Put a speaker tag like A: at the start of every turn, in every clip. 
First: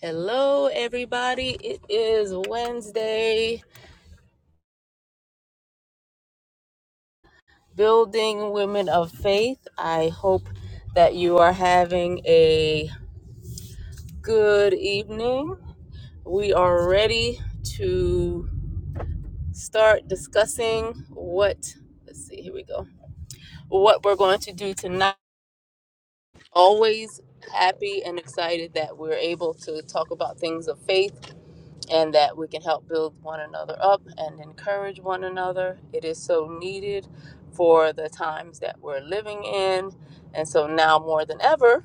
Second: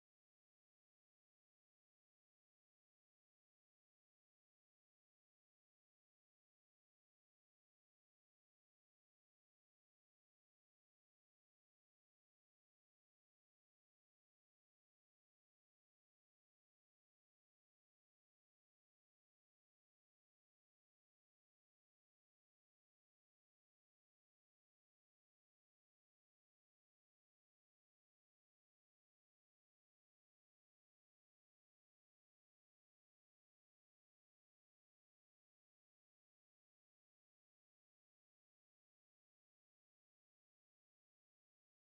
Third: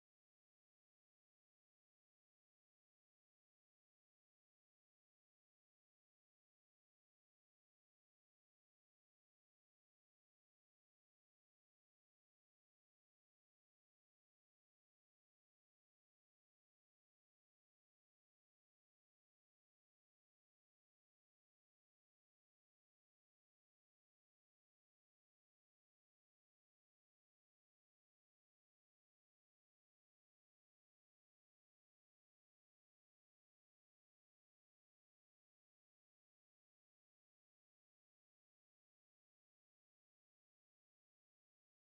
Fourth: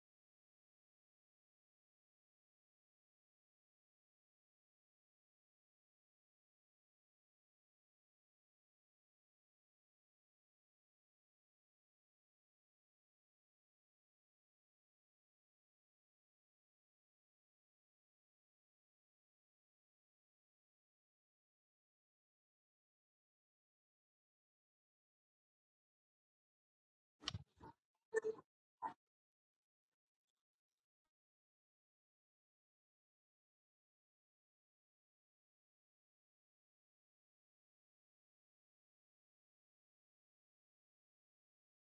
A: Hello, everybody. It is Wednesday, Building Women of Faith. I hope that you are having a good evening. We are ready to start discussing what, let's see, here we go, what we're going to do tonight. Always happy and excited that we're able to talk about things of faith and that we can help build one another up and encourage one another. It is so needed for the times that we're living in. And so now more than ever,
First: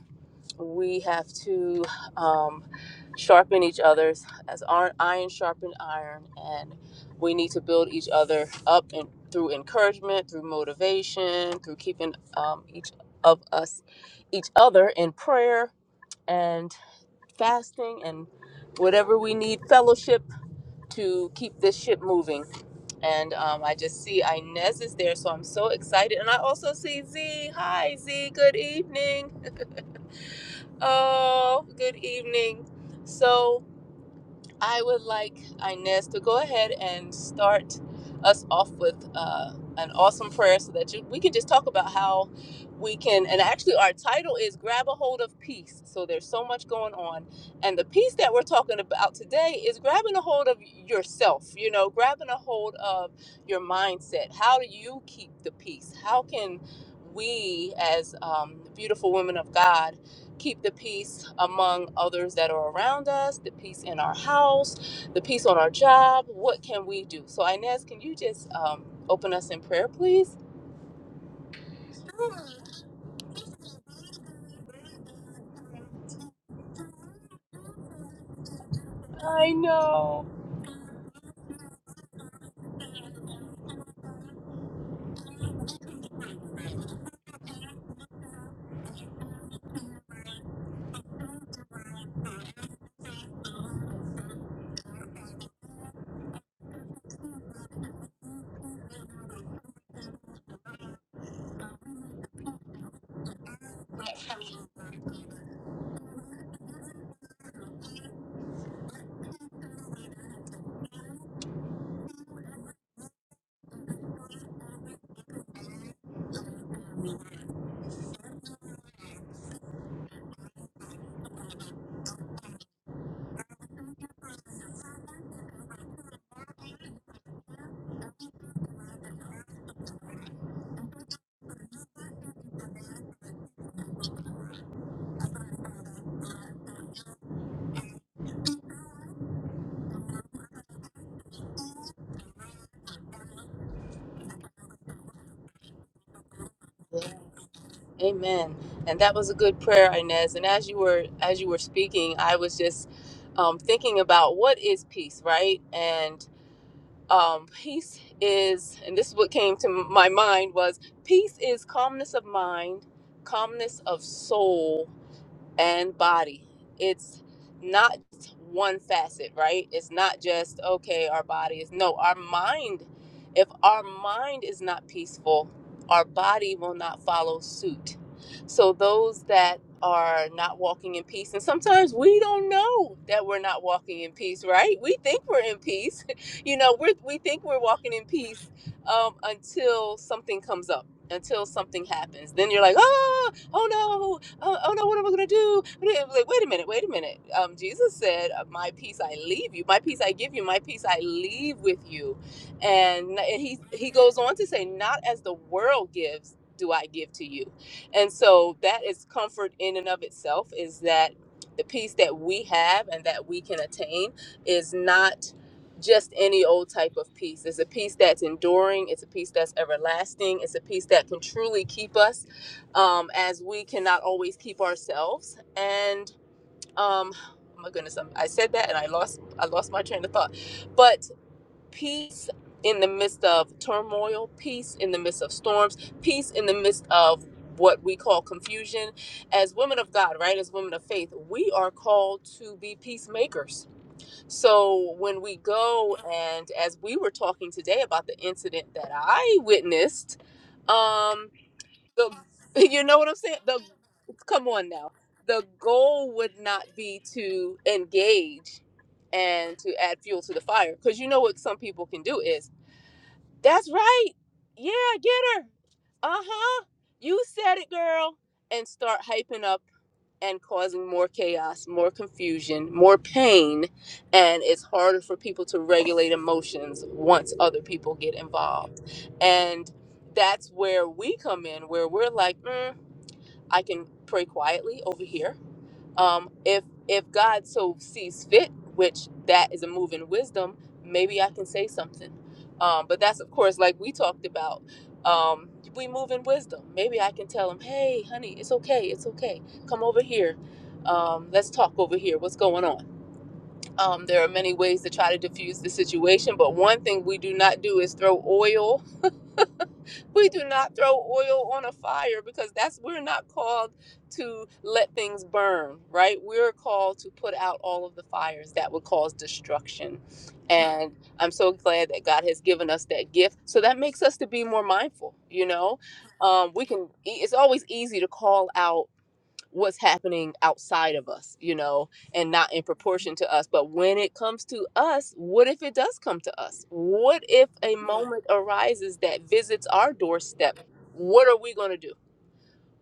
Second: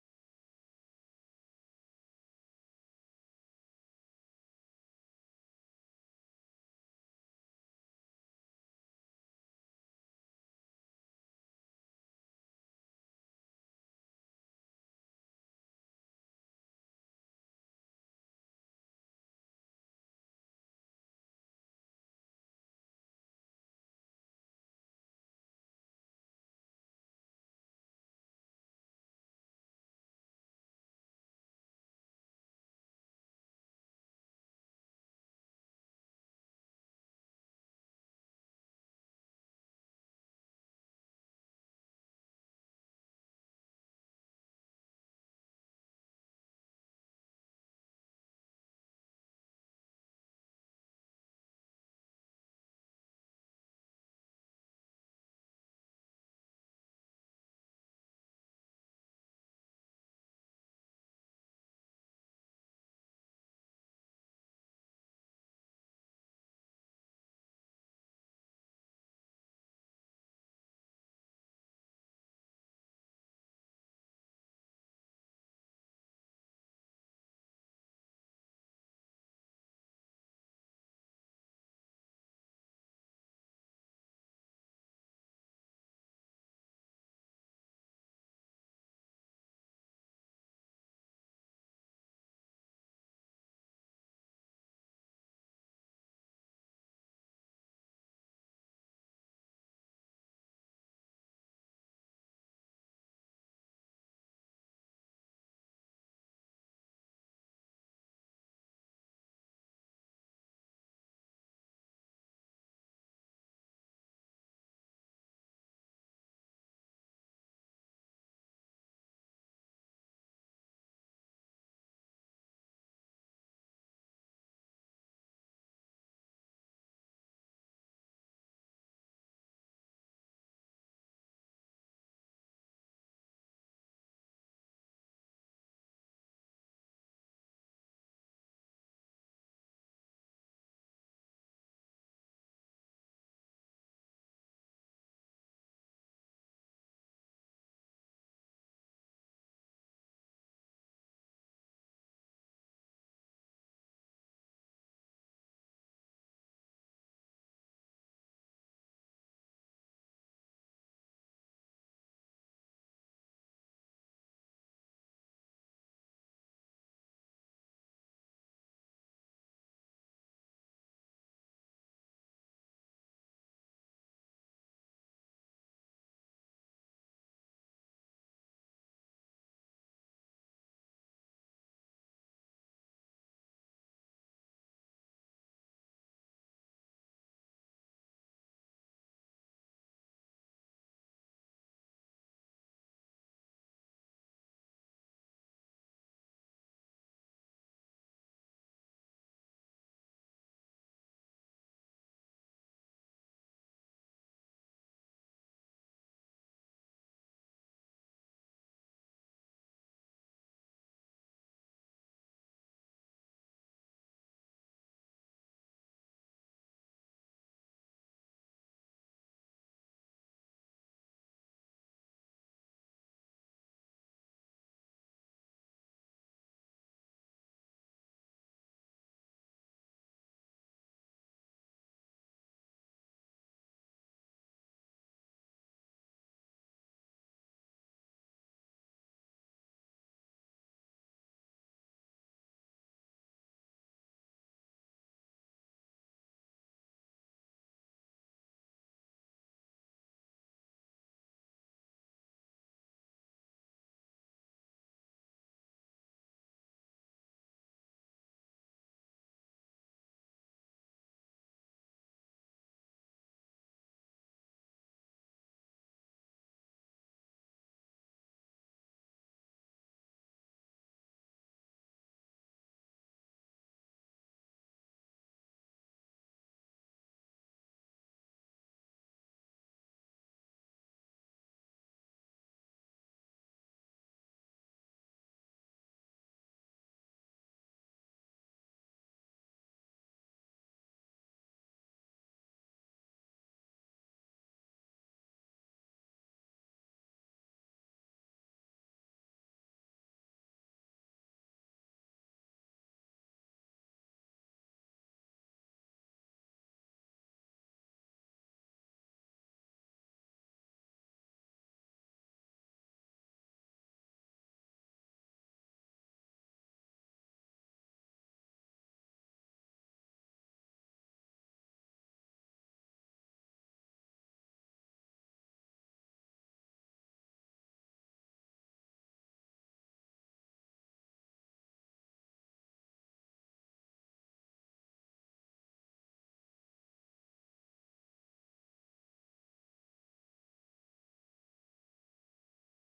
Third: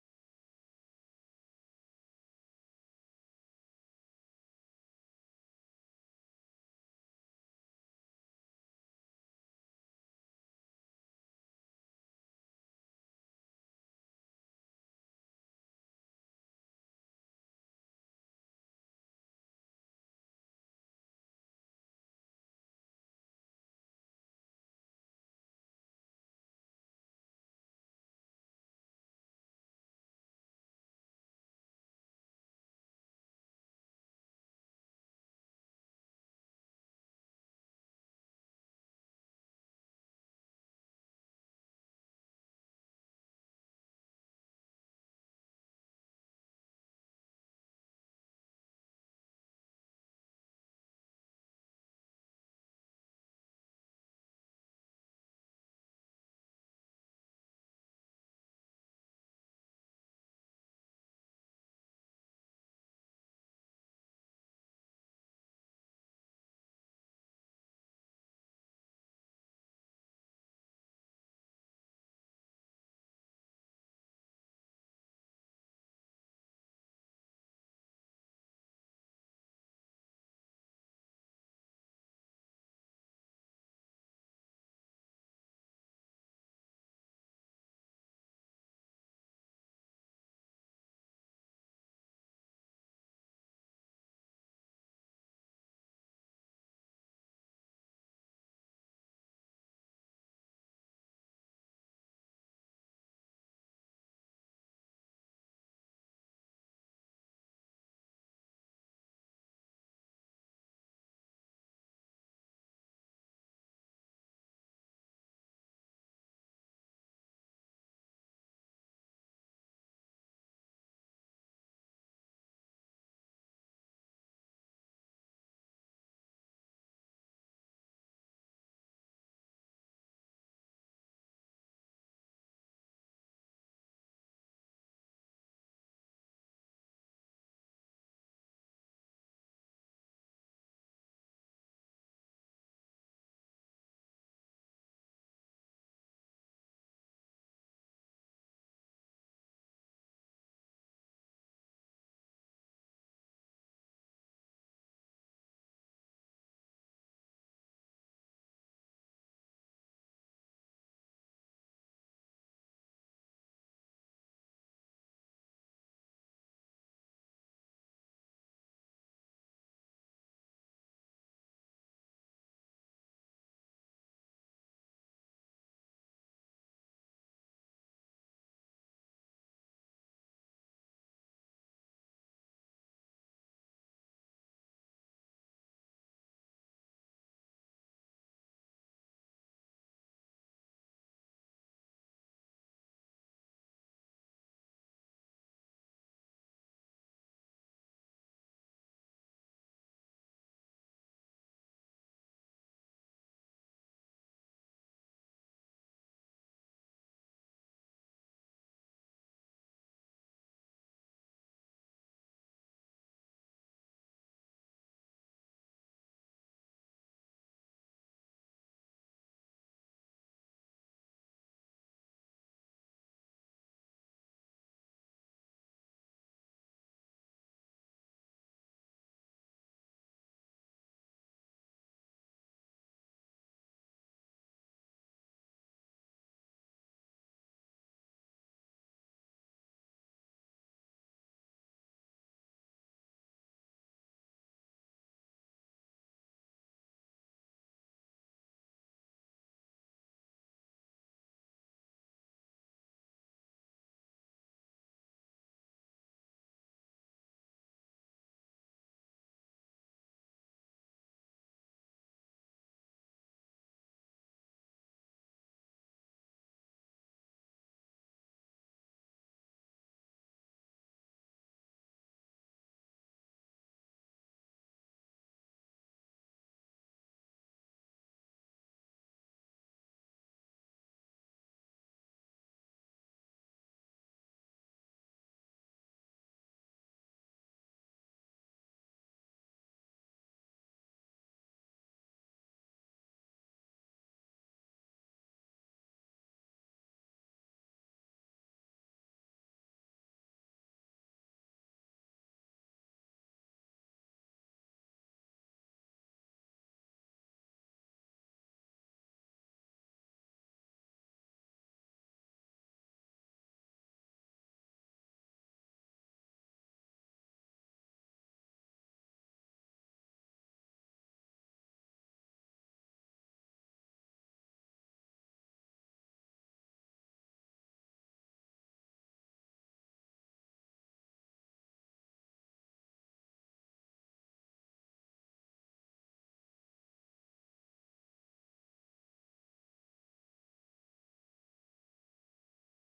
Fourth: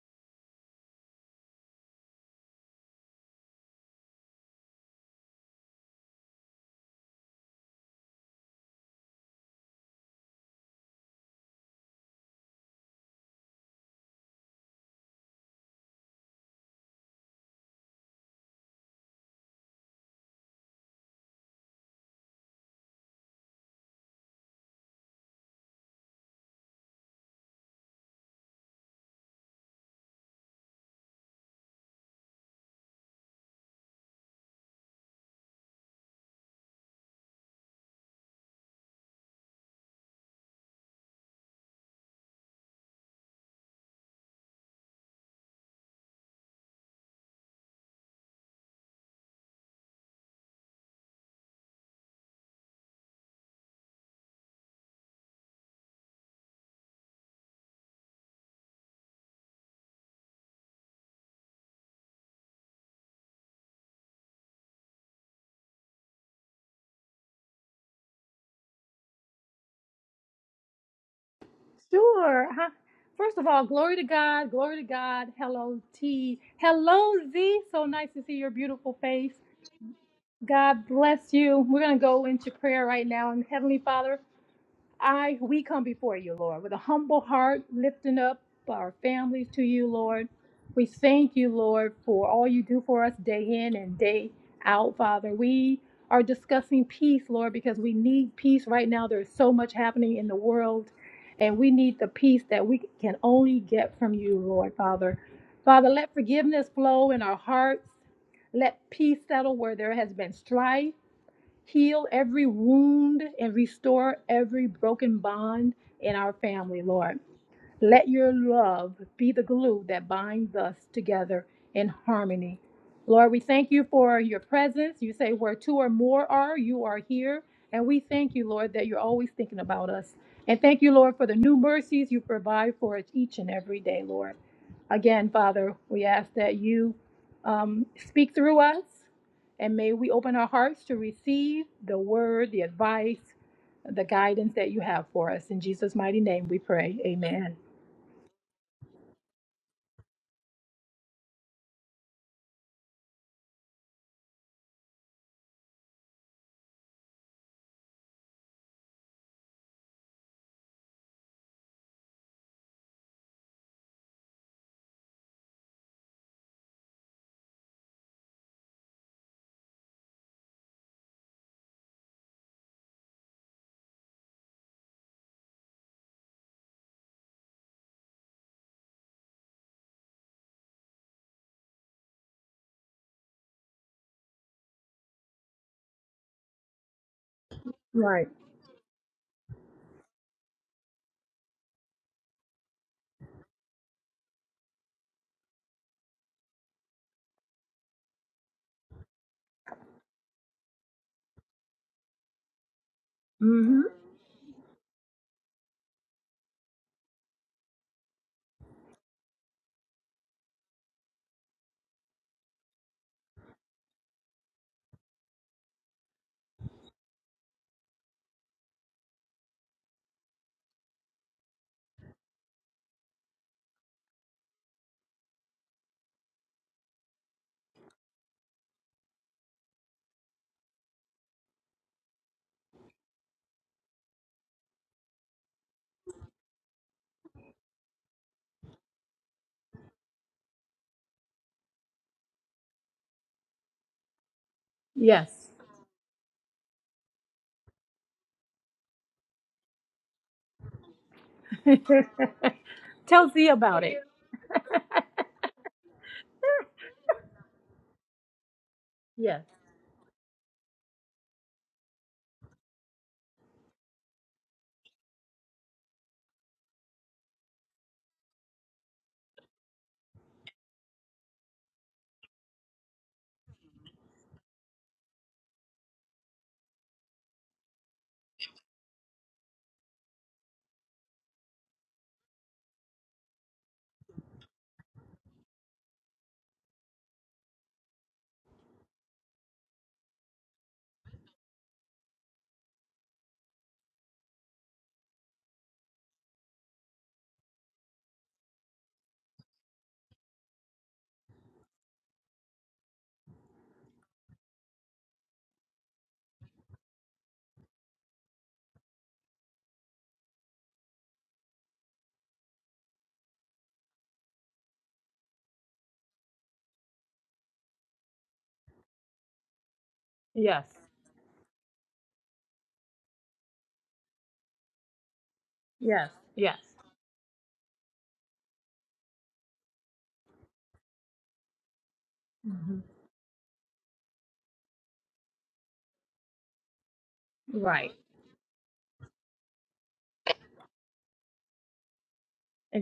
A: we have to um, sharpen each other's as iron, iron sharpened iron, and we need to build each other up and through encouragement, through motivation, through keeping um, each of us, each other in prayer and fasting and whatever we need fellowship to keep this ship moving. And um, I just see Inez is there, so I'm so excited. And I also see Z. Hi, Z. Good evening. Oh, good evening. So I would like Inez to go ahead and start us off with uh, an awesome prayer so that you, we can just talk about how we can. And actually, our title is Grab a Hold of Peace. So there's so much going on. And the peace that we're talking about today is grabbing a hold of yourself, you know, grabbing a hold of your mindset. How do you keep the peace? How can we, as um, beautiful women of God, keep the peace among others that are around us, the peace in our house, the peace on our job. What can we do? So, Inez, can you just um, open us in prayer, please?
B: Sure. Huh? First of all, glory to God, glory to God. Hello, T. Hello, Z. So nice to see your beautiful face.
A: I know.
B: God bless you. We're going to go into prayer right now. And Heavenly Father, I we come before you, Lord, with a humble heart, lifting up our families to you, Lord. We thank you, Lord, for all you do for us day in and day out, Father. We are discussing peace, Lord, because we need peace right now. There's so much happening in the world, and we need the peace that we can only get from you, Lord, Father. Father, let forgiveness flow in our hearts. Let peace settle where there has been strife. Heal every wound and restore every broken bond in our family, Lord. Let your love be the glue that binds us together in harmony. Lord, we thank you for your presence. You say where two or more are, you are here. And we thank you, Lord, that you're always thinking about us. And thank you, Lord, for the new mercies you provide for us each and every day, Lord. Again, Father, we ask that you um, speak through us and may we open our hearts to receive the word, the advice, the guidance that you have for us. In Jesus' mighty name we pray. Amen.
A: Amen. And that was a good prayer, Inez. And as you were as you were speaking, I was just um, thinking about what is peace, right? And um, peace is and this is what came to my mind was peace is calmness of mind calmness of soul and body. It's not one facet, right? It's not just, okay, our body is. No, our mind, if our mind is not peaceful, our body will not follow suit. So those that are not walking in peace, and sometimes we don't know that we're not walking in peace, right? We think we're in peace. you know, we we think we're walking in
B: Right.
A: peace um, until something comes up. Until something happens, then you're like, oh, oh no! oh, oh no, what am I gonna do? What am- Like, wait a minute, wait a minute. Um, Jesus said, uh, "My peace I leave you, my peace I give you, my peace I leave with you," and he
B: Mm-hmm.
A: he goes on to say, "Not as the world gives." Do I give to you? And so that is comfort in and of itself is that the peace that we have and that we can attain is not just any old type of peace. It's a peace that's enduring, it's a peace that's everlasting, it's a peace that can truly keep us um, as we cannot always keep ourselves. And um, oh my goodness, I'm, I said that and I lost I lost my train of thought. But peace in the midst of turmoil, peace in the midst of storms, peace in the midst of what we call confusion. As women of God, right? As women of faith, we are called to be peacemakers. So when we
B: Yes.
A: go and as we were talking today about the incident that I witnessed, um, the you know what I'm
B: Tell
A: saying?
B: Z
A: the
B: about it.
A: Come on now. The goal would not be to engage
B: Yes.
A: and to add fuel to the fire. Because you know what some people can do is, that's right. Yeah, get her. Uh huh. You said it, girl. And start hyping up and causing more chaos, more confusion, more pain. And it's harder for people to regulate emotions once other people get involved. And that's where we come in, where we're like, mm, I can pray quietly over here um if if god so sees fit which that is a move in wisdom maybe i can say something um but that's of course like we talked about um we move in wisdom maybe i can tell him hey honey it's okay it's okay come over here um let's talk over here what's going on um there are many ways to try to diffuse the situation but one thing we do not do is throw oil we do not throw oil on a fire because that's we're not called to let things burn right we're called to put out all of the fires that would cause destruction
B: Yes.
A: and i'm so glad that god has given us that gift so that makes us to be more mindful you know
B: Yes.
A: um,
B: Yes.
A: we can e, it's always easy to call out what's happening outside of us, you know, and not in
B: hmm
A: proportion to us. But when it comes to us, what if it does come to us? What if a
B: Right.
A: moment arises that visits our doorstep? What are we going to do?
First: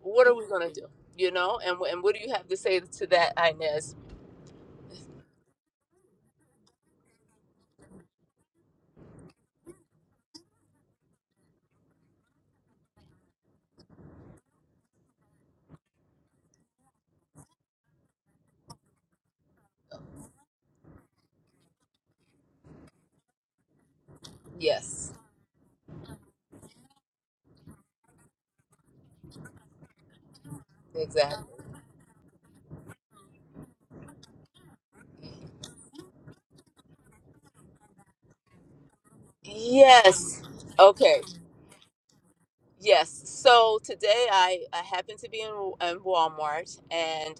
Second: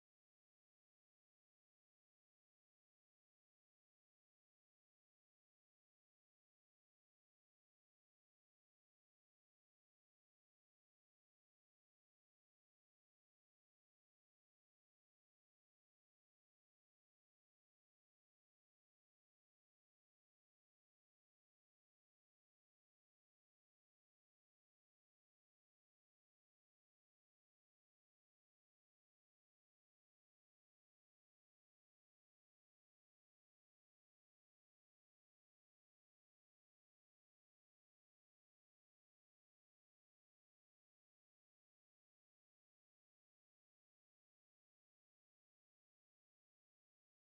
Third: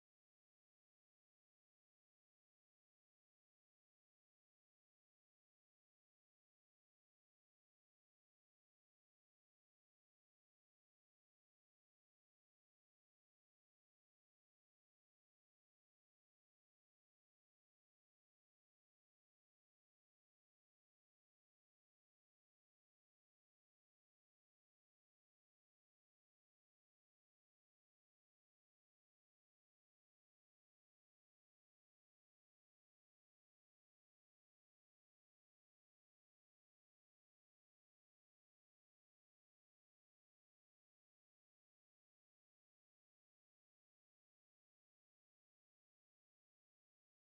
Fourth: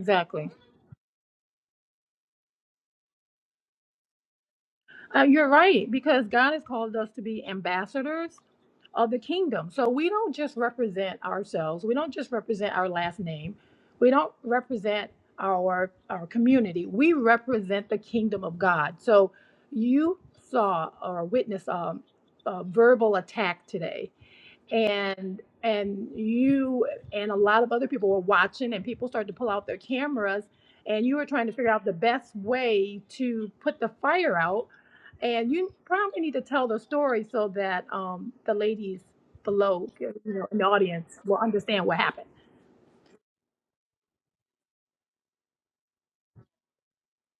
A: What are we going to do? You know, and, wh- and what do you have to say to that, Inez?
B: Uh, you're right because God has called us to be ambassadors of the kingdom. So we don't just represent ourselves. We don't just represent our last name. We don't represent our our community. We represent the kingdom of God. So you saw or witnessed um, a verbal attack today
A: Yes,
B: and and you and a lot of other people were watching and people started to pull out their cameras and you were
A: exactly.
B: trying to figure out the best way to put the fire out and you probably need to tell the story so that um, the ladies below you
A: Yes.
B: know in the audience
A: Okay.
B: will understand what happened
A: Yes. So today I, I happened to be in, in Walmart and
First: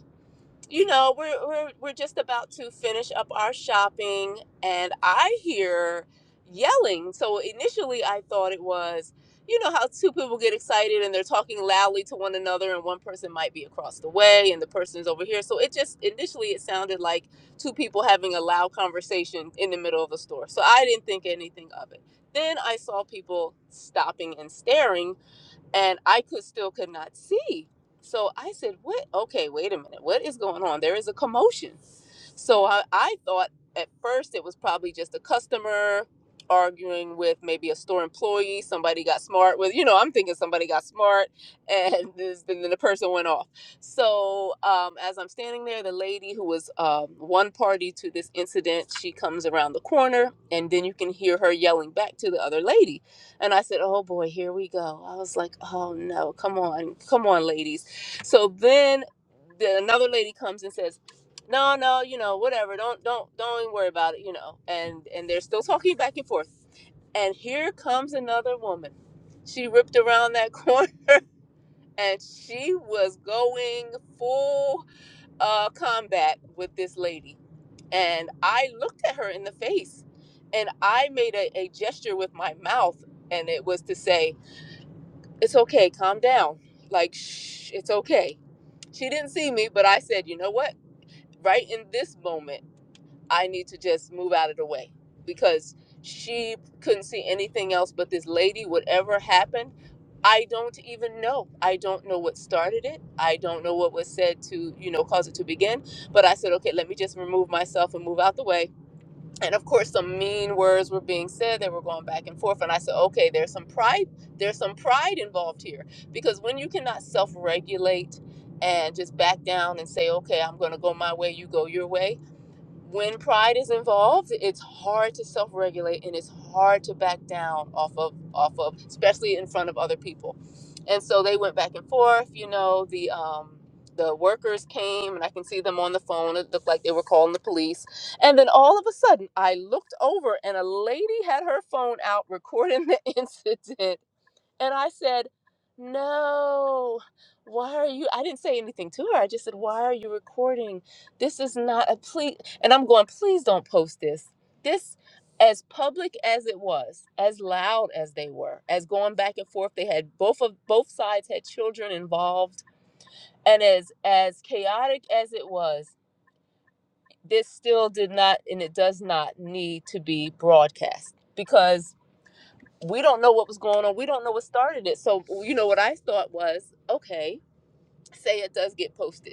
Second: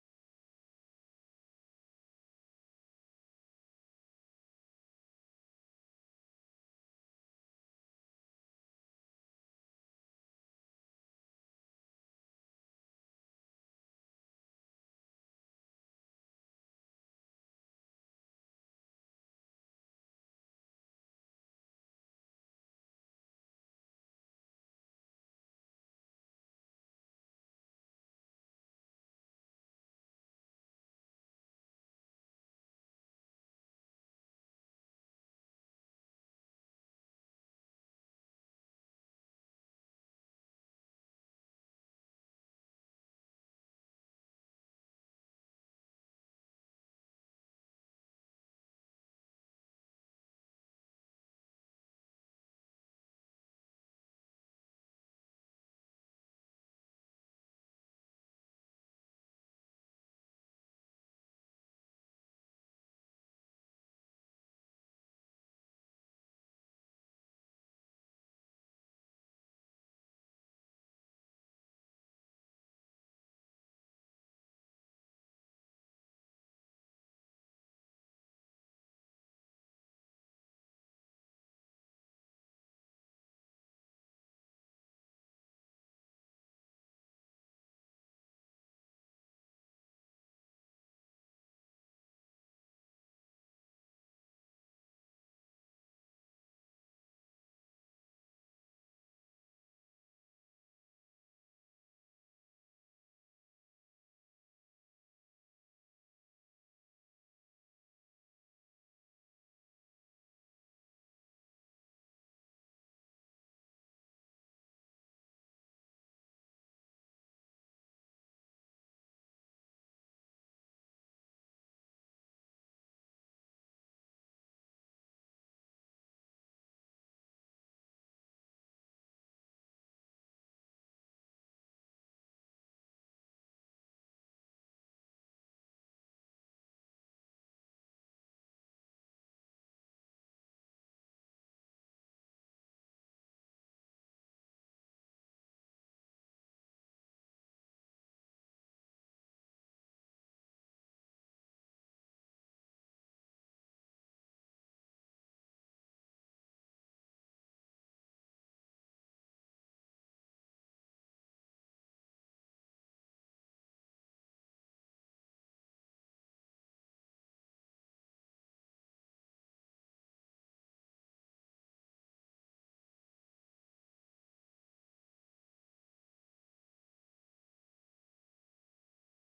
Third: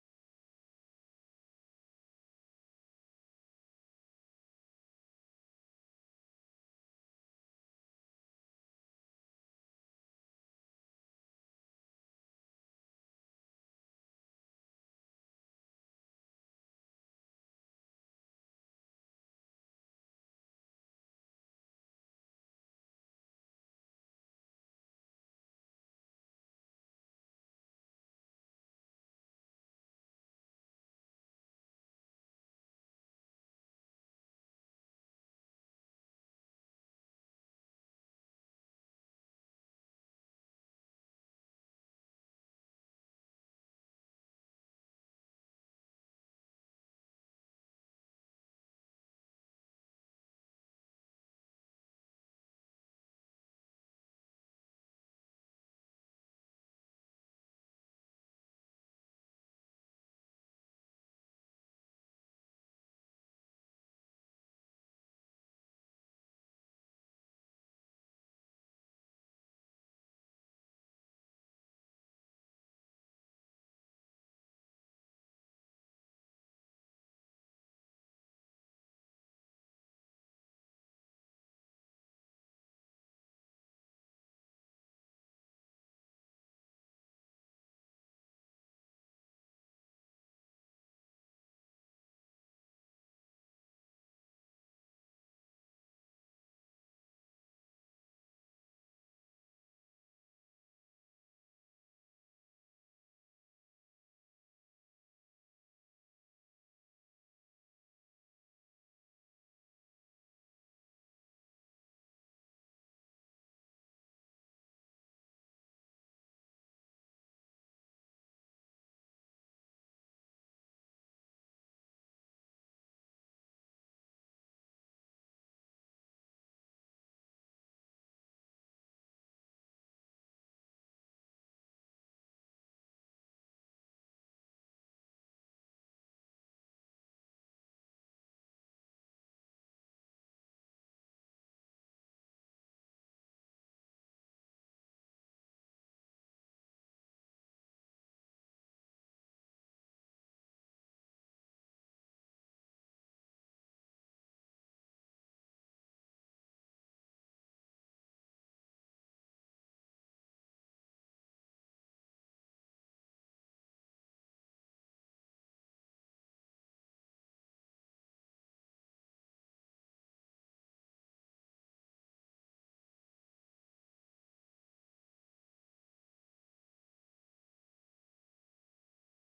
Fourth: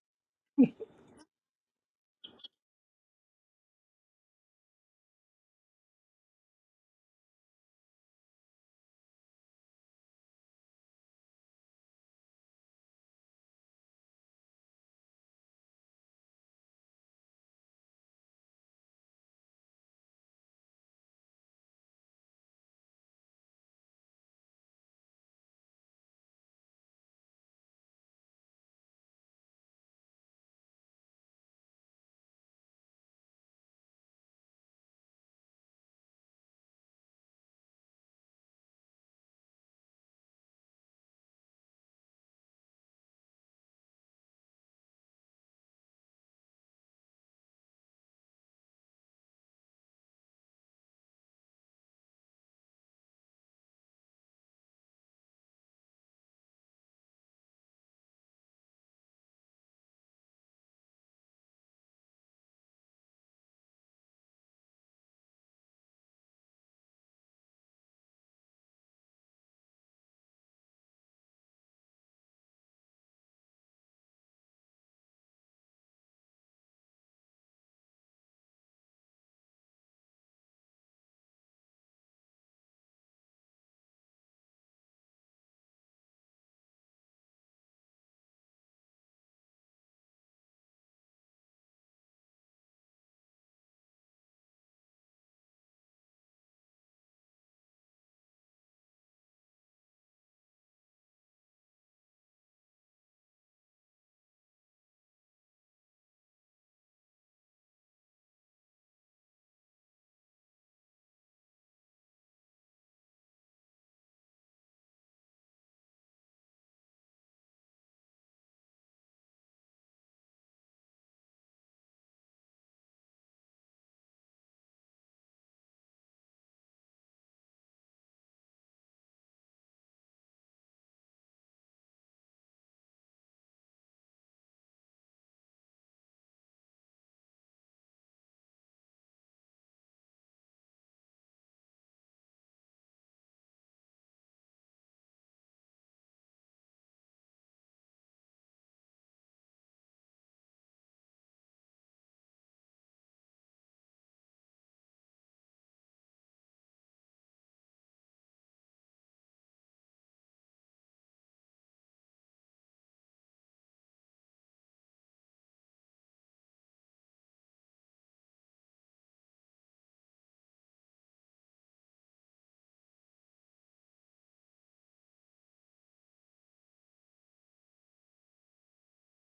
A: you know, we're, we're we're just about to finish up our shopping, and I hear yelling. So initially, I thought it was, you know, how two people get excited and they're talking loudly to one another, and one person might be across the way, and the person's over here. So it just initially it sounded like two people having a loud conversation in the middle of a store. So I didn't think anything of it. Then I saw people stopping and staring and I could still could not see. So I said, "What? Okay, wait a minute. What is going on? There is a commotion." So I, I thought at first it was probably just a customer arguing with maybe a store employee. Somebody got smart with, you know, I'm thinking somebody got smart and this, then the person went off. So um, as I'm standing there, the lady who was um, one party to this incident, she comes around the corner and then you can hear her yelling back to the other lady. And I said, oh boy, here we go. I was like, oh no, come on, come on, ladies. So then the, another lady comes and says, no no you know whatever don't don't don't even worry about it you know and and they're still talking back and forth and here comes another woman she ripped around that corner and she was going full uh, combat with this lady and i looked at her in the face and i made a, a gesture with my mouth and it was to say it's okay calm down like shh it's okay she didn't see me but i said you know what right in this moment I need to just move out of the way because she couldn't see anything else but this lady, whatever happened. I don't even know. I don't know what started it. I don't know what was said to, you know, cause it to begin. But I said, okay, let me just remove myself and move out the way. And of course, some mean words were being said. They were going back and forth. And I said, okay, there's some pride. There's some pride involved here because when you cannot self regulate and just back down and say, okay, I'm going to go my way, you go your way when pride is involved, it's hard to self-regulate and it's hard to back down off of off of, especially in front of other people. And so they went back and forth. You know, the um, the workers came, and I can see them on the phone. It looked like they were calling the police. And then all of a sudden, I looked over, and a lady had her phone out recording the incident. And I said, No, why are you? I didn't say anything to her. I just said, Why are you recording? This is not a plea. And I'm going, Please don't post this. This, as public as it was, as loud as they were, as going back and forth, they had both of both sides had children involved. And as as chaotic as it was, this still did not and it does not need to be broadcast because we don't know what was going on. We don't know what started it. So, you know, what I thought was, okay, say it does get posted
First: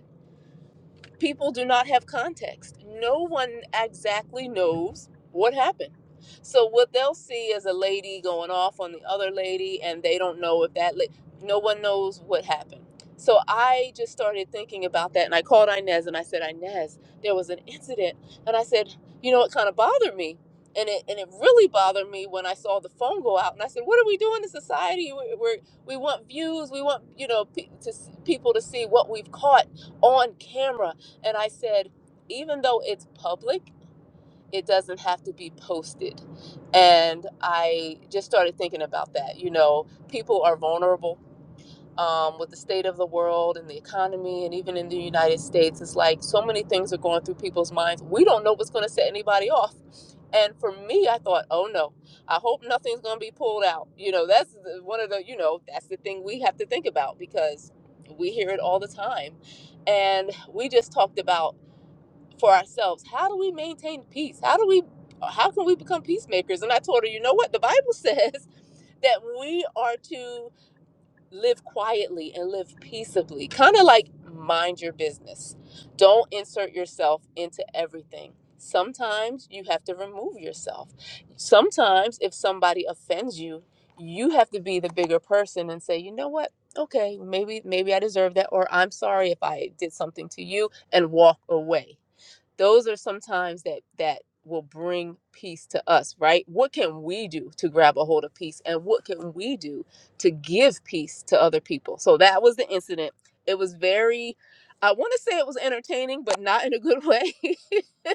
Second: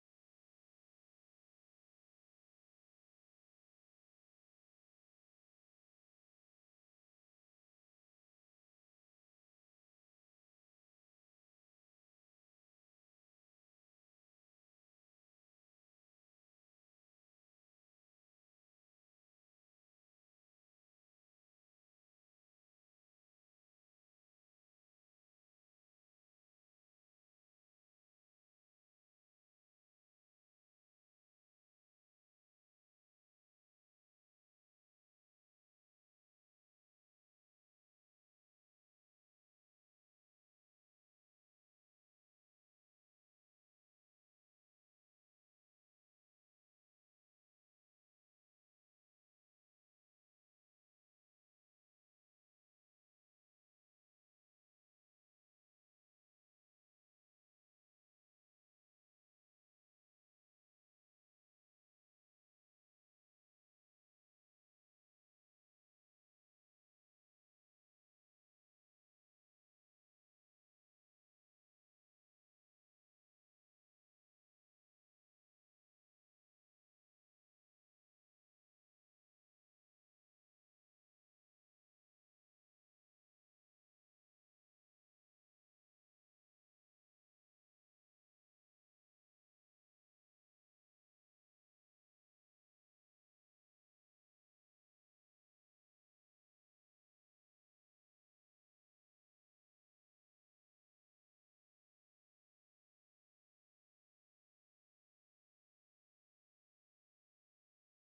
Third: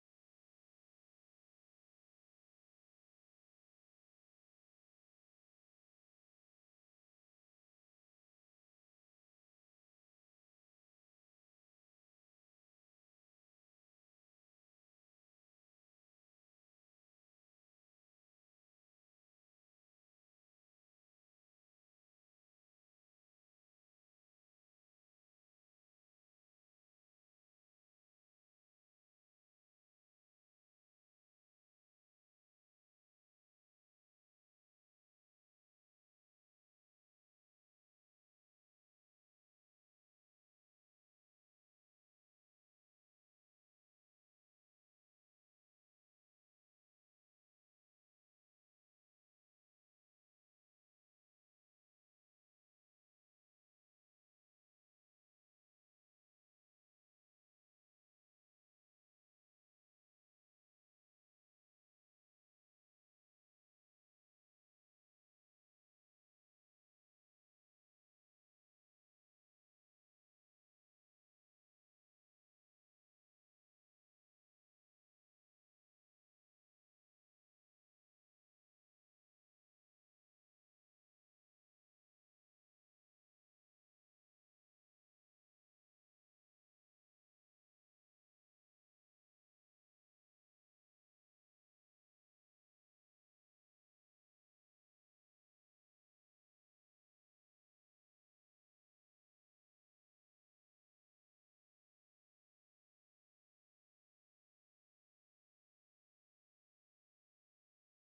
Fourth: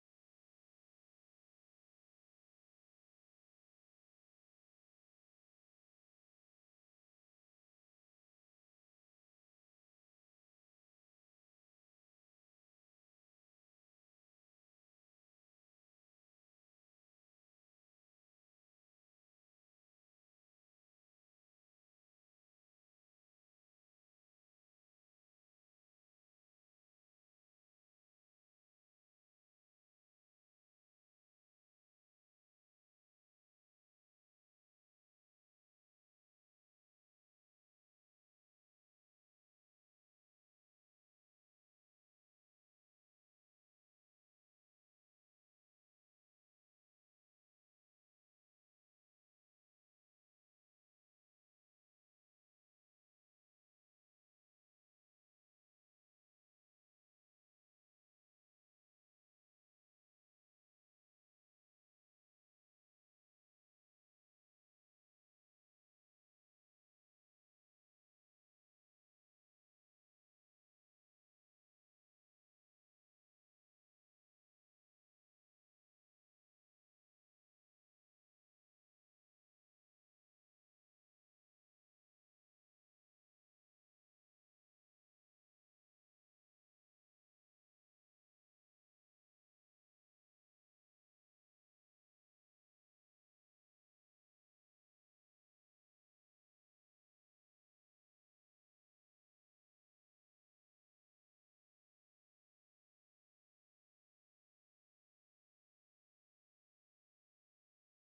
A: people do not have context. No one exactly knows what happened. So what they'll see is a lady going off on the other lady, and they don't know if that. La- no one knows what happened. So I just started thinking about that, and I called Inez and I said, Inez, there was an incident, and I said, you know, it kind of bothered me. And it, and it really bothered me when I saw the phone go out, and I said, "What are we doing in society? We're, we're, we want views. We want you know pe- to s- people to see what we've caught on camera and I said, even though it's public, it doesn't have to be posted. And I just started thinking about that. You know, people are vulnerable um, with the state of the world and the economy, and even in the United States. It's like so many things are going through people's minds. We don't know what's going to set anybody off. And for me, I thought, oh no, I hope nothing's going to be pulled out. You know, that's one of the, you know, that's the thing we have to think about because we hear it all the time. And we just talked about for ourselves. How do we maintain peace? How do we how can we become peacemakers? And I told her, you know what? The Bible says that we are to live quietly and live peaceably. Kind of like mind your business. Don't insert yourself into everything. Sometimes you have to remove yourself. Sometimes if somebody offends you, you have to be the bigger person and say, "You know what? Okay, maybe maybe I deserve that or I'm sorry if I did something to you." and walk away those are sometimes that that will bring peace to us right what can we do to grab a hold of peace and what can we do to give peace to other people so that was the incident it was very i want to say it was entertaining but not in a good way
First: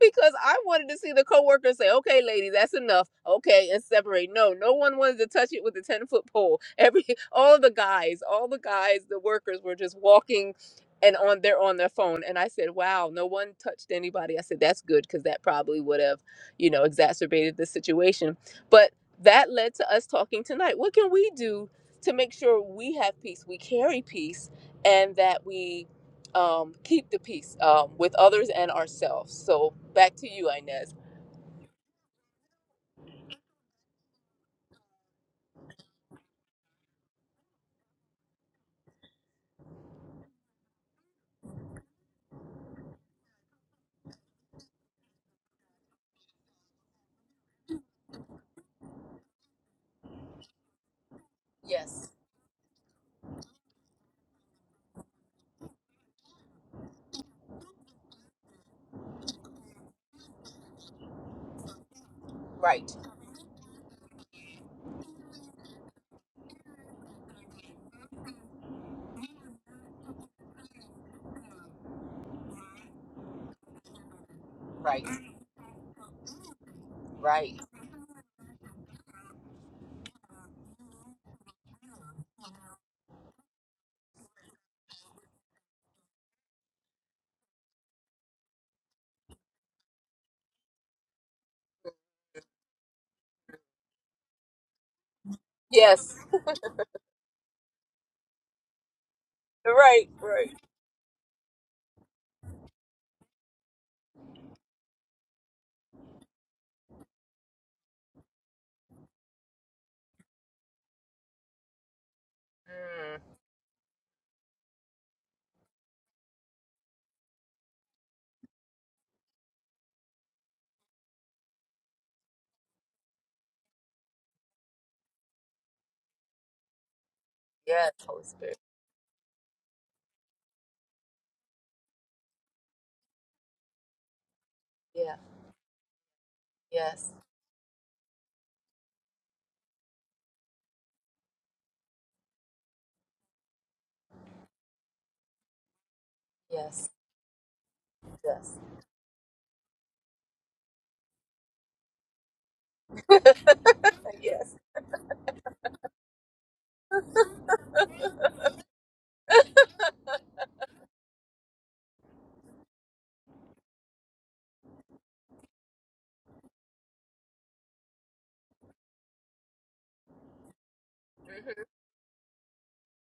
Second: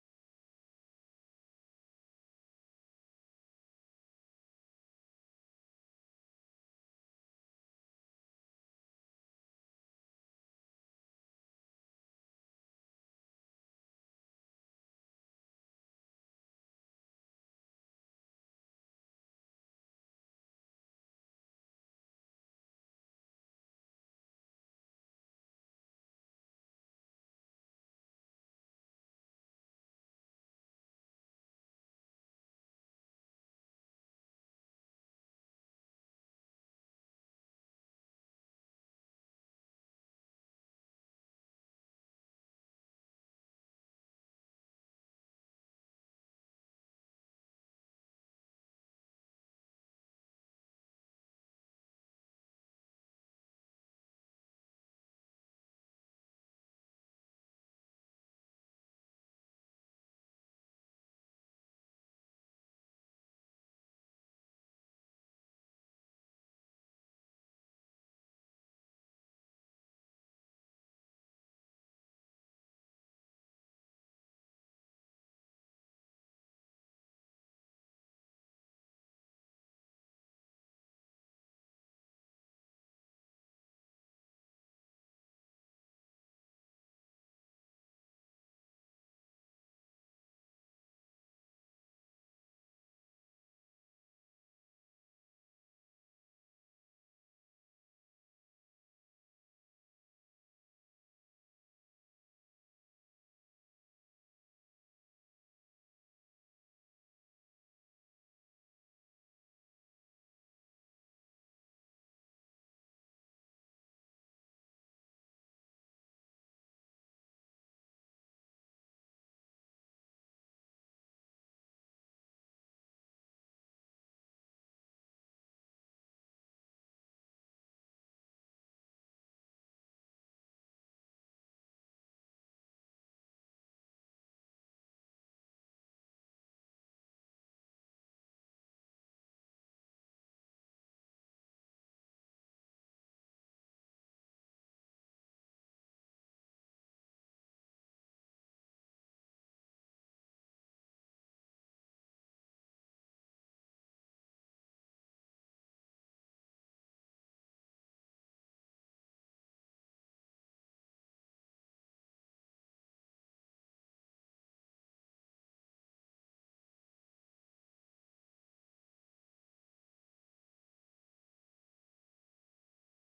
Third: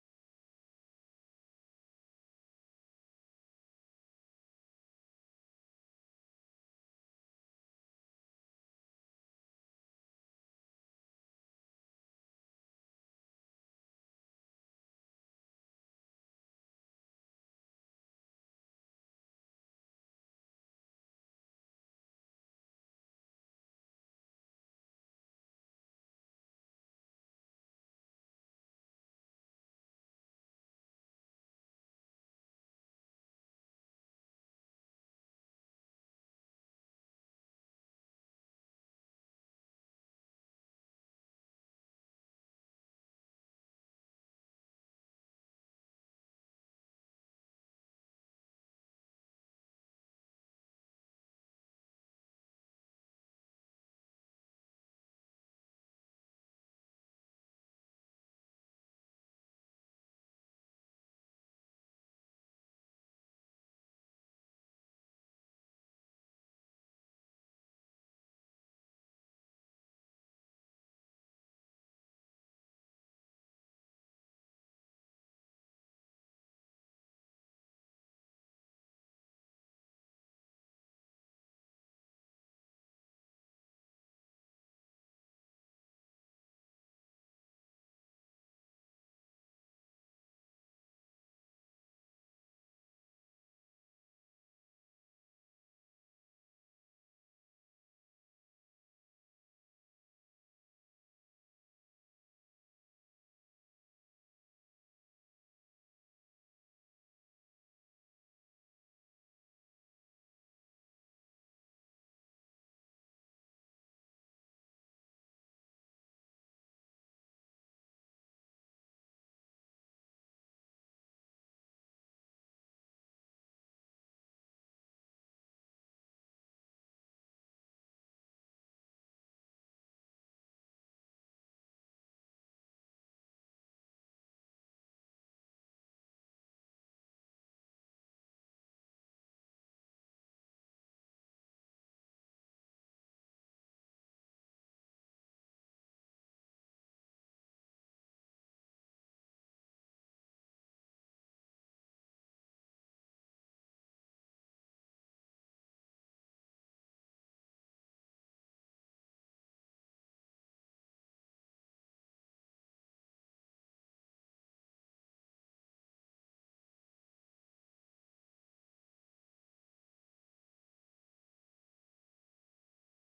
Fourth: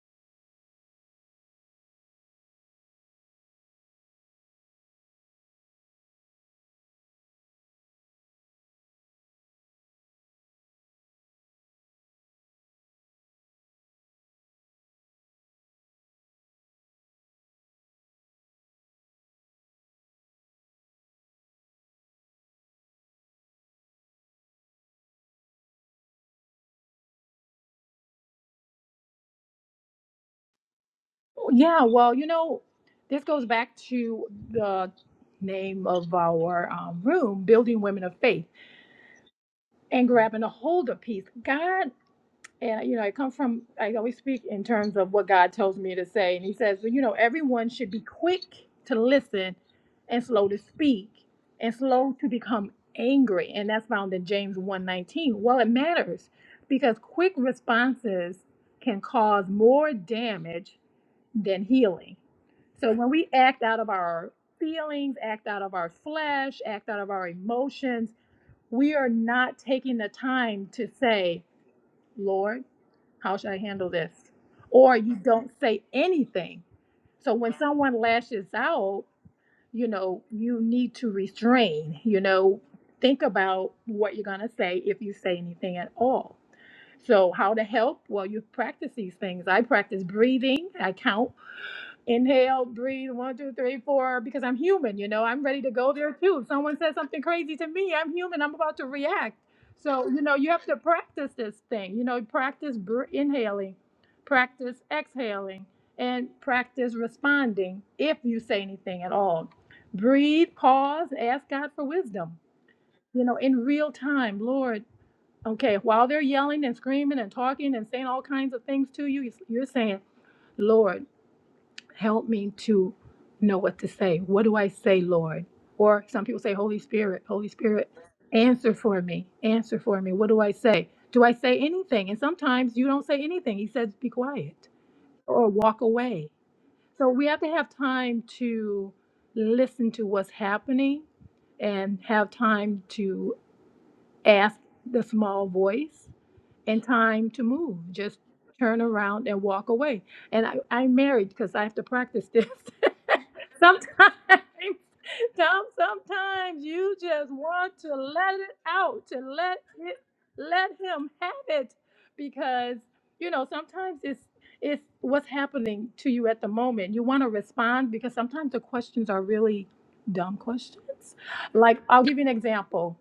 A: because I wanted to see the coworker say, "Okay, lady, that's enough." Okay, and separate. No, no one wanted to touch it with a ten foot pole. Every all the guys, all the guys, the workers were just walking. And on they're on their phone, and I said, "Wow, no one touched anybody." I said, "That's good because that probably would have, you know, exacerbated the situation." But that led to us talking tonight. What can we do to make sure we have peace, we carry peace, and that we um, keep the peace um, with others and ourselves. So back to you, Inez.
B: yeah well you know this goes back to the name of our um, room building women of faith and grabbing a hold of peace god And, you know, I come from, I always speak in terms of what God tells me to say. And He says, well, you know, everyone should be quick to listen and slow to speak and
A: Yes.
B: slow to become angry. And that's found in James 119. Well, it matters because quick responses can cause more damage than healing.
A: Right.
B: So when we act out of our feelings, act out of our flesh, act out of our emotions, we are not taking the time to say, Lord, how should I handle this? Or
A: Right.
B: you don't say anything. So when
A: Right.
B: someone lashes out, you know, you need to restrain, you know, think about what you're going to say if you say anything at all. So, how to help? Well, you practice these things. I practice breathing, I count inhale, breathe, one, two, three, four, because I'm human, you know, I'm ready to go there
A: Yes,
B: too. If someone says something crazy to me, I'm human, I'm about to react. So,
A: right,
B: you know, you
A: right.
B: have to practice this thing, you know, practice br- inhaling, practice exhaling, and practice responding if you say anything at all. Breathe, pause, ask God for wisdom,
A: Mm.
B: you know, in real time, Lord. Okay, while they're yelling and screaming and talking and saying all kinds of things to you, you're saying, Lord, help me to know what to say. What do I say, Lord? Or some people say, Holy Spirit, Holy Spirit,
A: Yes, Holy Spirit.
B: answer for me, answer for me. What do I say? Do I say anything? And sometimes you don't say anything. He says, be quiet
A: Yeah.
B: or walk away. So
A: Yes.
B: we have to have time to listen to what's happening and have time to ask the small voice and
A: Yes.
B: time to move. Just
A: Yes.
B: turn around and walk away. And I, I'm married because I have to practice this. sometimes,
A: Yes.
B: Tom, sometimes you just want to let it out, to let it, let him have it, because you know sometimes it's it's what's happening to you at the moment. You want to respond because sometimes the questions are really dumb questions.
A: hmm
B: Like I'll give you an example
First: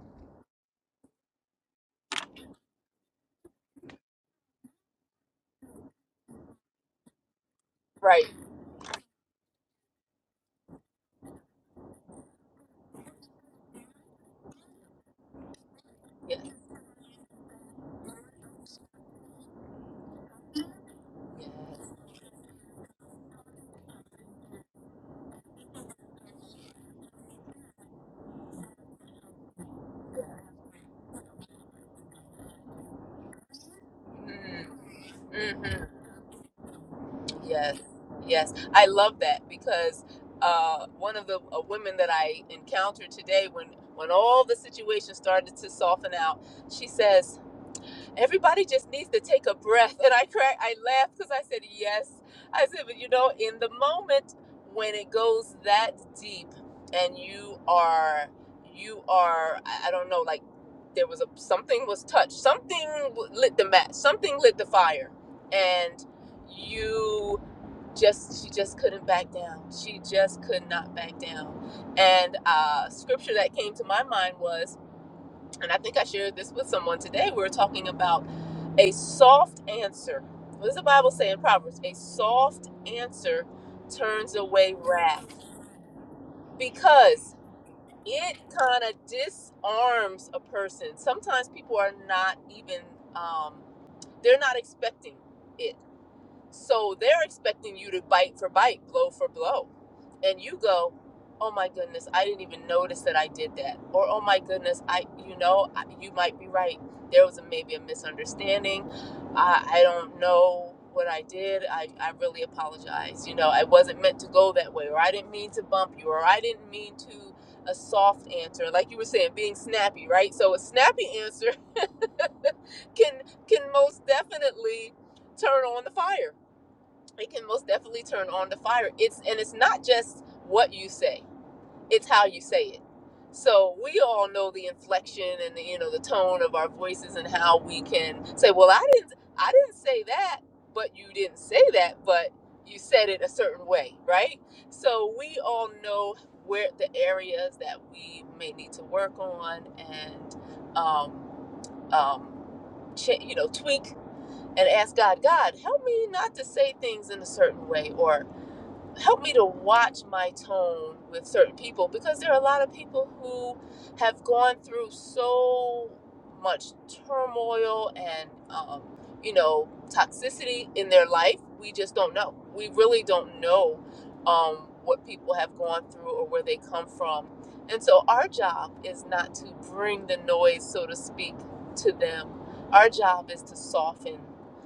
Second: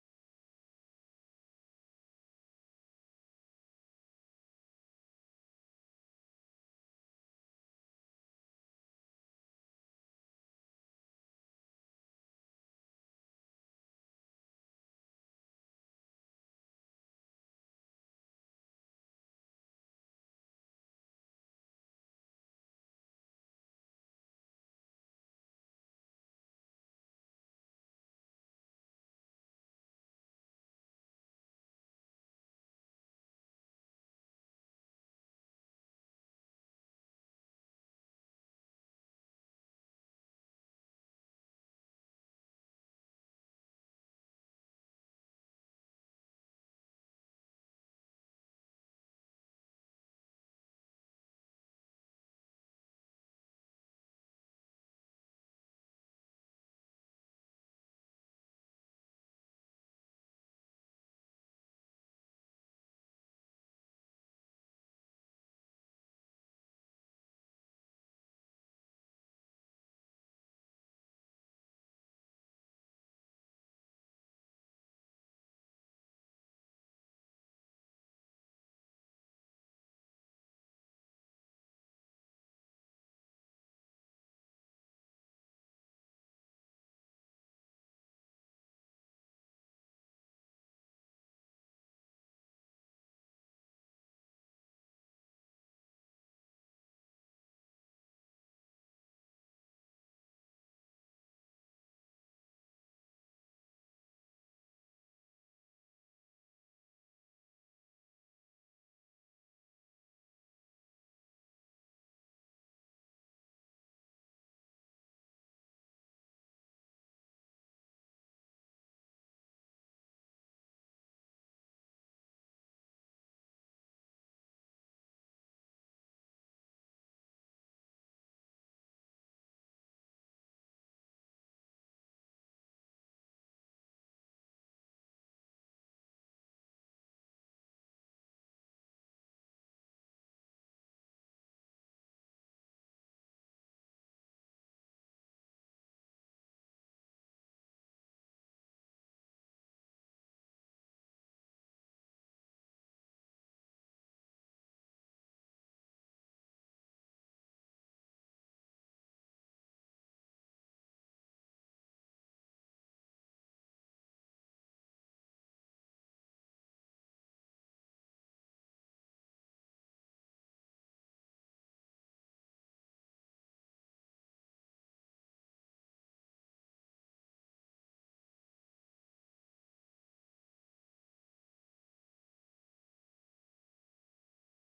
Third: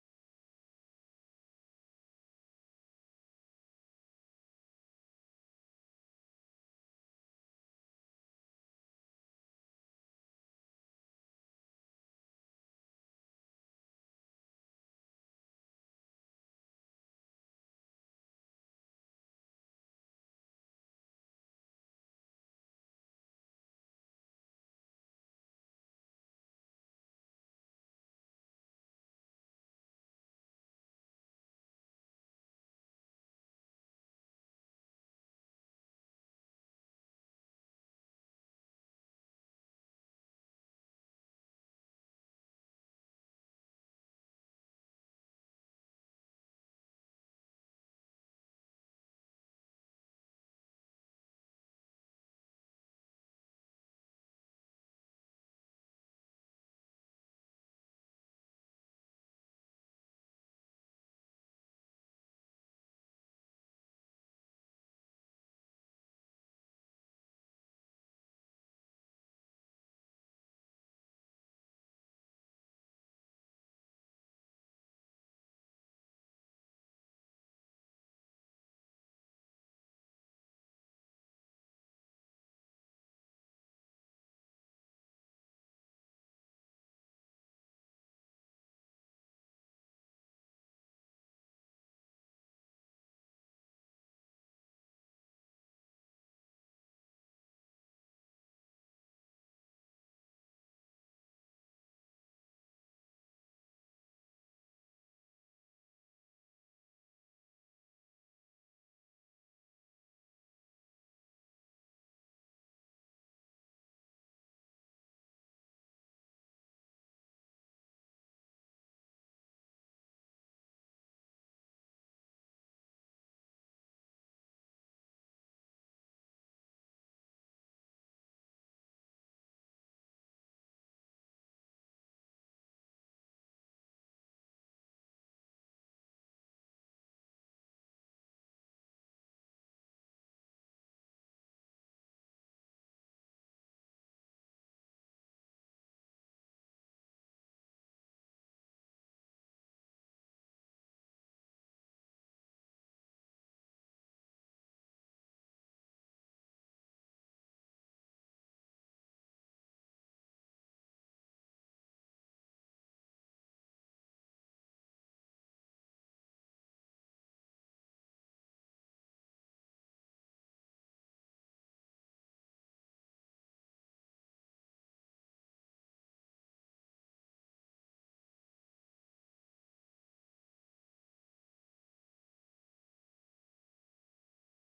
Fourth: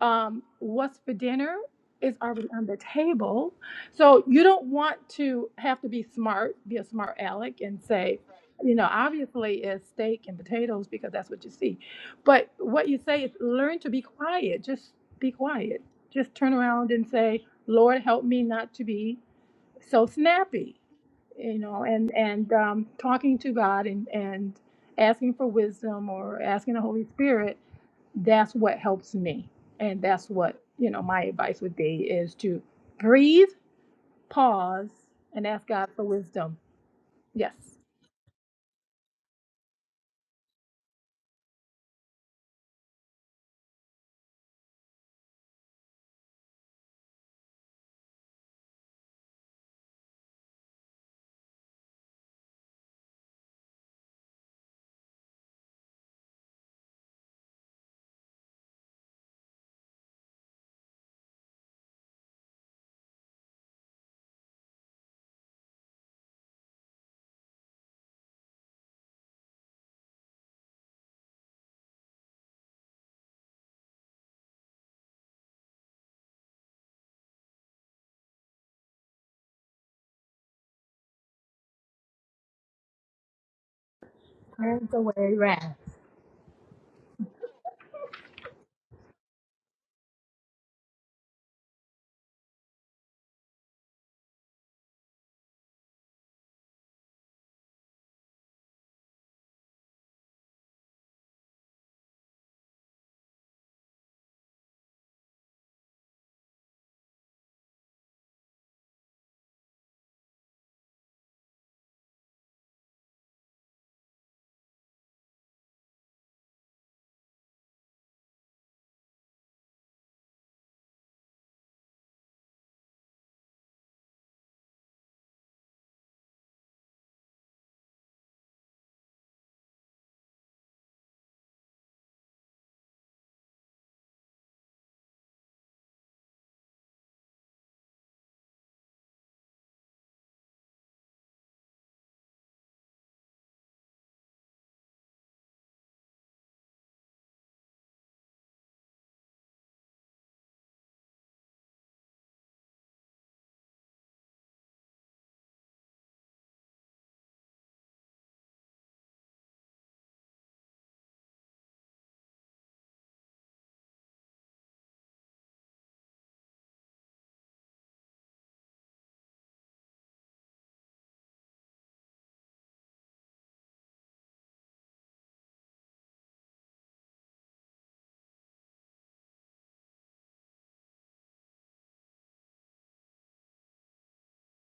B: um, what's for dinner is already on the table. So you don't want to have to be smart, be a smart aleck, and say,
A: Right.
B: you know, obviously it's steak and potatoes because that's what you see. But what you say is learn to be quiet. Just be quiet. Just
A: Yes.
B: turn around and say, Lord, help me not to be so snappy.
A: Yes.
B: You know, and and um, talking to God and and asking for wisdom or asking the Holy Spirit that's what helps me and that's what you know my advice would be is to breathe pause and ask
A: Mm-hmm.
B: god for wisdom yes
A: Yes. Yes. I love that because uh, one of the uh, women that I encountered today, when when all the situation started to soften out, she says. Everybody just needs to take a breath. And I crack, I laughed because I said, yes. I said, but you know, in the moment when it goes that deep and you are, you are, I I don't know, like there was a, something was touched, something w- lit the match, something lit the fire. And you just, she just couldn't back down. She just could not back down. And uh, scripture that came to my mind was, and I think I shared this with someone today. We were talking about a soft answer. What does the Bible say in Proverbs? A soft answer turns away wrath because it kind of disarms a person. Sometimes people are not even, um, they're not expecting it. So they're expecting you to bite for bite, blow for blow. And you go, oh my goodness, I didn't even notice that I did that. Or, oh my goodness, I, you know, you might be right. There was a, maybe a misunderstanding. I, I don't know what I did. I, I really apologize. You know, I wasn't meant to go that way, or I didn't mean to bump you, or I didn't mean to a soft answer like you were saying being snappy right so a snappy answer can can most definitely turn on the fire it can most definitely turn on the fire it's and it's not just what you say it's how you say it so we all know the inflection and the you know the tone of our voices and how we can say well i didn't i didn't say that but you didn't say that but you said it a certain way right so we all know where the areas that we may need to work on and um, um, cha- you know tweak and ask God, God, help me not to say things in a certain way or help me to watch my tone with certain people because there are a lot of people who have gone through so much turmoil and um, you know toxicity in their life we just don't know we really don't know um, what people have gone through or where they come from and so our job is not to bring the noise so to speak to them our job is to soften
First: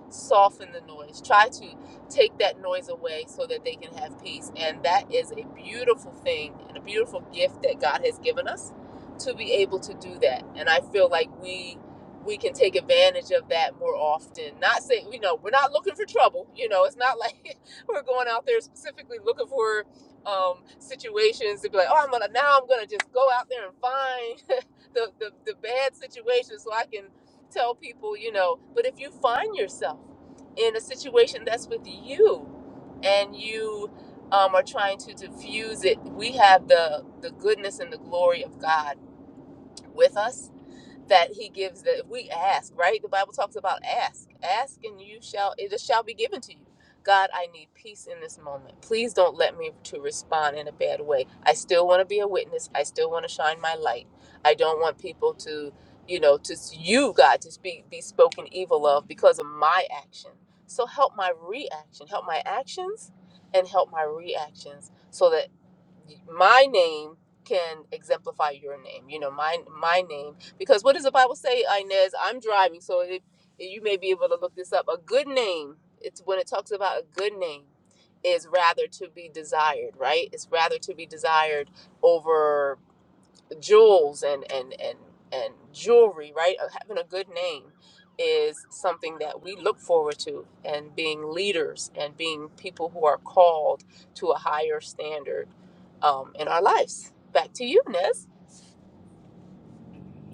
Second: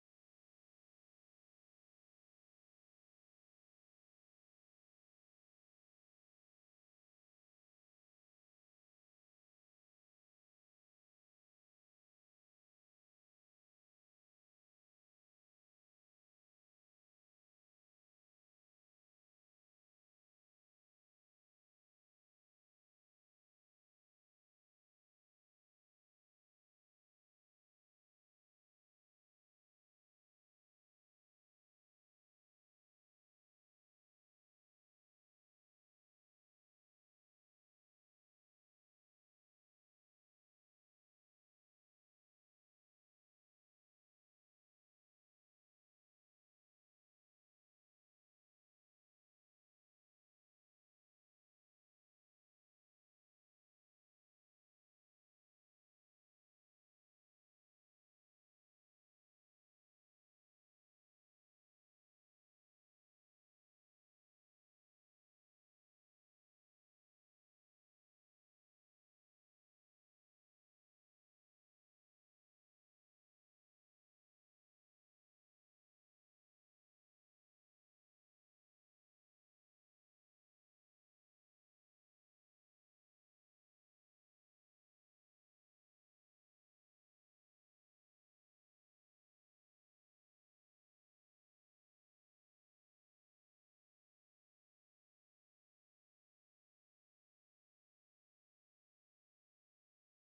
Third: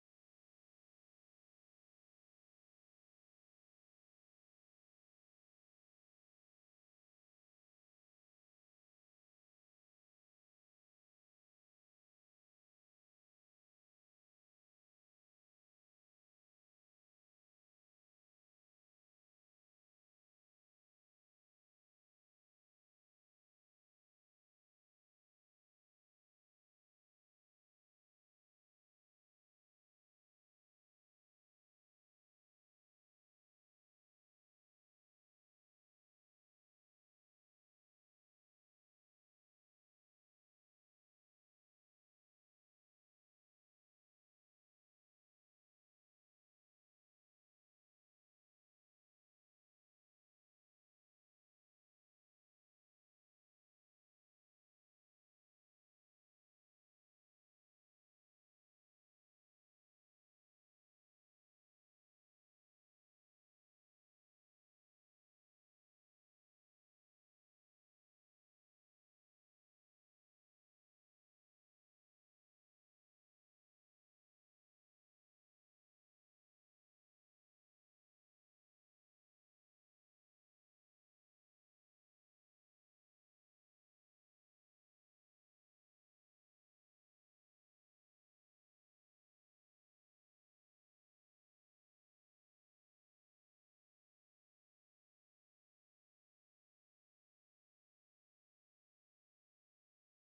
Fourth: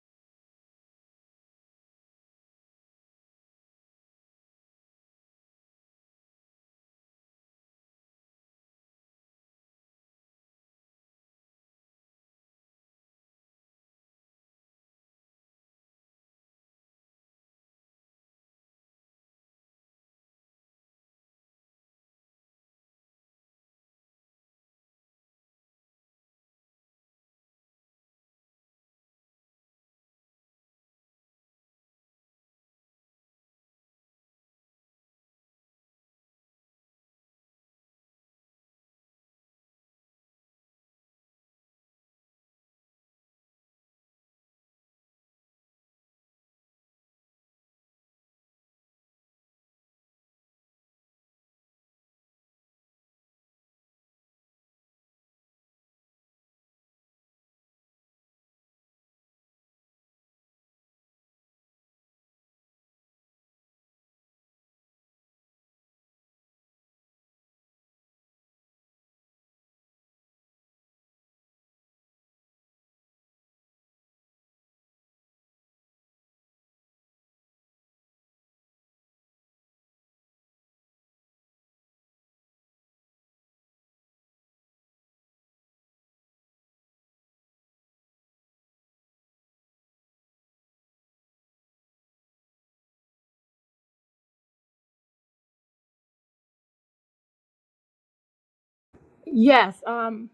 A: soften the noise try to take that noise away so that they can have peace. And that is a beautiful thing and a beautiful gift that God has given us to be able to do that. And I feel like we we can take advantage of that more often. Not saying you know, we're not looking for trouble. You know, it's not like we're going out there specifically looking for um, situations to be like, oh, I'm gonna now I'm gonna just go out there and find the, the the bad situation so I can tell people, you know. But if you find yourself in a situation that's with you and you um, are trying to diffuse it we have the the goodness and the glory of god with us that he gives that if we ask, right? The Bible talks about ask. Ask and you shall it shall be given to you. God, I need peace in this moment. Please don't let me to respond in a bad way. I still want to be a witness. I still want to shine my light. I don't want people to, you know, to you God to speak be spoken evil of because of my action. So help my reaction, help my actions and help my reactions so that my name can exemplify your name. You know, my my name because what does the Bible say, Inez? I'm driving, so if, you may be able to look this up. A good name, it's when it talks about a good name, is rather to be desired, right? It's rather to be desired over jewels and and and and jewelry, right? Uh, Having a good name is something that we look forward to and being leaders and being people who are called to a higher standard um, in our lives. Back to you, Nez.
B: yes um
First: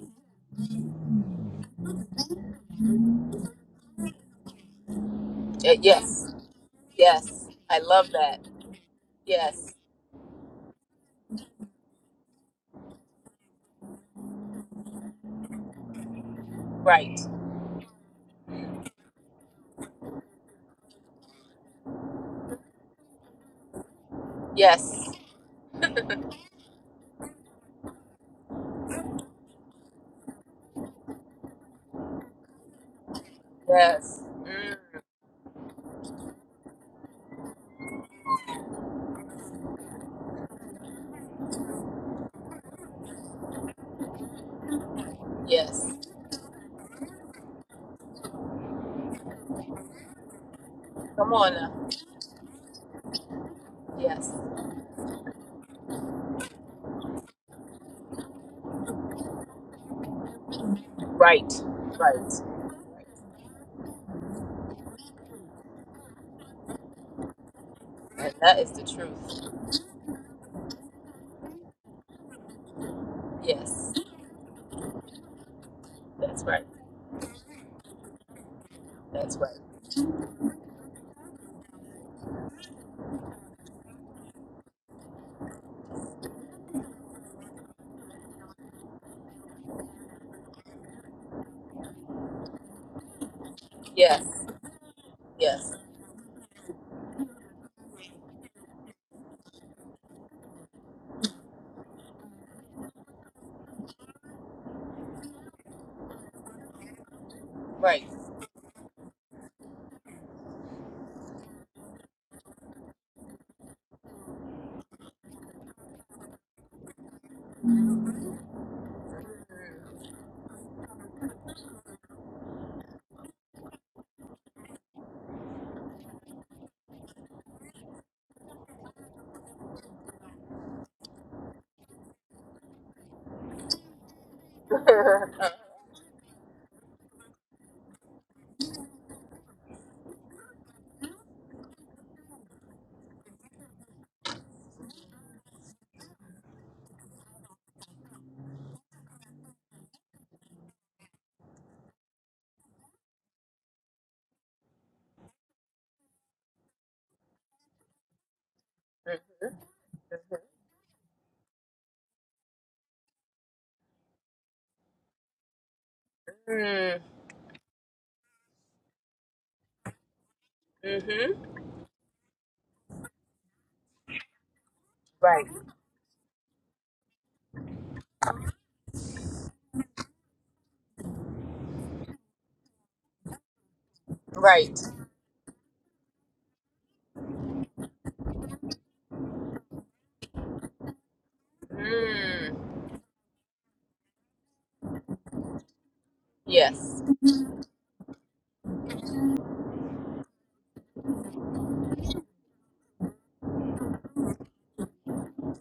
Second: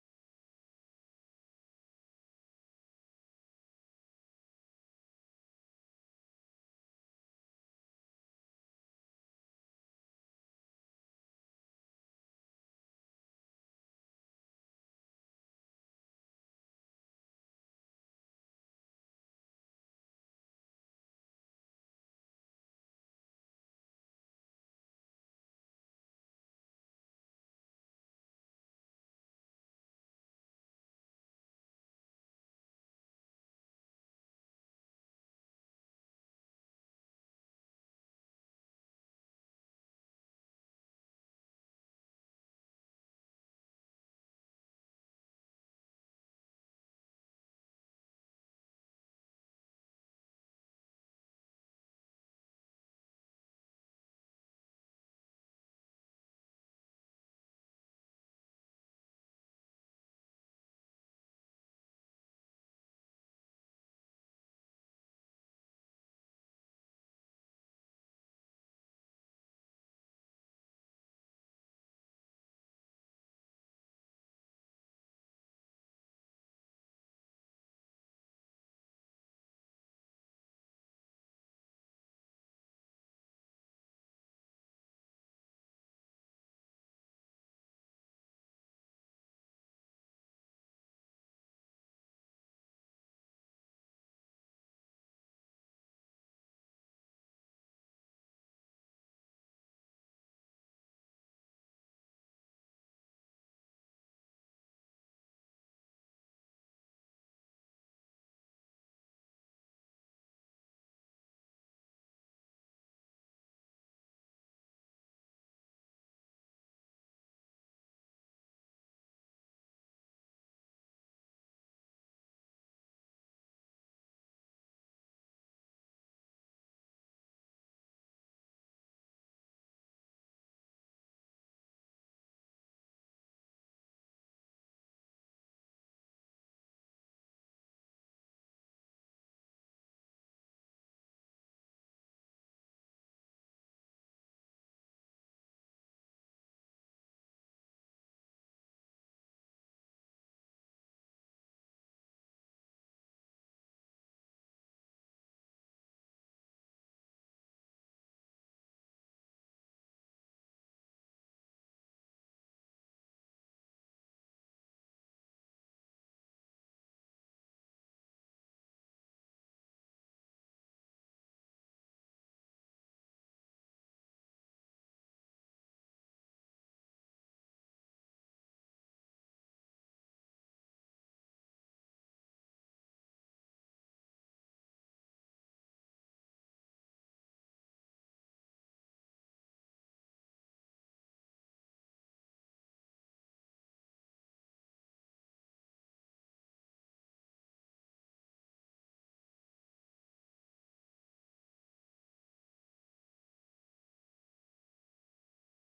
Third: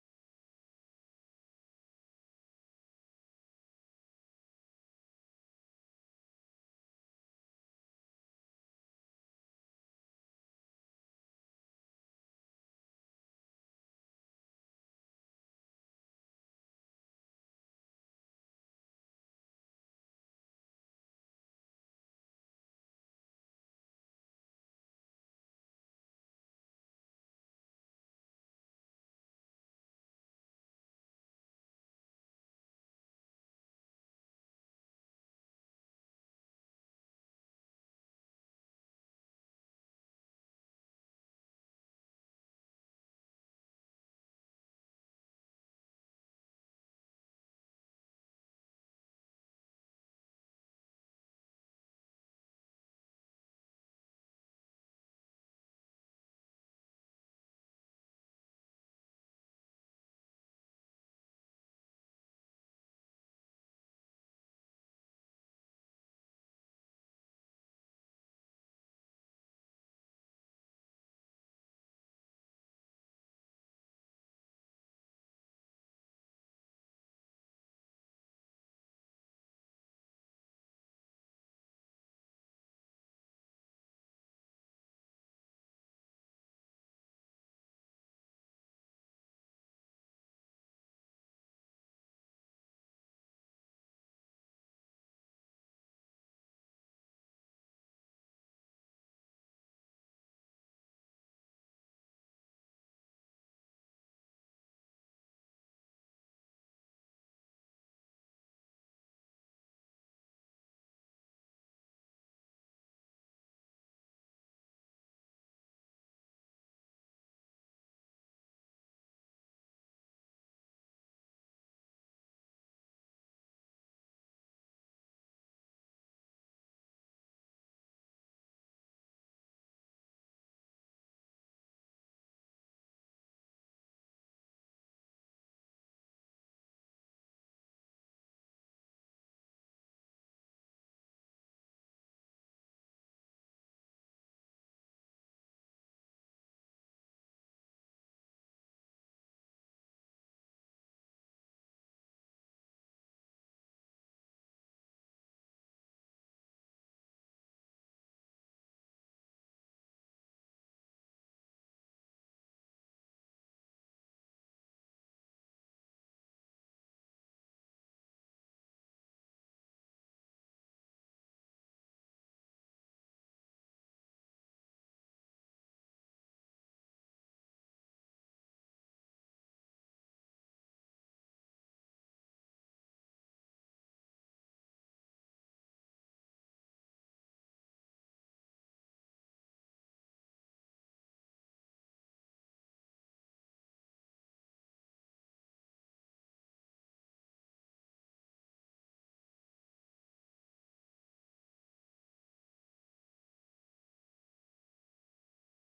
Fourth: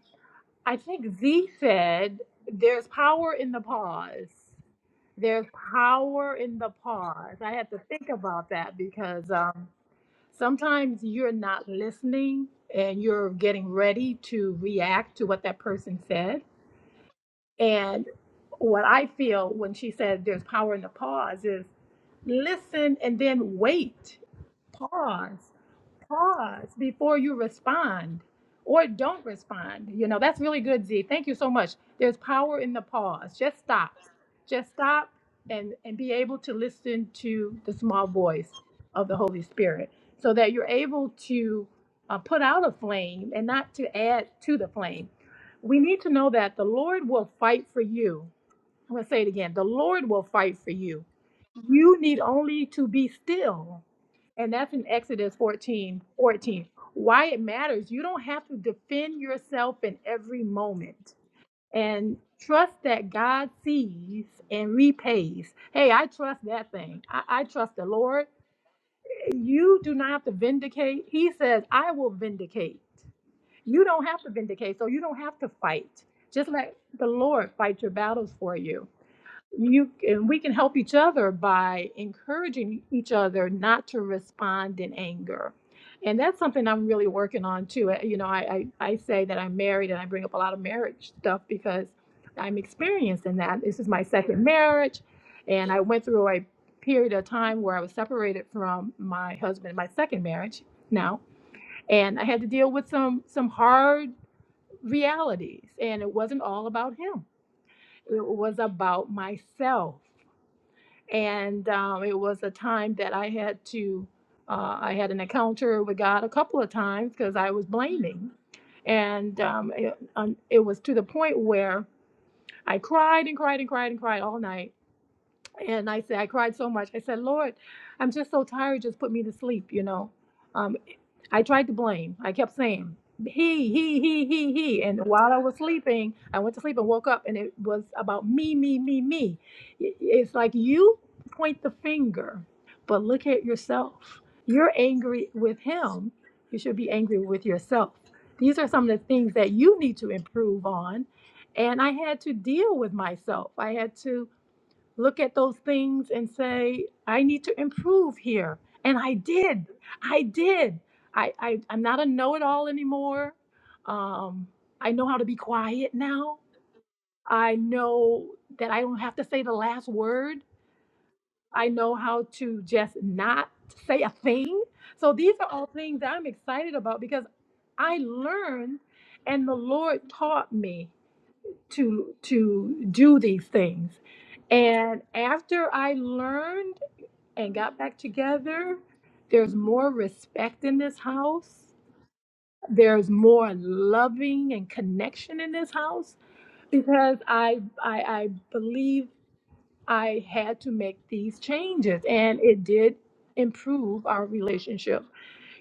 B: i think z said there's power in the pause there's
A: Uh, Yes.
B: power in the pause
A: Yes.
B: i had
A: I
B: to think
A: love that.
B: about that because um
A: Yes.
B: sometimes you're not listening and you're getting ready to react to what that person said
A: Right.
B: And what I feel when she said there's power in the pause is listen and then wait.
A: Yes.
B: Pause pause before you respond or don't respond. You know, that's really good, Z. Thank you so much. There's power in the pause. Just stop.
A: Yes.
B: Just
A: Mm.
B: stop and, and be able to listen to the small voice of the Holy Spirit so that you're able to uh, put out a flame and not to add to the flame. We
A: Yes.
B: need to know that the Lord will fight for you. I'm going to say it again. The Lord will fight for you.
A: Come on now.
B: You need only to be still
A: Yes.
B: and that's in Exodus 14, 14. Why it matters. You don't have to defend yourself in every moment.
A: Right.
B: And
A: Right.
B: trust that God sees and repays. Hey, I trust that thing. I, I trust the Lord.
A: And that is the truth.
B: You do not have to vindicate. He says, I will vindicate. You
A: Yes.
B: don't have to vindicate, so you don't have to fight.
A: That's
B: Just
A: right.
B: let the Lord fight your battles for you
A: That's right.
B: you and we can help each other by encouraging each other not to respond in anger and that's something i'm really working on too Uh, you know i i, I say that i'm married and i bring up a lot of marriage stuff because i'm experienced in that this is my
A: Yes.
B: second marriage and
A: Yes.
B: i went through a period of time where i was separated from my husband my second marriage now and i had to deal with some some hard realities and it wasn't all about him
A: Right.
B: it was about myself and um, it was a time that I had to, uh, I had an encounter with God a couple of times because I was blaming, and um, it, um, it was to the point where I cried and cried and cried and cried all night, and I said I cried so much. I said, Lord, I'm just so tired. Just put me to sleep, you know. Um, I tried to blame. I kept saying he, he, he, he, he. And while I
A: Mm.
B: was sleeping, I went to sleep and woke up, and it was about me, me, me, me. I- It's like you point the finger, but look at yourself. You're angry with him. You should be angry with yourself. These are some of the things that you need to improve on. And I had to deal with myself. I had to look at those things and say, I need to improve here. And I did. I did. I, I, I'm not a know it all anymore. Um, I know how to be quiet now.
A: Mm.
B: I know that I don't have to say the last word.
A: Mm-hmm.
B: I know how to just not say a thing. So these
A: Right.
B: are all things that I'm excited about because I learned and the Lord taught me to to do these things.
A: Right.
B: And after I learned and got back together, there's more respect in this house.
A: Mm.
B: There's more loving and connection in this house
A: Yes.
B: because I I, I believe I had to make these changes and it did improve our relationship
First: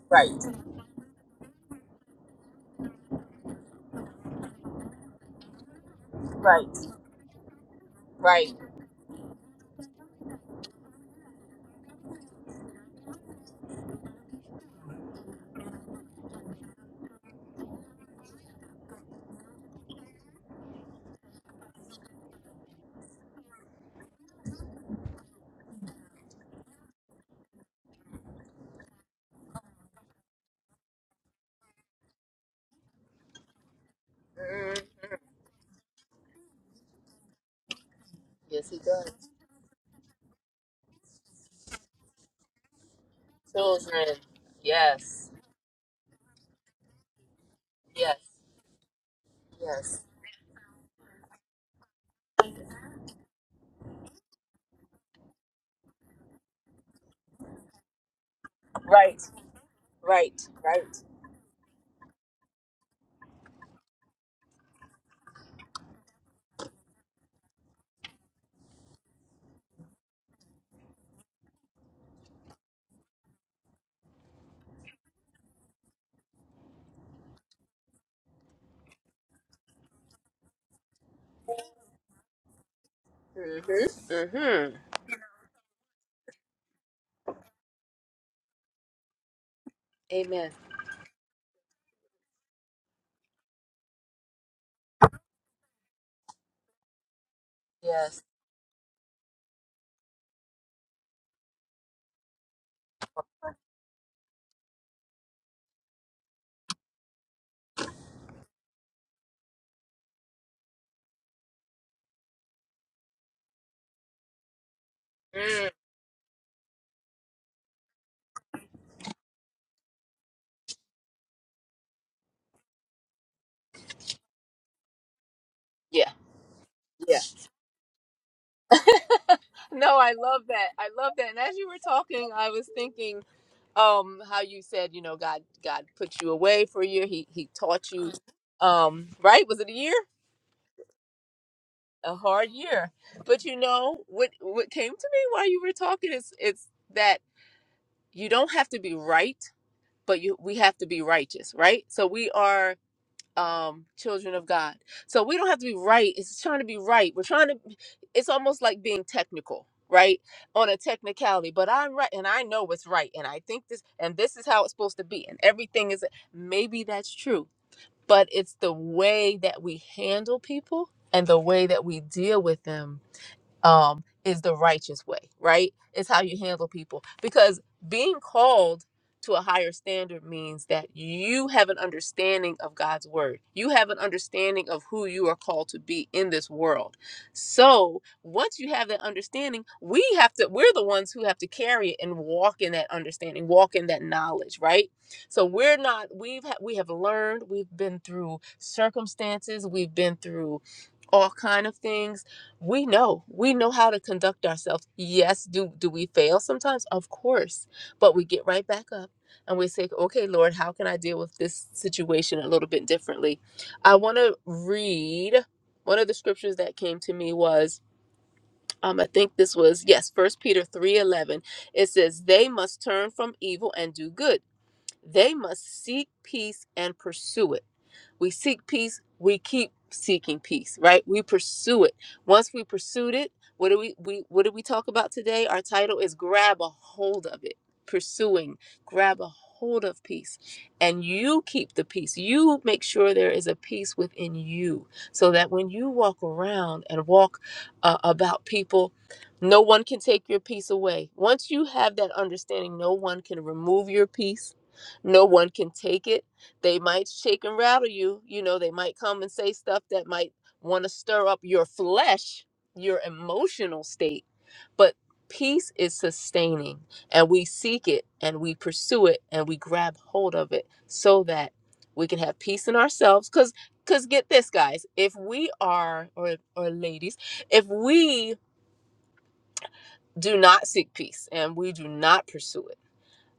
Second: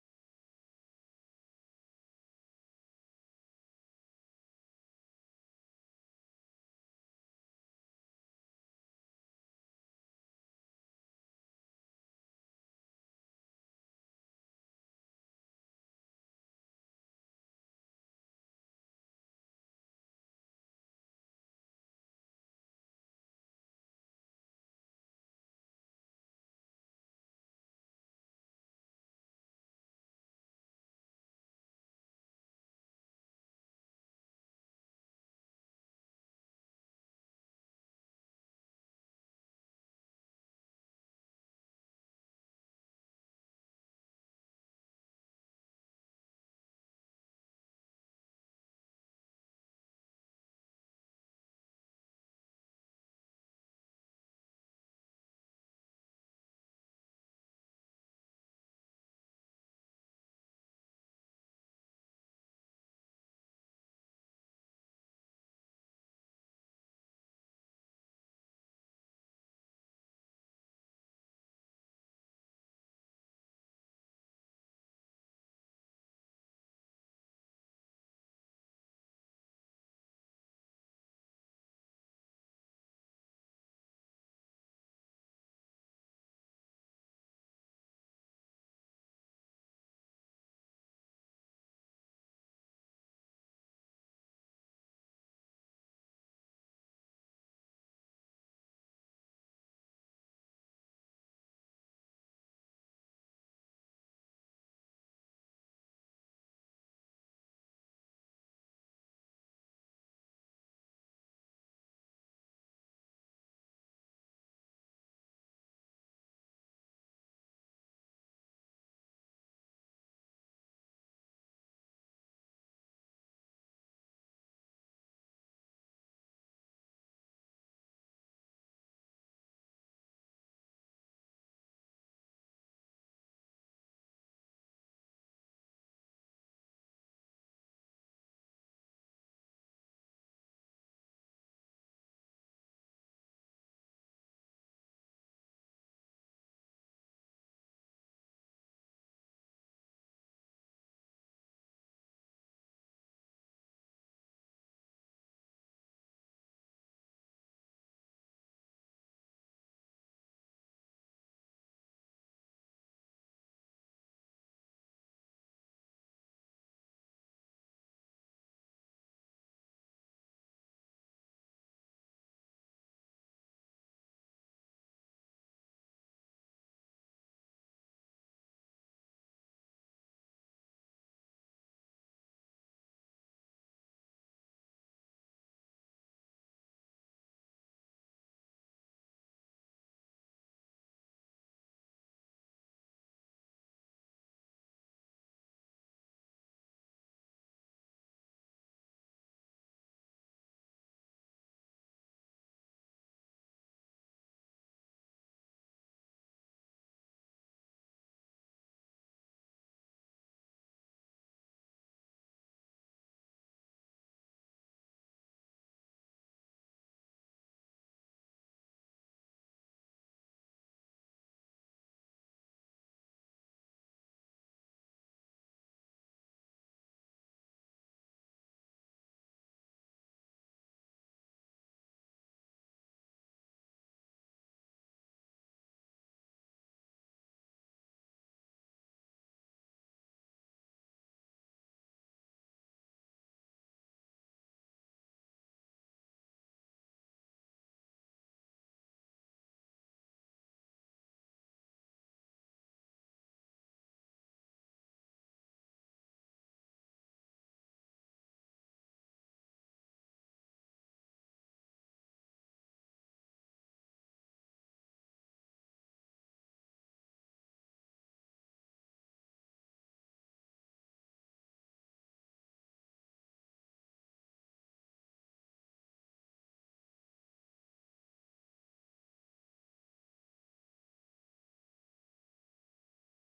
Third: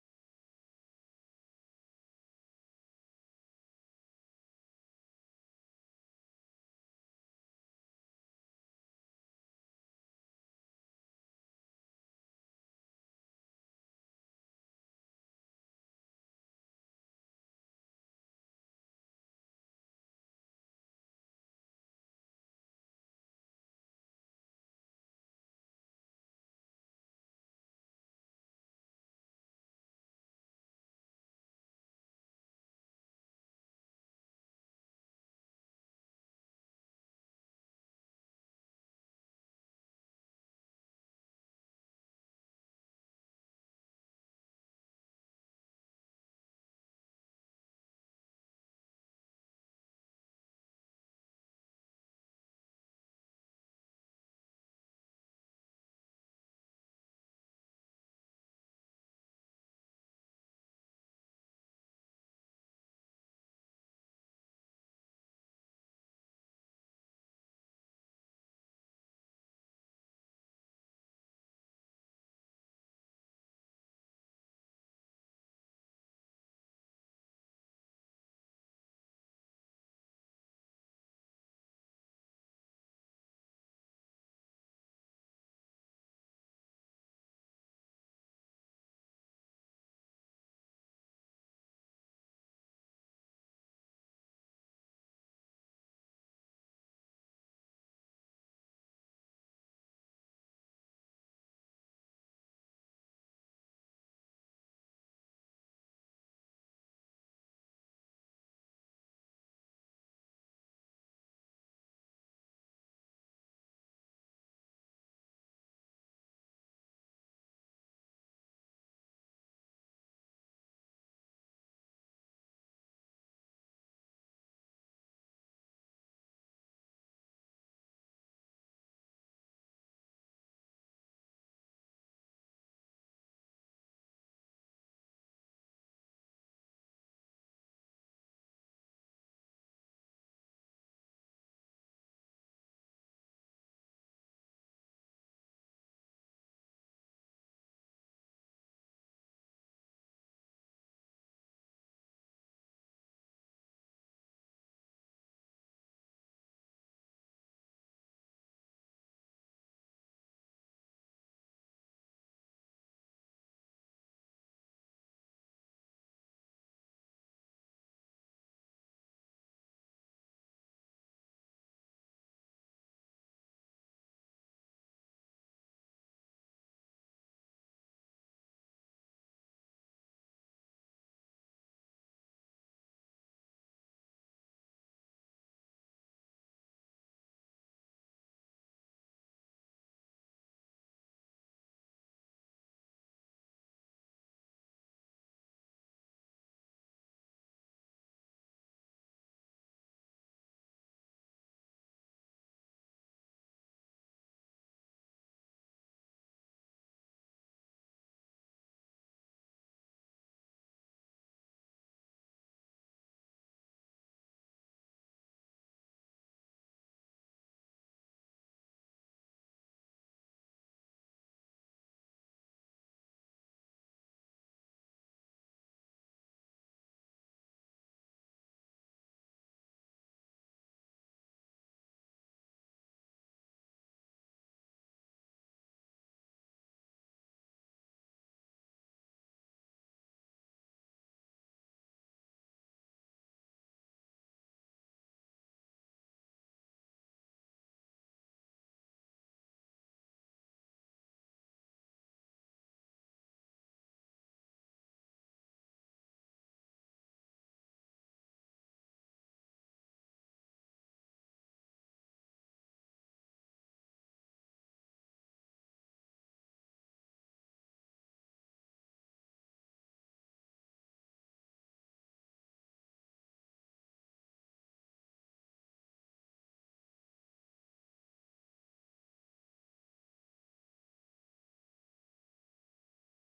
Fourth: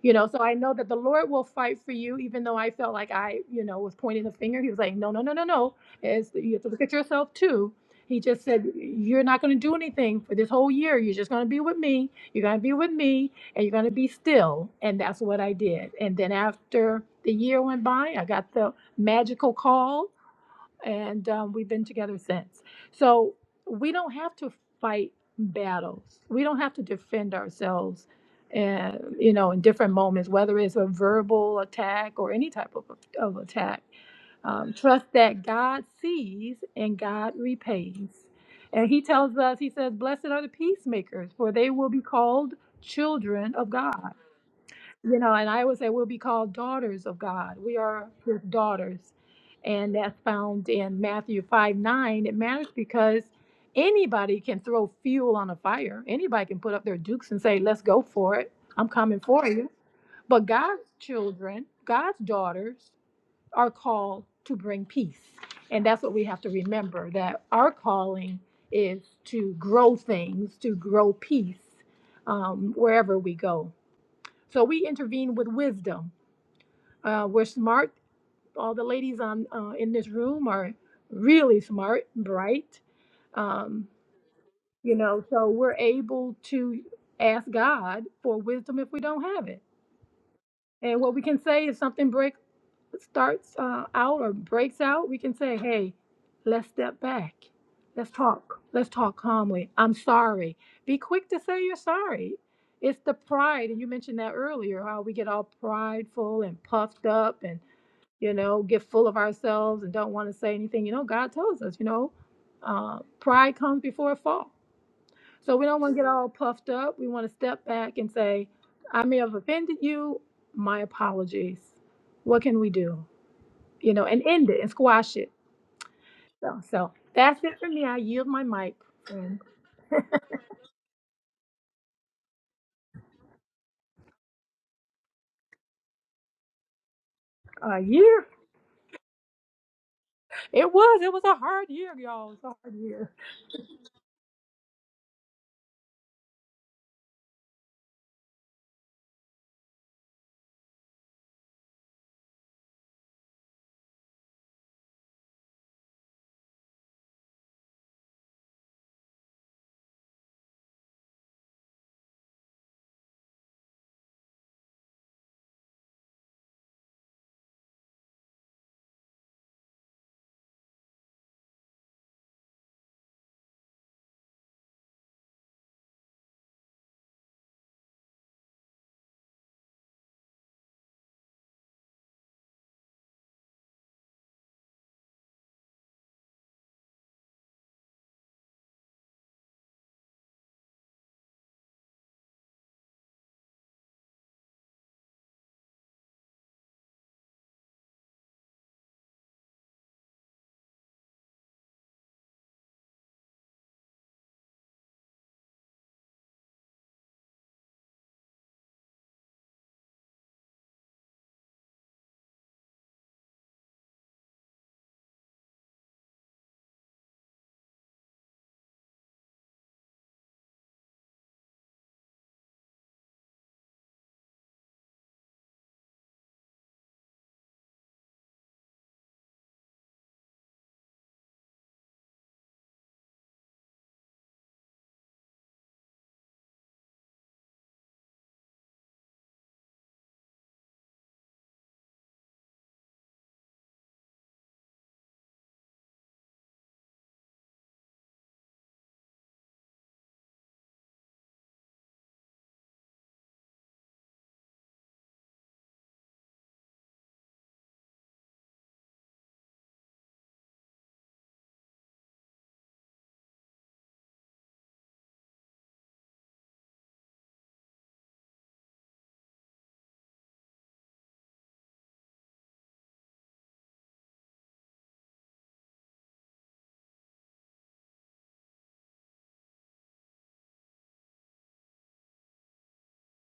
B: you know so
A: Right.
B: i know that the lord will fight for you even though i felt like i you know was pointing the finger he was like no no no no no it's, you have to
A: Right.
B: look at yourself too he just
A: Right.
B: said you're not going to do anything for this whole year you're just going to be with me you're going to be with me and you're going to be still and that's what i did and then after the year went by i got the magical call and um, we've been together since. So we don't have to fight battles. We don't have to defend ourselves, uh, you know, in different moments, whether it's a verbal attack or any type of, of attack. Um,
A: Mm.
B: trust that God sees and God repays.
A: Yes, he
B: And He
A: does.
B: tells us, He says, "Blessed are the peacemakers, for they will be called children of God."
A: Children.
B: you
A: Yes.
B: know, and I would say we'll be called daughters of God. We are
A: Yes.
B: his daughters. And
A: Yes.
B: that's found in Matthew 5 9. It matters because anybody can throw fuel on a fire. Anybody can put up their dukes and say, let's go for it. I'm
A: Right.
B: coming for you.
A: Right.
B: But God's
A: Right.
B: children, God's daughters are called to bring peace. And that's what we have to remember that our calling is to grow things, to grow peace um, wherever we go. So we intervene with wisdom. Uh, we're smart. All the ladies on uh, in this room are really smart, bright. Um,
A: Mm-hmm. Mm-hmm.
B: you know, so we're able to ask God for wisdom if we don't have it.
A: Amen.
B: And what we can say is something breaks starts uh, out or breaks out, we can say, hey, let's step back. Let's
A: Yes.
B: talk. Let's talk calmly. I'm sorry. Be quick to say you're sorry. It's the pride, and you mentioned that earlier, how we get all prideful and puffed up and, you know, get full of ourselves and don't want to say anything. You know, God tells us, you know, uh, pride comes before a fall. So we
A: Mm.
B: don't want to get all puffed up. We want to step back and say, I may have offended you. My apologies. What can we do? you know, and end it and squash it.
A: Yeah.
B: So, so
A: Yeah.
B: that's it for me. I yield my mic.
A: No, I love that. I love that. And as you were talking, I was thinking um how you said, you know, God God put you away for a year. He he
B: A
A: taught you
B: year.
A: um right? Was it a year?
B: It was. It was a hard year,
A: A
B: y'all. It was
A: hard
B: a hard
A: year.
B: year.
A: But you know, what what came to me while you were talking is it's that you don't have to be right, but you we have to be righteous, right? So we are um children of God. So we don't have to be right. It's trying to be right. We're trying to it's almost like being technical, right? On a technicality, but I'm right and I know what's right and I think this and this is how it's supposed to be and everything is maybe that's true, but it's the way that we handle people and the way that we deal with them um is the righteous way right it's how you handle people because being called to a higher standard means that you have an understanding of God's word. You have an understanding of who you are called to be in this world. So, once you have that understanding, we have to we're the ones who have to carry it and walk in that understanding, walk in that knowledge, right? So, we're not we've ha- we have learned, we've been through circumstances, we've been through all kind of things we know we know how to conduct ourselves yes do do we fail sometimes of course but we get right back up and we say okay lord how can i deal with this situation a little bit differently i want to read one of the scriptures that came to me was um i think this was yes first peter 3 11. it says they must turn from evil and do good they must seek peace and pursue it. We seek peace, we keep seeking peace, right? We pursue it. Once we pursued it, what do we, we what did we talk about today? Our title is grab a hold of it. Pursuing, grab a hold of peace. And you keep the peace. You make sure there is a peace within you so that when you walk around and walk uh, about people no one can take your peace away. Once you have that understanding, no one can remove your peace no one can take it. They might shake and rattle you. You know, they might come and say stuff that might want to stir up your flesh, your emotional state. But peace is sustaining, and we seek it and we pursue it and we grab hold of it so that we can have peace in ourselves. Because, because get this, guys, if we are, or, or ladies, if we do not seek peace and we do not pursue it,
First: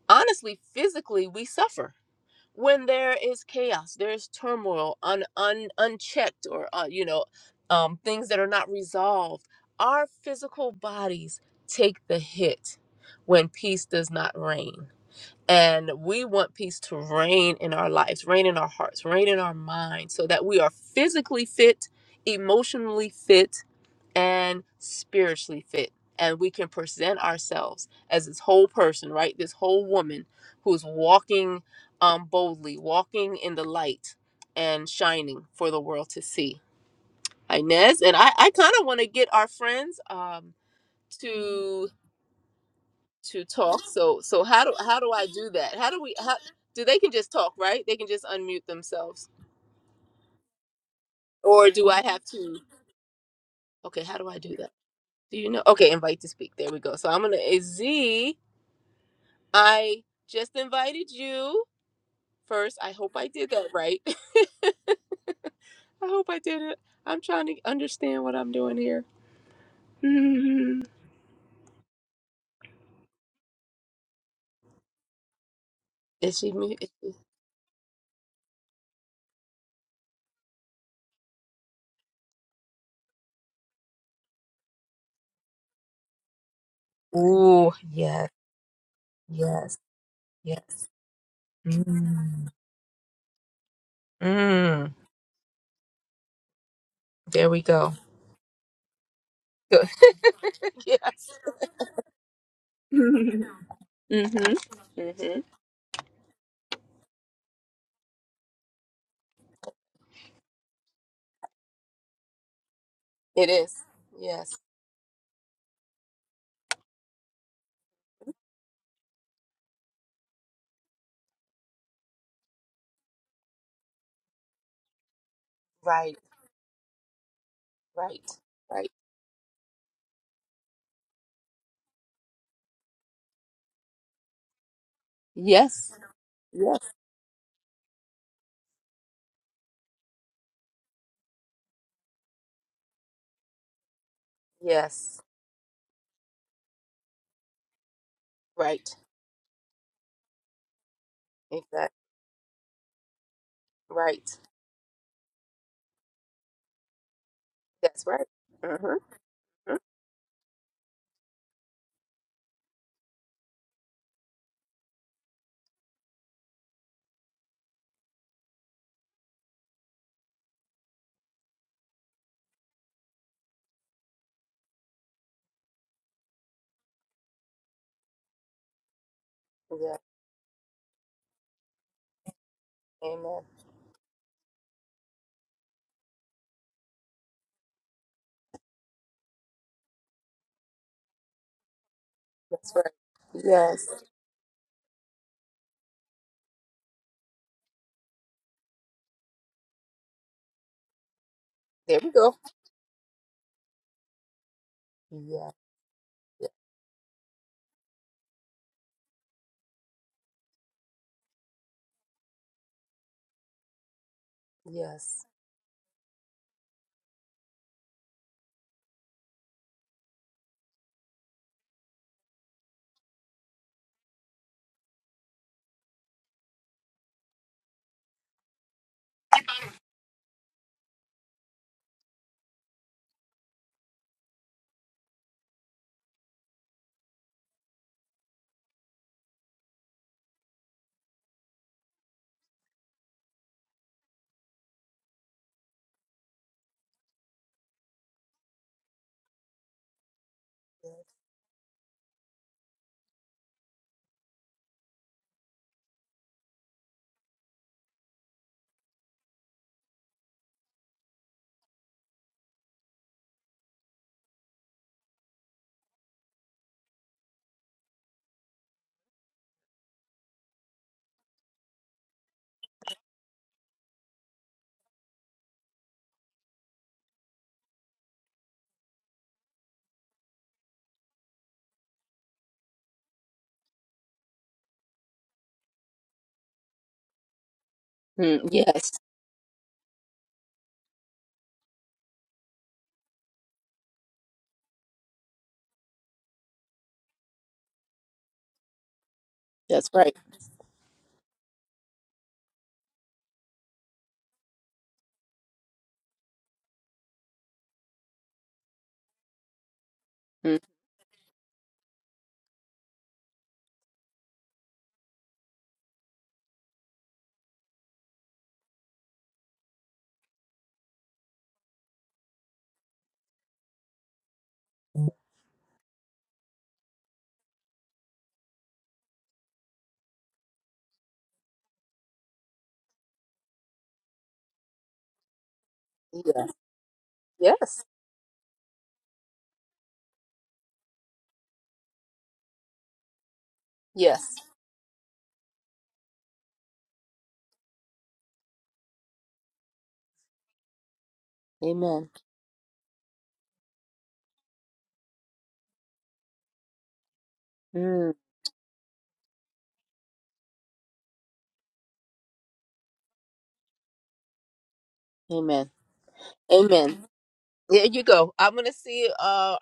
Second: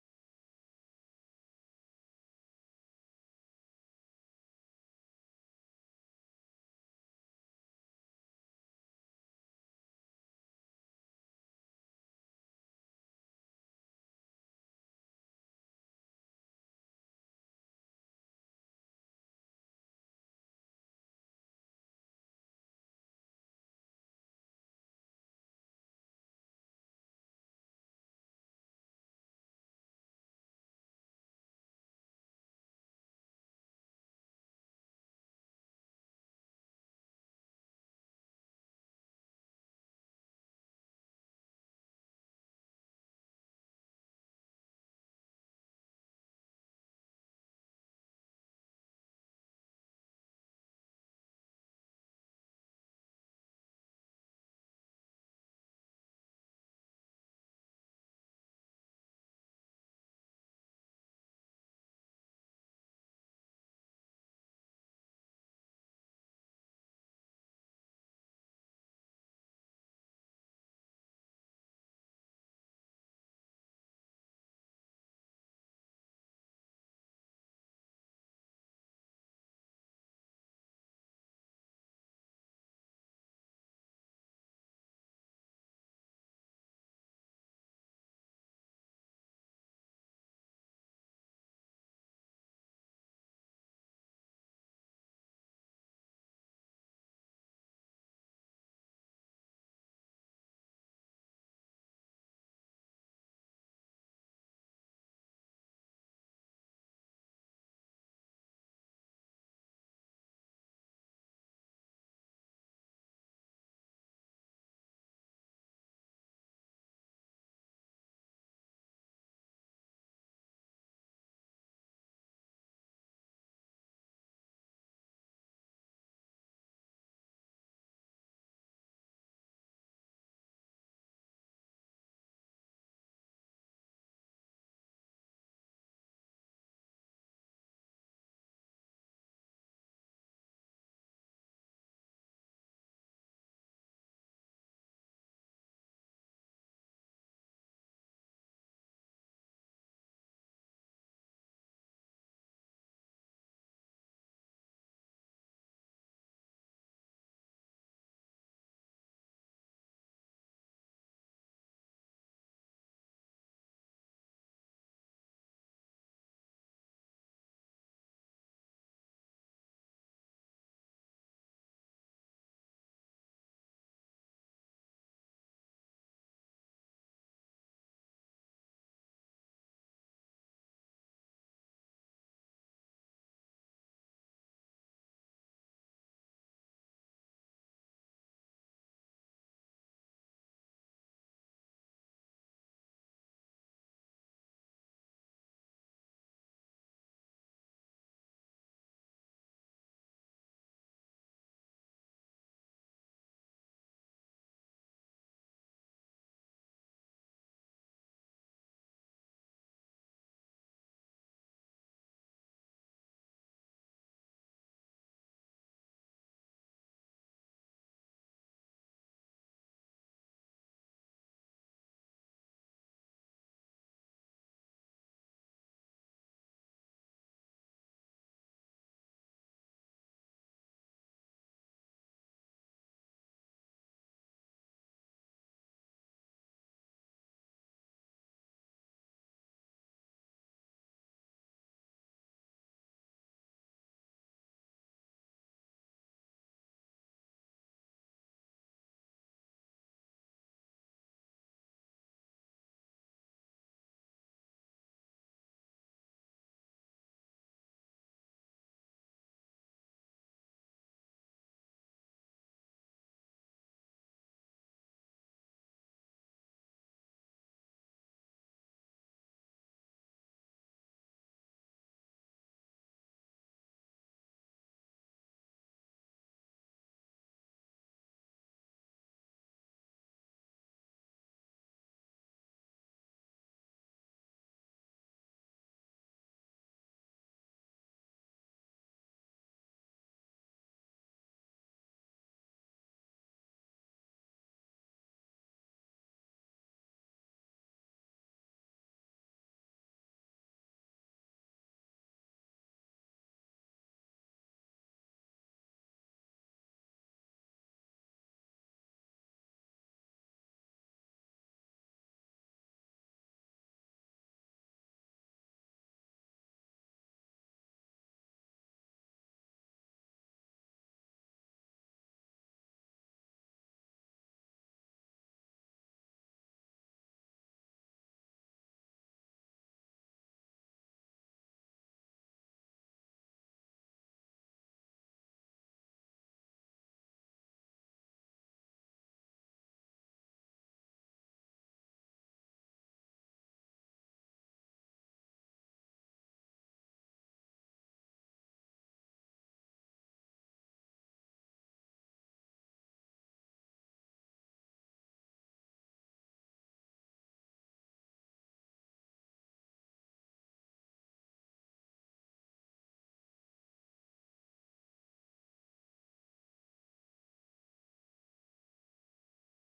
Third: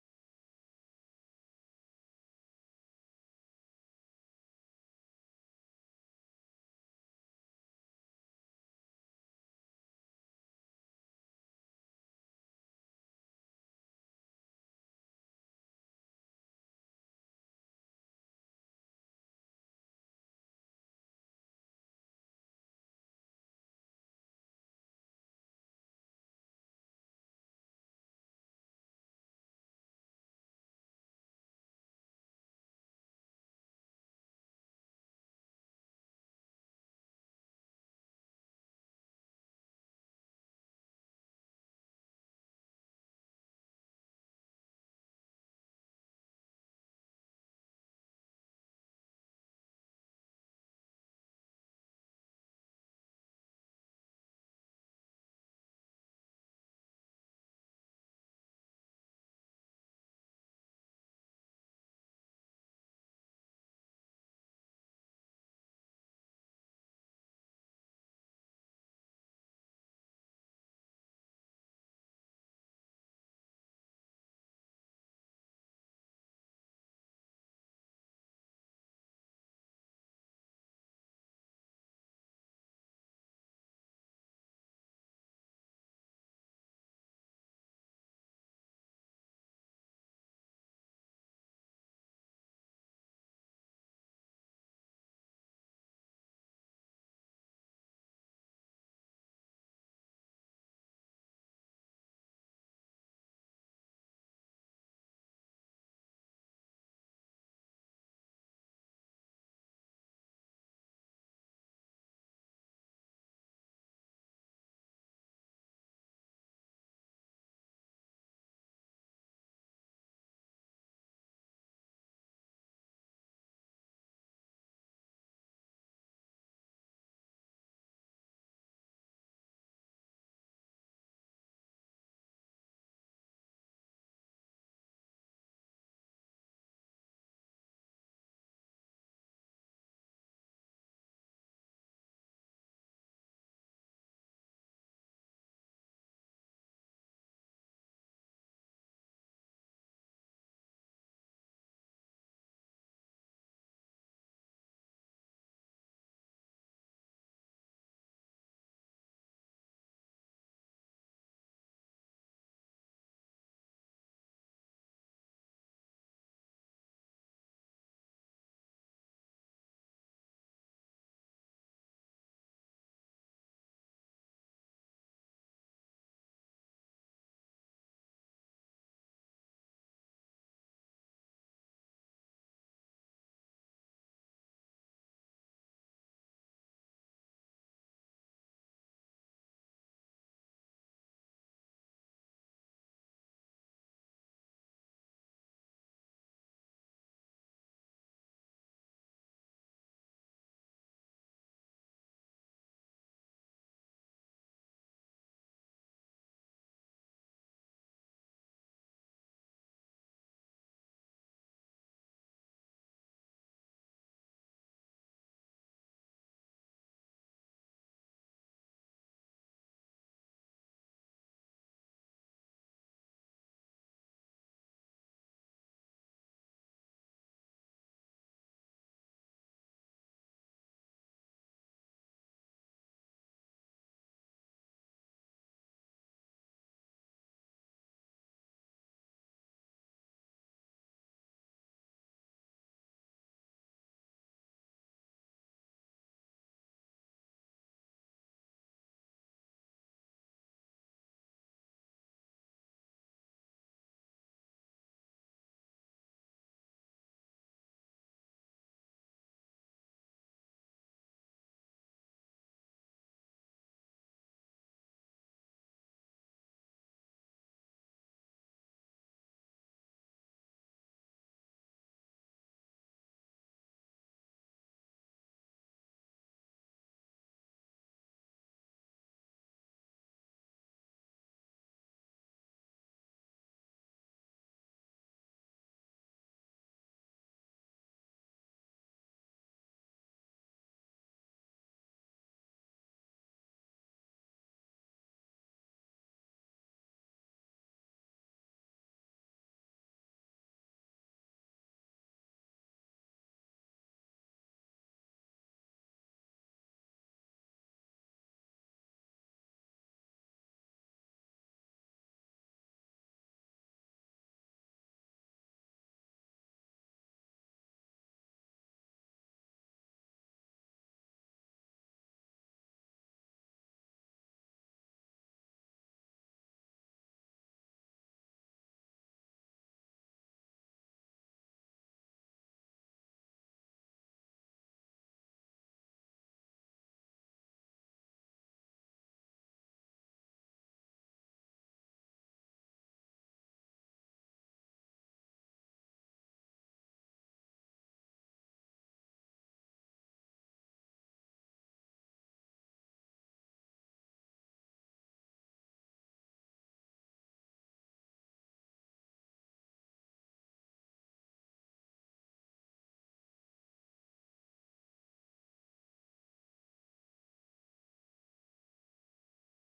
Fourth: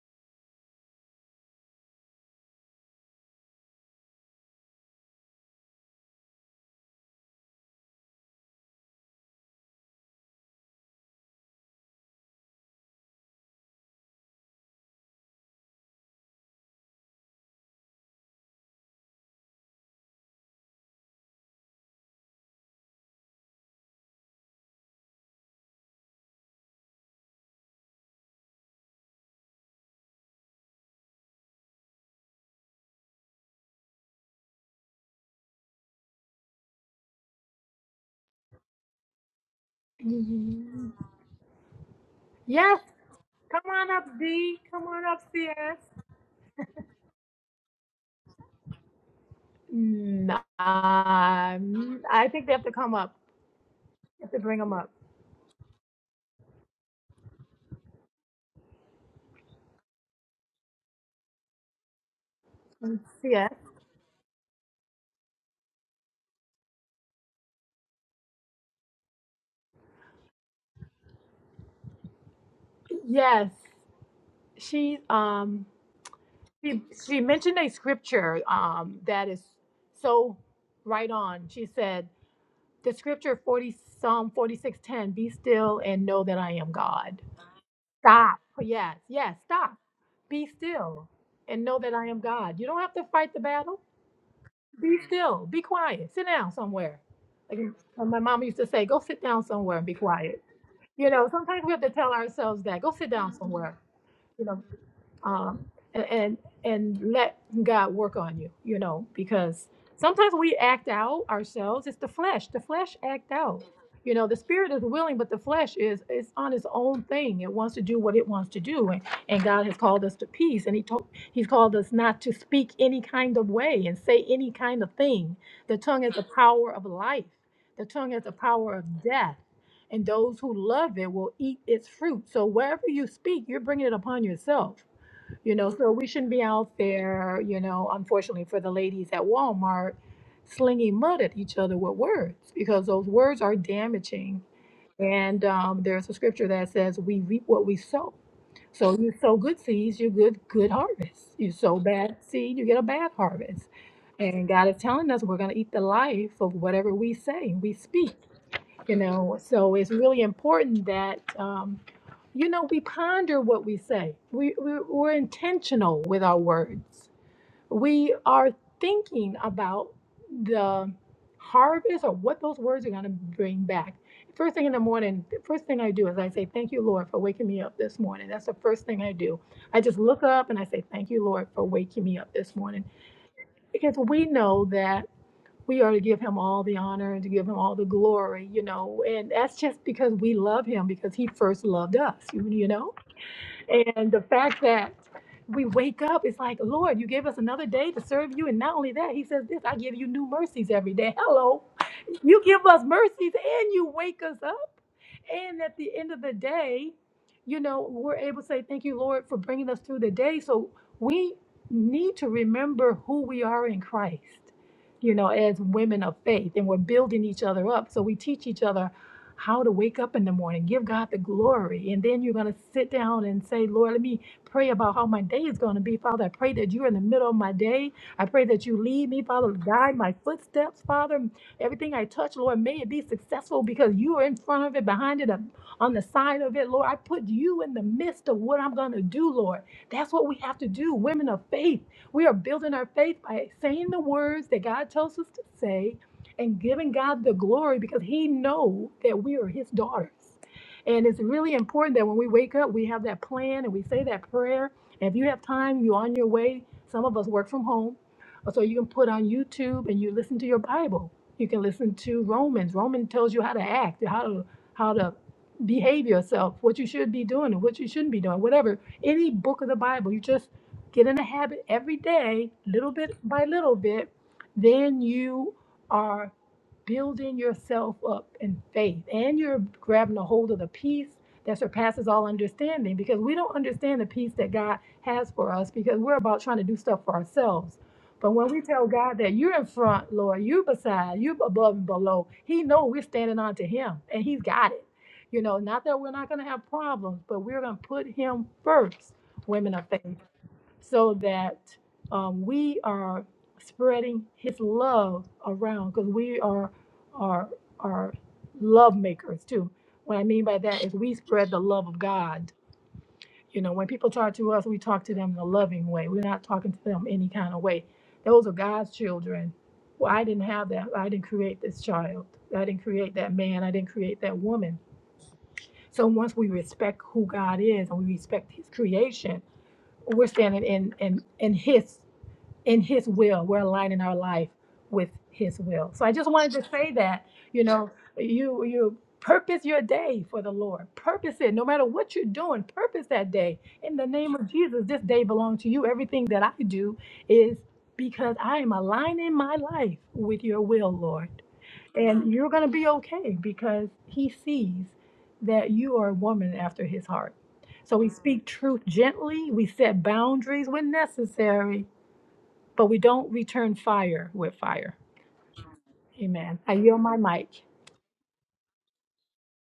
A: honestly, physically, we suffer when there is chaos there is turmoil un, un unchecked or uh, you know um, things that are not resolved our physical bodies take the hit when peace does not reign and we want peace to reign in our lives reign in our hearts reign in our minds so that we are physically fit emotionally fit and spiritually fit. And we can present ourselves as this whole person, right? This whole woman who's walking um, boldly, walking in the light and shining for the world to see. Inez, and I, I kind of want to get our friends um,
B: Mhm.
A: to
B: Yes.
A: to
B: Come
A: talk.
B: on up,
A: So so
B: D.
A: how do
B: Come
A: how
B: on
A: do
B: up,
A: I do that?
B: CS.
A: How do we how do they can just talk, right? They can just unmute themselves.
B: Nah,
A: Or do
B: um,
A: I have
B: I think they
A: to
B: have to come up.
A: okay, how
B: You
A: do
B: have to
A: I do
B: bring
A: that?
B: them up.
A: Do you know? Okay, invite to speak. There we go. So I'm gonna Z. I just invited you first. I hope I did
B: CS.
A: that right. I hope I did it. I'm trying to understand what I'm doing here. Mhm.
B: Yes. She um
A: Is she mu-
B: she
A: is she-
B: she mentioned a scripture um that is so right on. She said The scripture 40 Psalm 46:10, be still and know that I am God.
A: Ooh, yes,
B: Stop. Yes, yes, stop.
A: yes,
B: Be
A: yes.
B: still and know that I am
A: Mm.
B: God. You don't have to fight the battle.
A: Mm.
B: Be still. Be quiet. Sit down somewhere.
A: There
B: Like
A: we go.
B: when my mom used to say, go sit down somewhere and
A: Good.
B: be quiet. You know,
A: Yes.
B: sometimes we have to tell ourselves that. Go sit down
A: Mhm.
B: somewhere. You
A: Mm.
B: know
A: Mhm.
B: um, and, and and let God work on you, you know, because sometimes we act out ourselves. It's the flesh. The flesh act
A: It
B: out.
A: is.
B: You know, the
A: Yes.
B: spirit is willing, but the flesh is is on its own thing. It wants to do what it wants to do, and, and God has called us to peace, and He told He's called us not to speak any kind of way and say any kind of thing. The tongue has
A: Right.
B: the power of life. The tongue has
A: Right.
B: the power
A: Right.
B: of death, and those who love it will eat its fruit. So wherever you speak, you're bringing it upon yourself you know, so
A: Yes.
B: we shouldn't be out
A: Yes.
B: there, you know, unfortunately for the ladies at Walmart, slinging mud at each other with words because those words are damaging.
A: Yes.
B: And um, there's a scripture that says, "We reap what we sow."
A: Right.
B: So you sow good seeds, you good good harvest. You sow
A: Exactly.
B: bad seed, you get a bad harvest.
A: Right.
B: And God is telling us we're going to eat the life of whatever we say, we
A: That's
B: speak.
A: right.
B: You know, so
A: Huh?
B: it's really important that, um, you know, we ponder what we say. We, we, we're intentional with our words. We are thinking about the harvest or what those words are going to bring back. First thing in the morning, the first thing I do is I say, Thank you, Lord, for waking me up this morning. That's the first thing I do. I
A: Yeah.
B: just look up and I say, Thank you, Lord, for waking me up this morning.
A: Amen.
B: Because we know that we are to give him all the honor and to give him all the glory, you know. And that's just because we love him because he first loved us, you, you
A: That's right.
B: know.
A: Yes.
B: And the fact that we wake up, it's like, Lord, you gave us another day to serve you. And not only that, he says this, I give you new mercies every day. Hello.
A: There we go.
B: You give us mercies and you wake us up.
A: Yeah.
B: And at the end of the
A: yeah,
B: day, you know, we're able to say, Thank you, Lord, for bringing us through the day. So we need to remember who we are in Christ, you
A: Yes.
B: know, as women of faith. And we're building each other up. So we teach each other how to wake up in the morning, give God the glory. And then you're going to sit down and say, Lord, let me pray about how my day is going to be. Father, I pray that you're in the middle of my day. I pray that you lead me, Father, guide my footsteps, Father. Everything I touch, Lord, may it be successful because you are in front of it, behind it, um, on the side of it. Lord, I put you in the midst of what I'm going to do, Lord. That's what we have to do, women of faith. We are building our faith by saying the words that God tells us to say and giving God the glory because He knows that we are His daughters. And it's really important that when we wake up, we have that plan and we say that prayer. And if you have time, you're on your way. Some of us work from home Oh, So you can put on YouTube and you listen to your Bible. You can listen to Romans. Romans tells you how to act, how to how to behave yourself, what you should be doing and what you shouldn't be doing, whatever. Any book of the Bible, you just get in a habit every day, little bit by little bit, then you are building yourself up in faith and you're grabbing a hold of the peace that surpasses all understanding because we don't understand the peace that God has for us because we're about trying to do stuff for ourselves but when
A: Mm,
B: we tell
A: yes.
B: God that you're in front, Lord, you beside, you above and below, He know we're standing on to Him, and He's got it. You know, not that we're not going to have problems, but we're going to put Him first, women of
A: That's right.
B: faith, so that um, we are spreading His love around, because we are are are love makers too. What I mean by
A: Mm.
B: that is we spread the love of God you know, when people talk to us, we talk to them in a loving way. We're not talking to them any kind of way. Those are God's children. Well, I didn't have that. I didn't create this child. I didn't create that man. I didn't create that woman.
A: Mm,
B: So once we respect who God is and we respect his creation, we're standing in in in his in his will we're aligning our life with his will so i just
A: Yeah.
B: wanted to say that you
A: Yes.
B: know you you purpose your day for the lord purpose it no matter what you're doing purpose that day in the name
A: Yes.
B: of jesus this day belongs to you everything that i do is because i am aligning my life with your will lord
A: Amen.
B: and you're going to be okay because he sees that you are a woman after his heart so we
A: Mm.
B: speak truth gently we set boundaries when necessary but we don't return fire with fire.
A: Amen.
B: Amen. I yield
A: Amen.
B: my mic.
A: There you go. I'm gonna see. Uh,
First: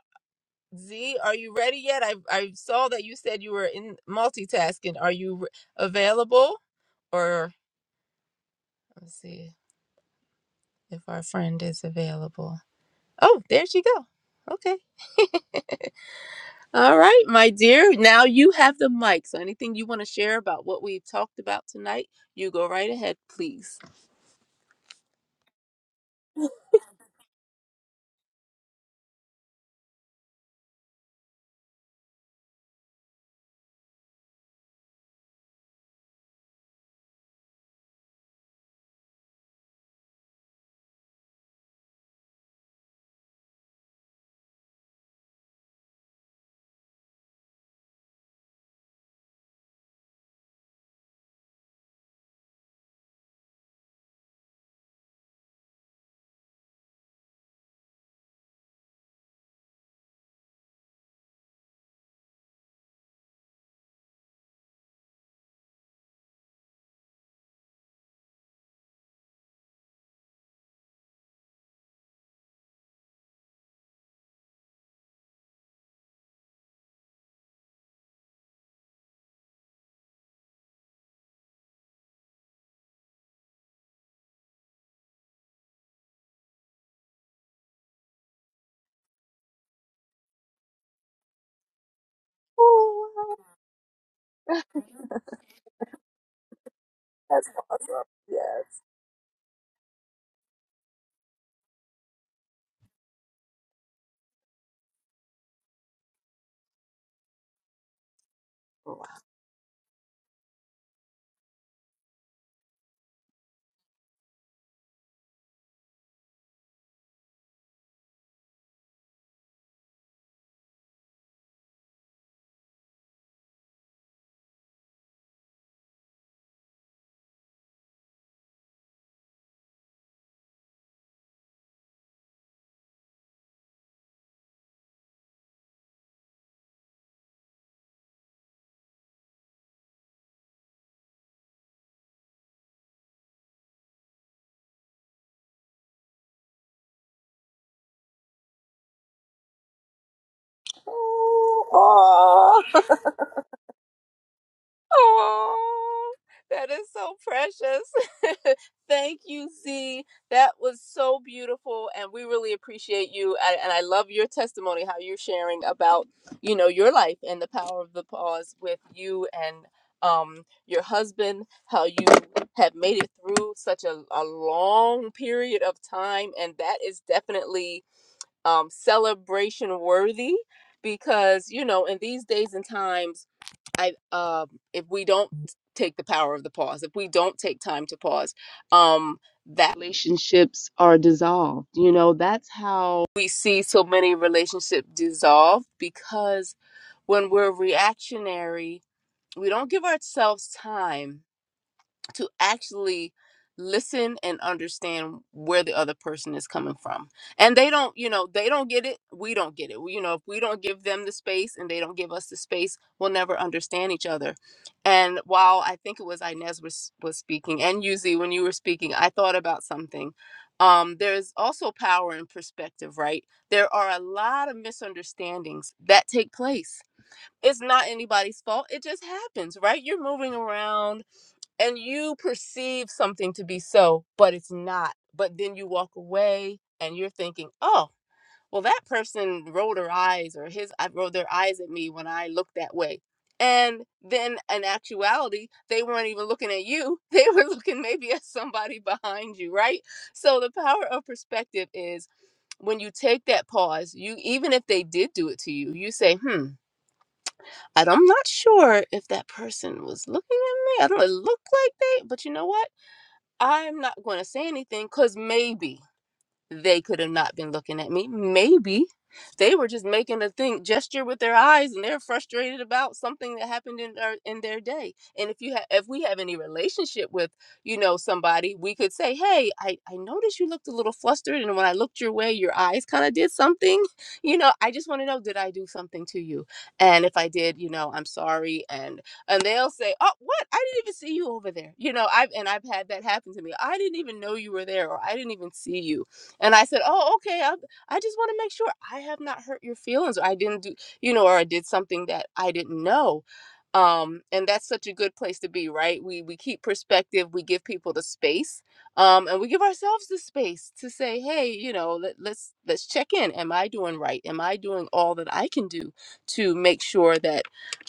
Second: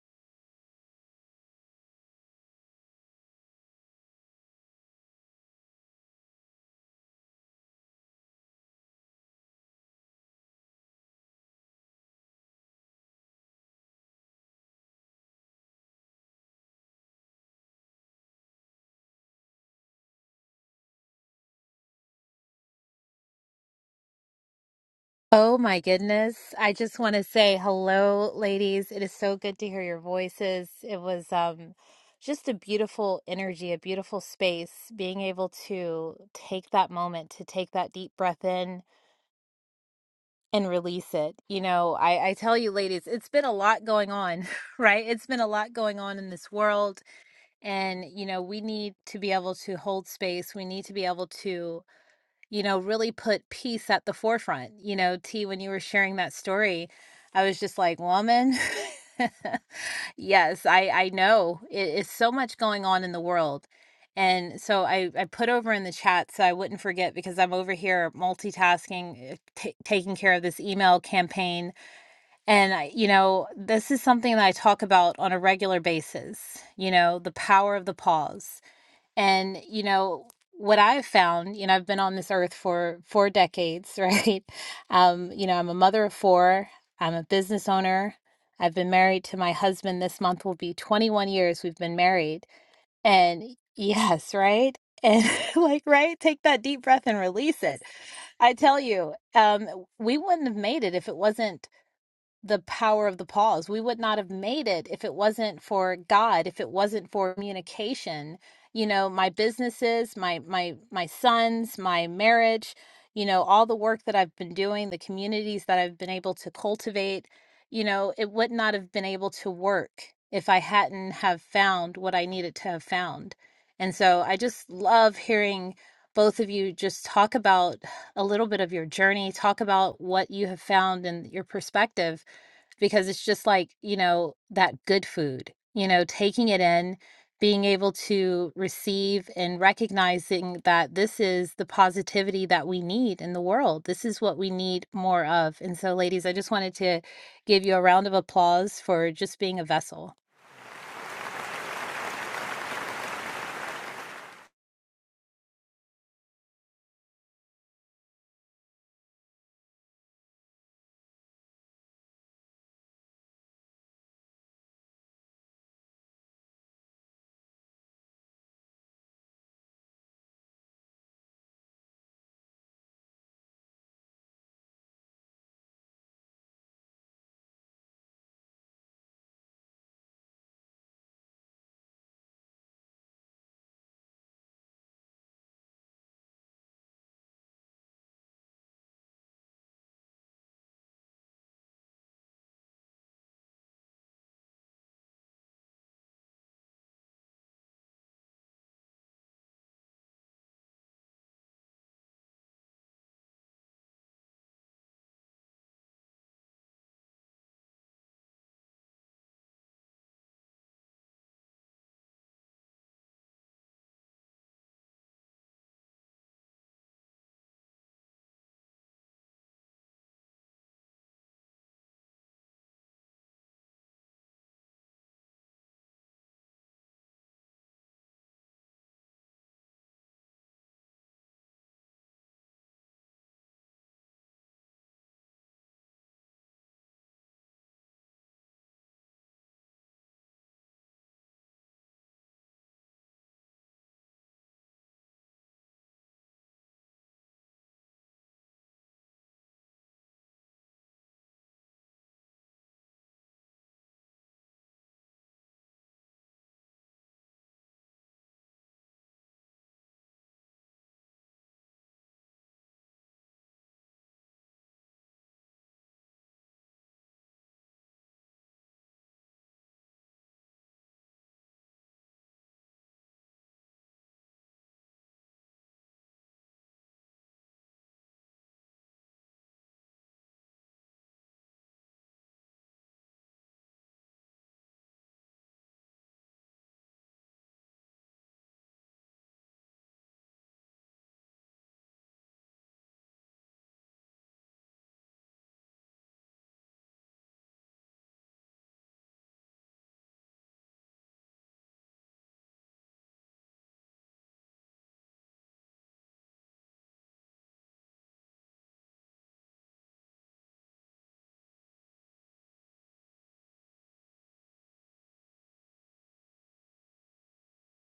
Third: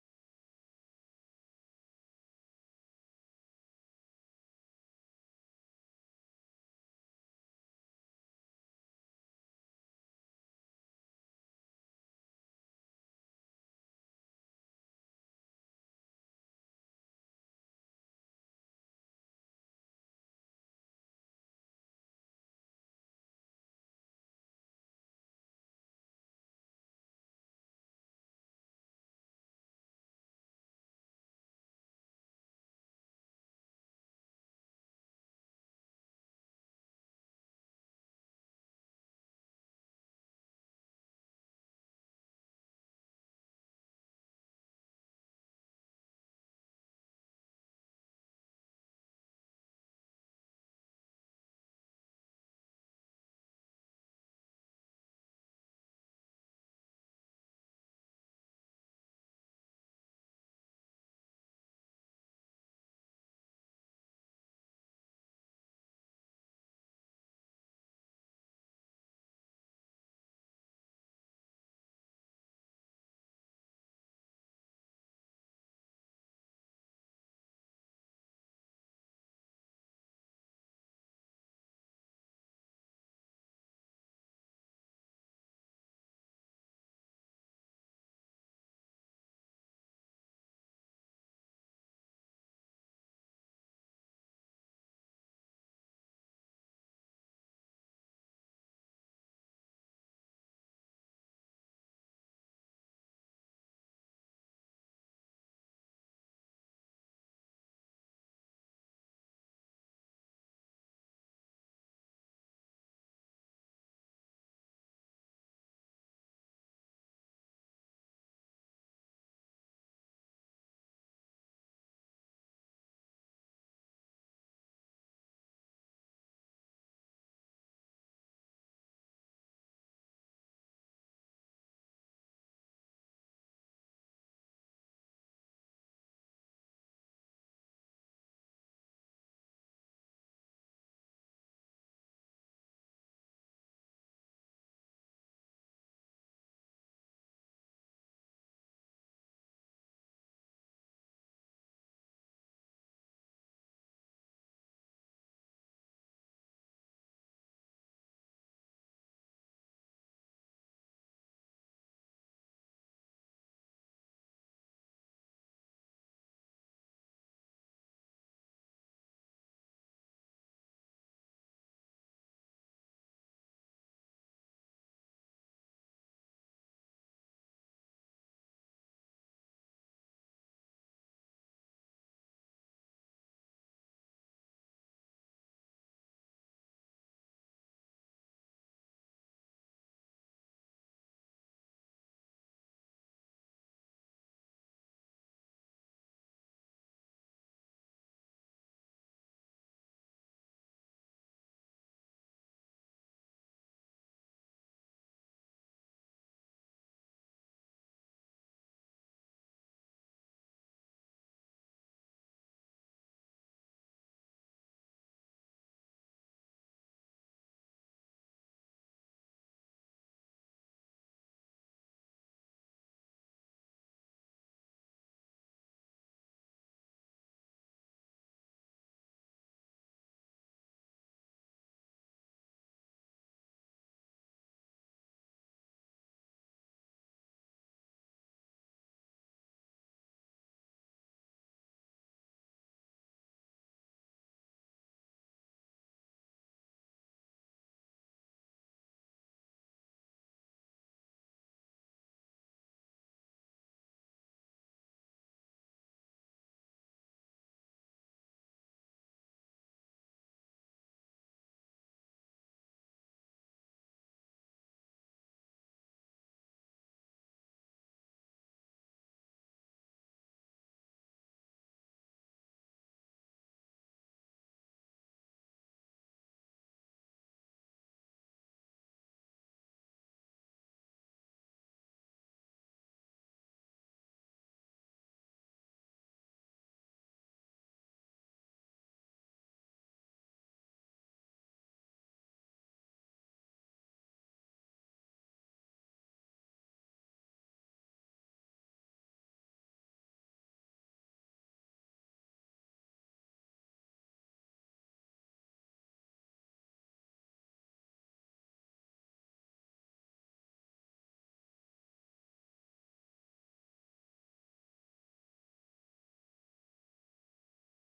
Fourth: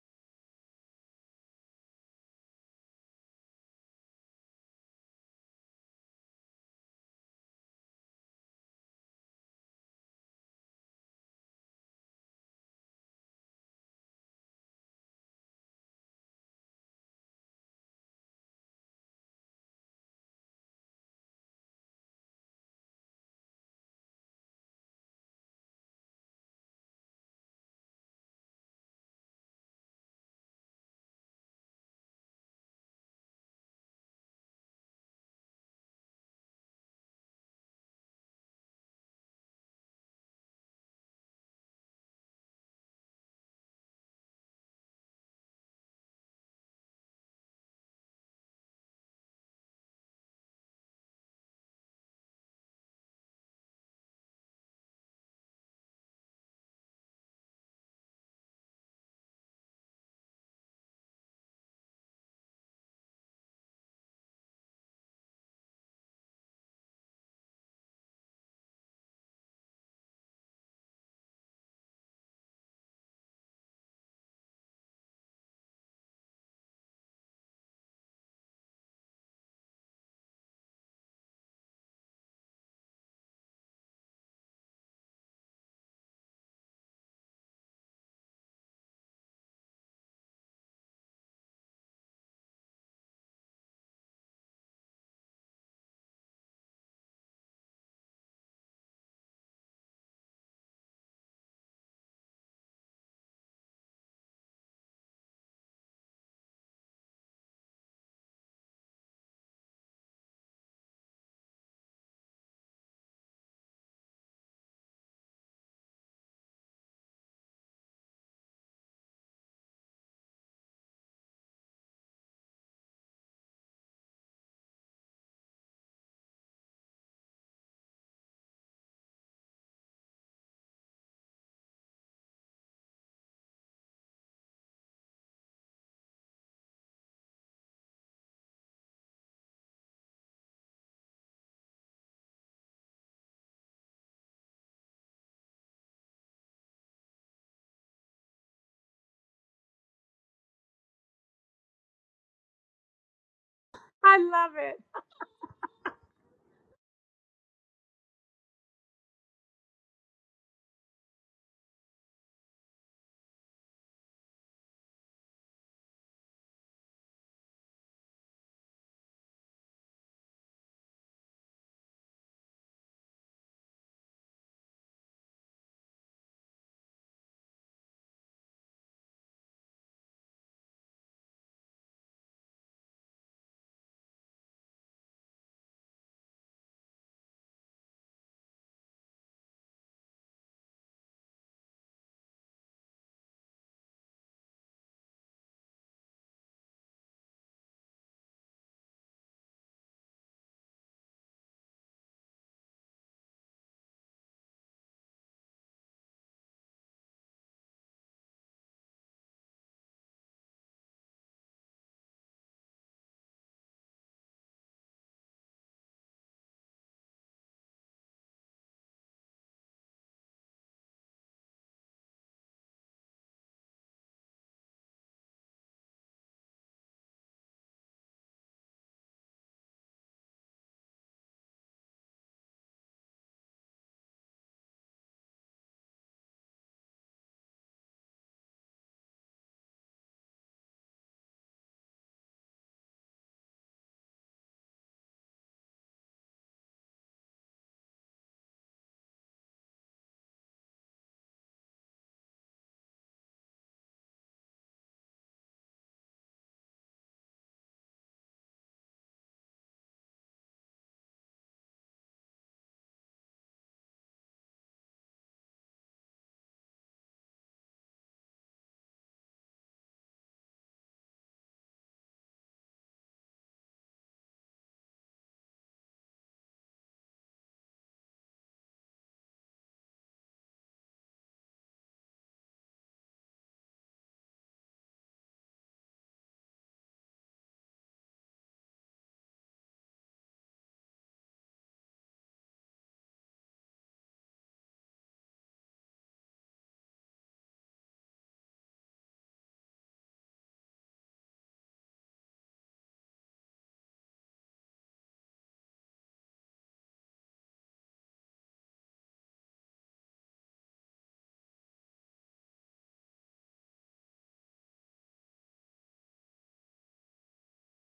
A: Z, are you ready yet? I I saw that you said you were in multitasking. Are you re- available? Or let's see if our friend is available. Oh, there she go. Okay. All right, my dear. Now you have the mic. So anything you want to share about what we talked about tonight, you go right ahead, please.
C: Oh my goodness. I just want to say hello, ladies. It is so good to hear your voices. It was um just a beautiful energy, a beautiful space, being able to take that moment to take that deep breath in and release it. You know, I, I tell you, ladies, it's been a lot going on, right? It's been a lot going on in this world. And, you know, we need to be able to hold space. We need to be able to you know, really put peace at the forefront. You know, T, when you were sharing that story, I was just like, woman, yes, I, I know it is so much going on in the world. And so I, I put over in the chat so I wouldn't forget because I'm over here multitasking, uh, ta taking care of this email campaign. And, I, you know, this is something that I talk about on a regular basis, you know, the power of the pause and, you know, what I've found, you know, I've been on this earth for four decades, right? Um, you know, I'm a mother of four, I'm a business owner. I've been married to my husband this month will be 21 years we've been married.
A: Oh,
C: And yes, right? And like, right? Take that deep breath and
A: that's
C: release it.
A: awesome.
C: I
A: Yes.
C: tell you, um, we wouldn't have made it if it wasn't the power of the pause. We would not have made it if it wasn't for God, if it wasn't for communication. You know, my businesses, my my my sons, my marriage, you know, all the work that I've been doing, the communities that I've been able to cultivate, you know, it would not have been able to work if I hadn't have found what I needed to have found. And so I just love hearing both of you just talk about a little bit of your journey, talk about what you have found and your perspective because it's just like, you know, that good food, you know, taking it in, being able to receive and recognizing that this is the positivity that we need in the world. This is what we need more of. And so, ladies, I just wanted to give you a round of applause for just being a vessel.
A: Oh, aw.
B: I love it.
A: Oh, that is so precious. Thank you, Z. That was so beautiful, and we really appreciate you. And, and I love your testimony, how you're sharing about you know your life and the power of the pause with you and um your husband, how you have made it through such a, a long period of time, and that is definitely um, celebration worthy because you know in these days and times I um if we don't take the power of the pause, if we don't take time to pause, um that relationships are dissolved. You know, that's how we see so many relationships dissolve because when we're reactionary, we don't give ourselves time to actually listen and understand where the other person is coming from. And they don't, you know, they don't get it, we don't get it. We- You know, if we don't give them the space and they don't give us the space, we'll never understand each other. And while I think it was Inez was was speaking and Yuzi when you were speaking, I thought about something. Um, there's also power in perspective, right? There are a lot of misunderstandings that take place. It's not anybody's fault. It just happens, right? You're moving around and you perceive something to be so, but it's not. But then you walk away and you're thinking, oh, well, that person rolled her eyes or his I rolled their eyes at me when I looked that way. And then in actuality, they weren't even looking at you. They were looking maybe at somebody behind you, right? So the power of perspective is when you take that pause, you even if they did do it to you, you say, hmm, and I'm not sure if that person was looking at me. I don't it look like they, but you know what? I'm not going to say anything because maybe, they could have not been looking at me. Maybe they were just making a thing gesture with their eyes, and they're frustrated about something that happened in their in their day. And if you have, if we have any relationship with, you know, somebody, we could say, "Hey, I I noticed you looked a little flustered, and when I looked your way, your eyes kind of did something. You know, I just want to know, did I do something to you? And if I did, you know, I'm sorry. And and they'll say, "Oh, what? I didn't even see you over there." You know, I've and I've had that happen to me. I didn't even know you were there, or I didn't even see you and I said, "Oh, okay. I, I just want to make sure I have not hurt your feelings, or I didn't do, you know, or I did something that I didn't know." Um, and that's such a good place to be, right? We we keep perspective, we give people the space, um, and we give ourselves the space to say, "Hey, you know, let, let's let's check in. Am I doing right? Am I doing all that I can do to make sure that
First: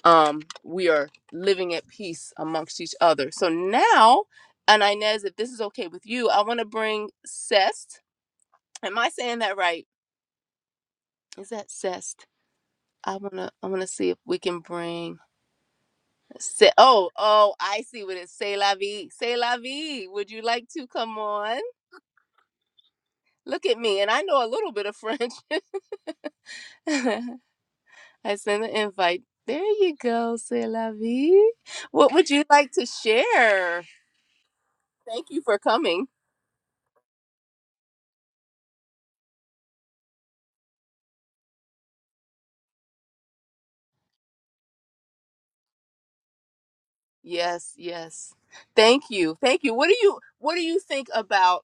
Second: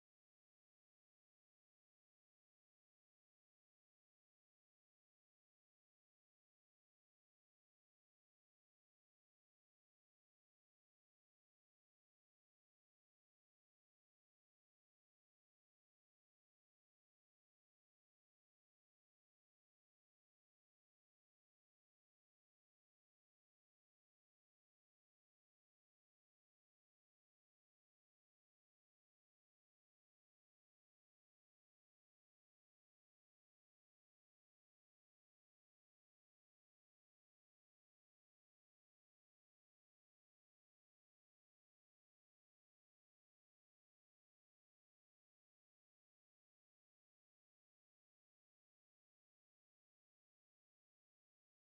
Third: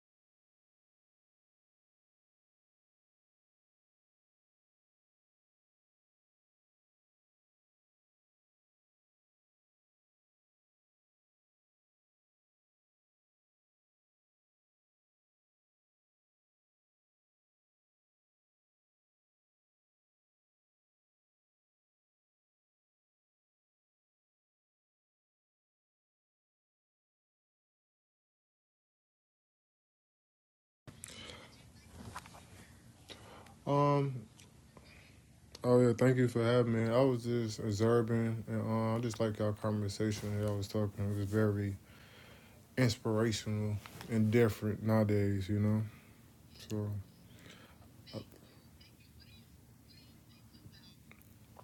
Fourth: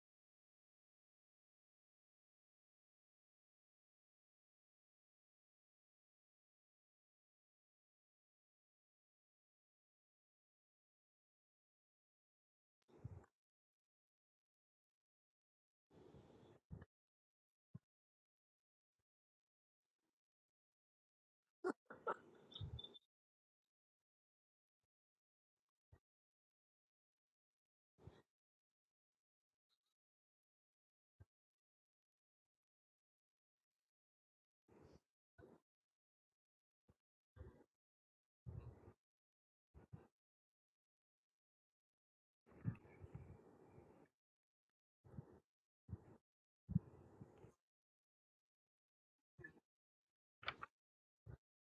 A: um, we are living at peace amongst each other?" So now. And Inez, if this is okay with you, I want to bring Sest Am I saying that right? Is that zest? I wanna I wanna see if we can bring say, oh oh I see what it's say la vie say la vie would you like to come on look at me and I know a little bit of French I send an invite there you go say la vie what would you like to share
D: Um.
A: thank you for
D: Oh yeah.
A: coming
D: Thank you for having me. I was just observing, and uh, I just like y'all conversation. Y'all was talking. It was very inspirational and different nowadays. You know. So,
A: yes yes thank you thank you what do you what do you think about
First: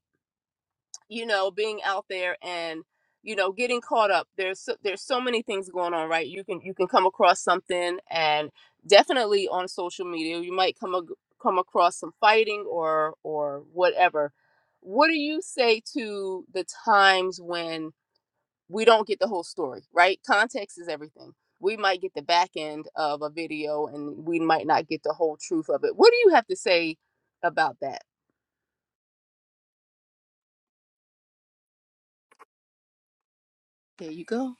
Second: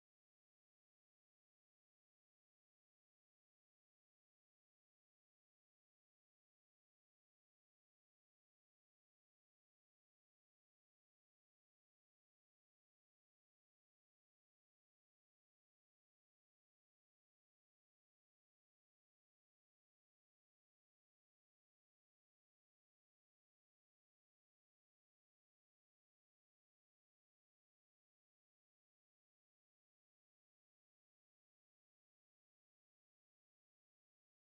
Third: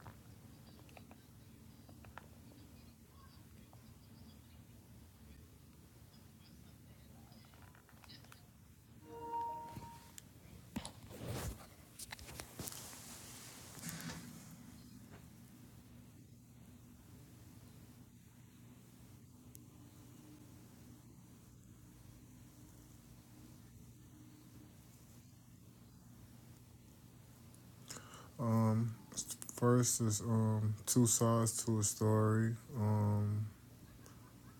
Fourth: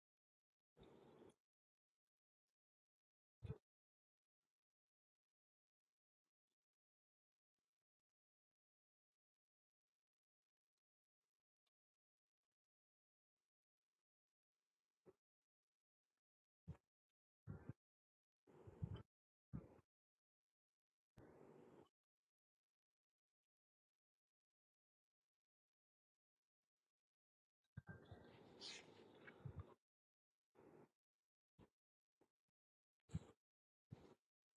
A: you know, being out there and you know, getting caught up. There's so, there's so many things going on, right? You can you can come across something, and definitely on social media, you might come ag- come across some fighting or or whatever. What do you say to the times when we don't get the whole story, right? Context is everything. We might get the back end of a video, and we might not get the whole truth of it. What do you have to say about that?
D: um, first is um two sides to a story. Um.
A: There you go.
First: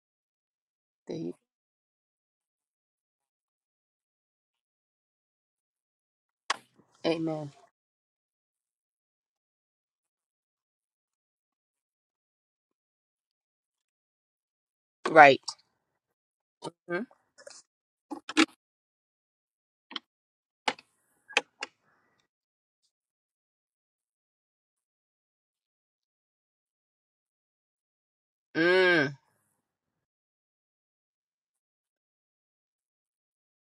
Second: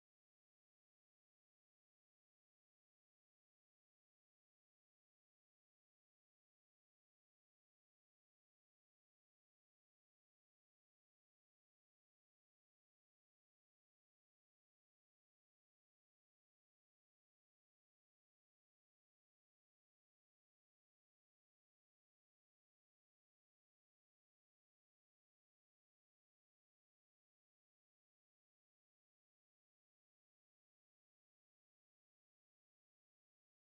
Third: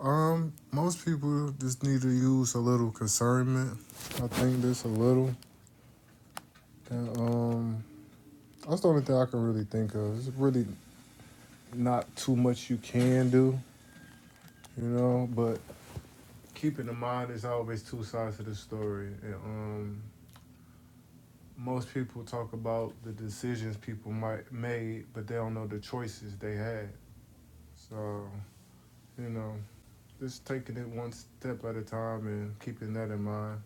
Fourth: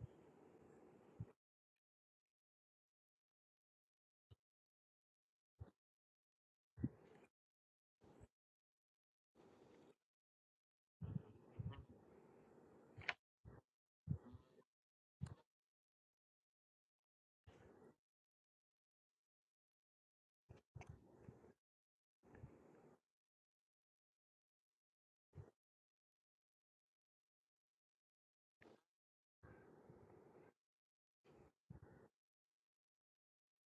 D: Um, most
A: There you.
D: people just need to use a little concernment. I think this a little. And,
A: Amen.
D: um, that's the only thing I can really think of. It's really not too much you can do, you know,
A: Right.
D: but keep in mind there's always two sides to the story. And, um, most people talk about the decisions people might made, but they don't know the choices they had. So
A: Mm,
D: you know, just taking it one step at a time and keeping that in mind.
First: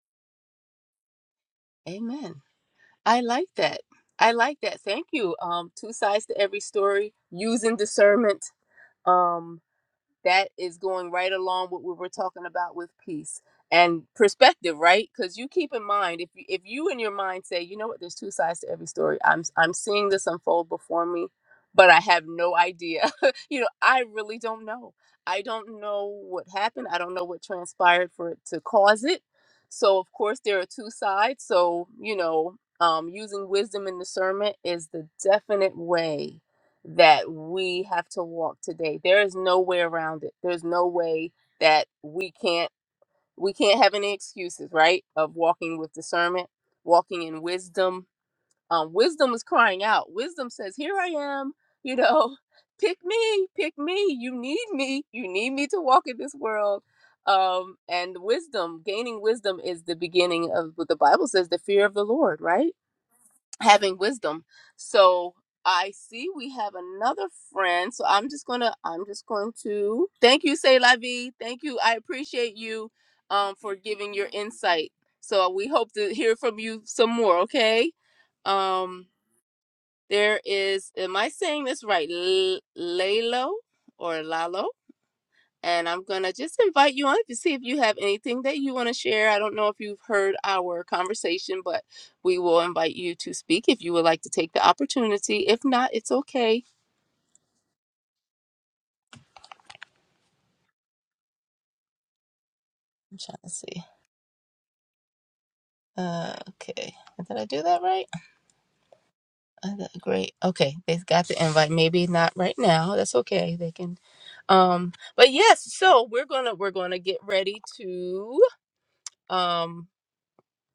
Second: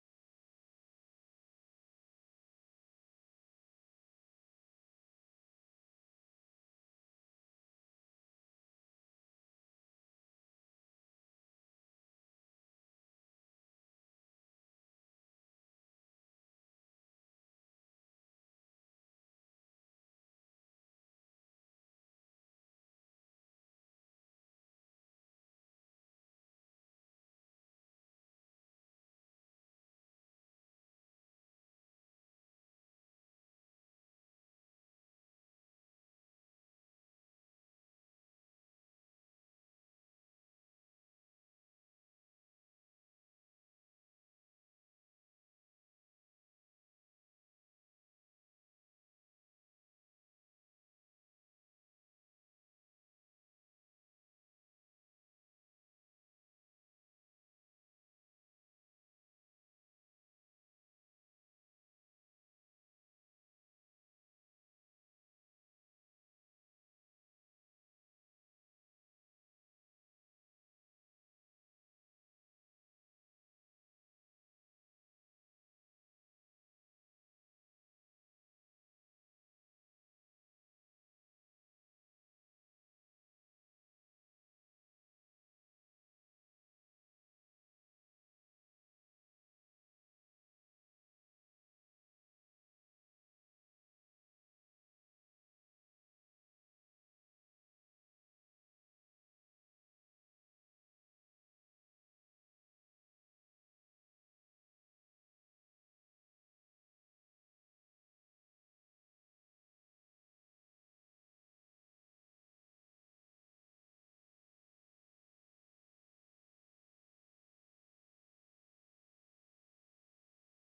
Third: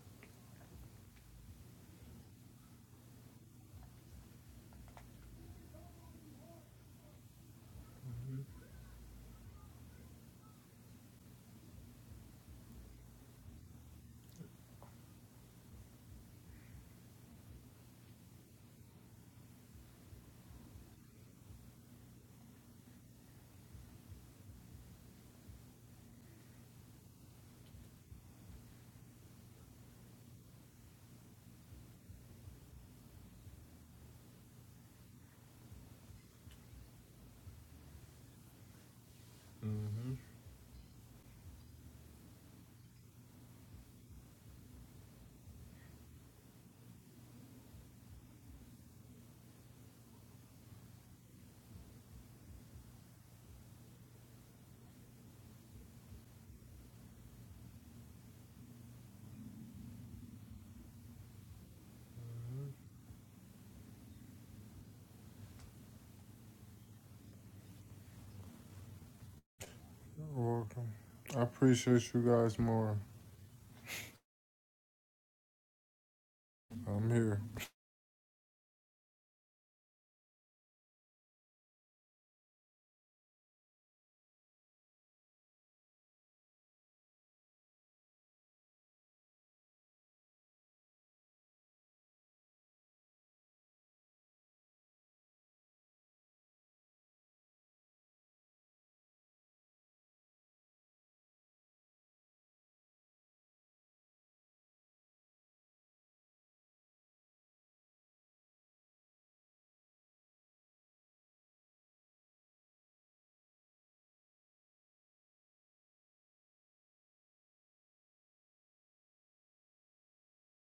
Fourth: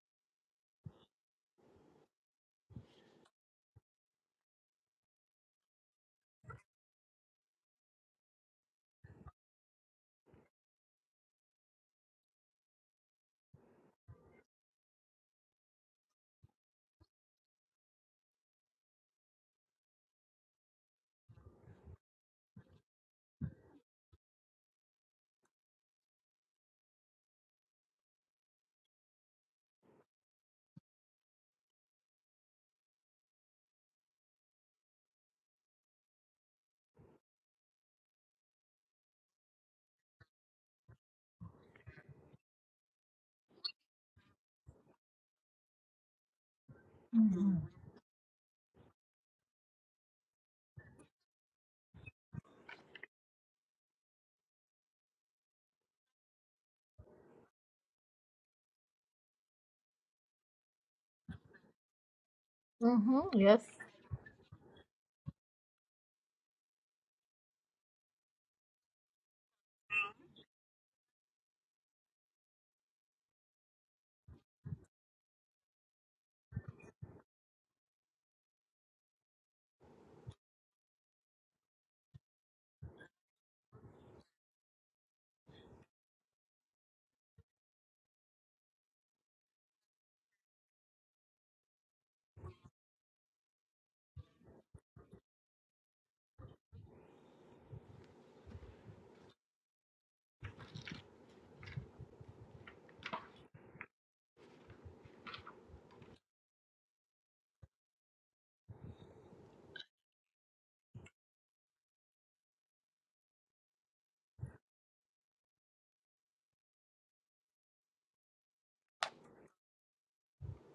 A: amen. I like that. I like that. Thank you. Um, two sides to every story, using discernment. Um, that is going right along with what we're talking about with peace and perspective, right? Because you keep in mind if you, if you in your mind say, you know what, there's two sides to every story. I'm I'm seeing this unfold before me, but I have no idea. you know, I really don't know. I don't know what happened. I don't know what transpired for it to cause it. So of course there are two sides. So you know, um, using wisdom and discernment is the definite way that we have to walk today. There is no way
D: Mm-hmm.
A: around it. There's no way that we can't we can't have any excuses, right? Of walking with discernment, walking in wisdom. Um, wisdom is crying out. Wisdom says, "Here I am." You know, pick me, pick me. You need me. You need me to walk in this world. Um, and wisdom, gaining wisdom, is the beginning of what the Bible says: the fear of the Lord, right?
B: Mm-hmm. Yes.
A: having wisdom. So I see we have another friend. So I'm just gonna I'm just going to thank you,
D: You're
A: Say
D: welcome.
A: La Vie.
D: I
A: Thank you. I
D: appreciate you
A: appreciate
D: guys
A: you
D: more.
A: um for giving your insight. So we hope to hear from you some
D: I'm
A: more,
D: here.
A: okay? Um there is am I saying this right? L- Lalo or Lalo? And I'm going to just invite you on to see if you have anything that you want to share. I don't know if you've heard our conversation, but we will invite you to speak if you would like to take the opportunity. If not, it's okay. I'm trying to see. Uh, okay. Did I do that right? I got- Great. Okay. They got the invite. Maybe not right now. That's okay. They can. Um, but yes, so we're gonna we're gonna get ready to um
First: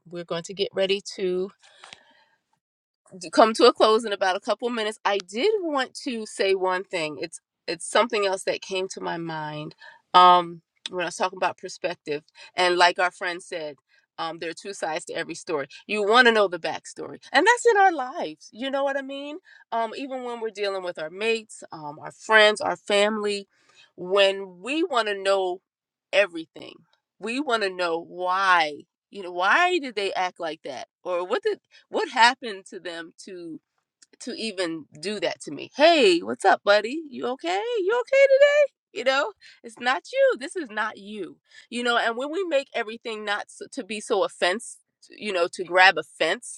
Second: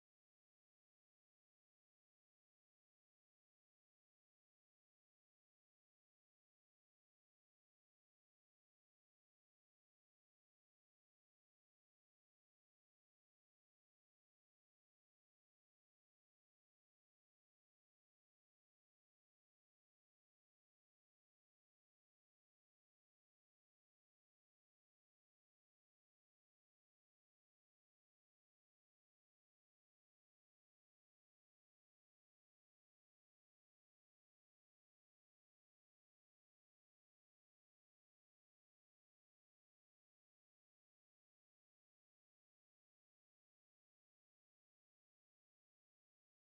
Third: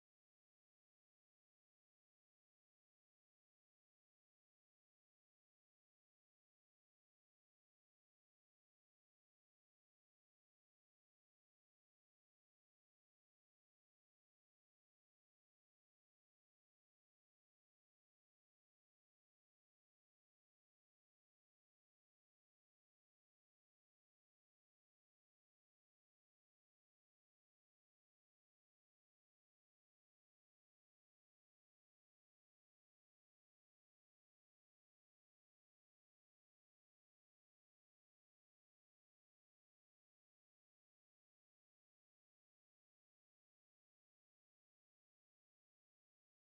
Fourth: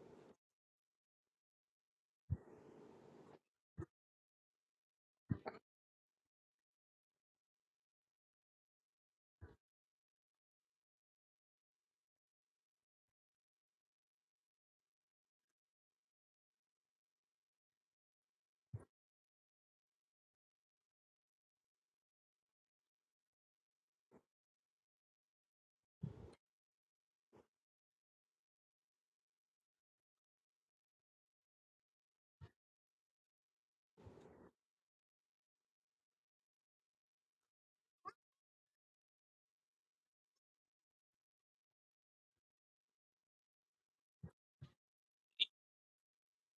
A: we're going to get ready to come to a close in about a couple minutes. I did want to say one thing. It's it's something else that came to my mind um, when I was talking about perspective. And like our friend said, um, there are two sides to every story. You want to know the backstory, and that's in our lives. You know what I mean? Um, even when we're dealing with our mates, um, our friends, our family, when we want to know everything, we want to know why. You know, why did they act like that, or what did what happened to them to to even do that to me? Hey, what's up, buddy? You okay? You okay today? You know, it's not you. This is not you. You know, and when we make everything not s- to be so offense, you know, to grab offense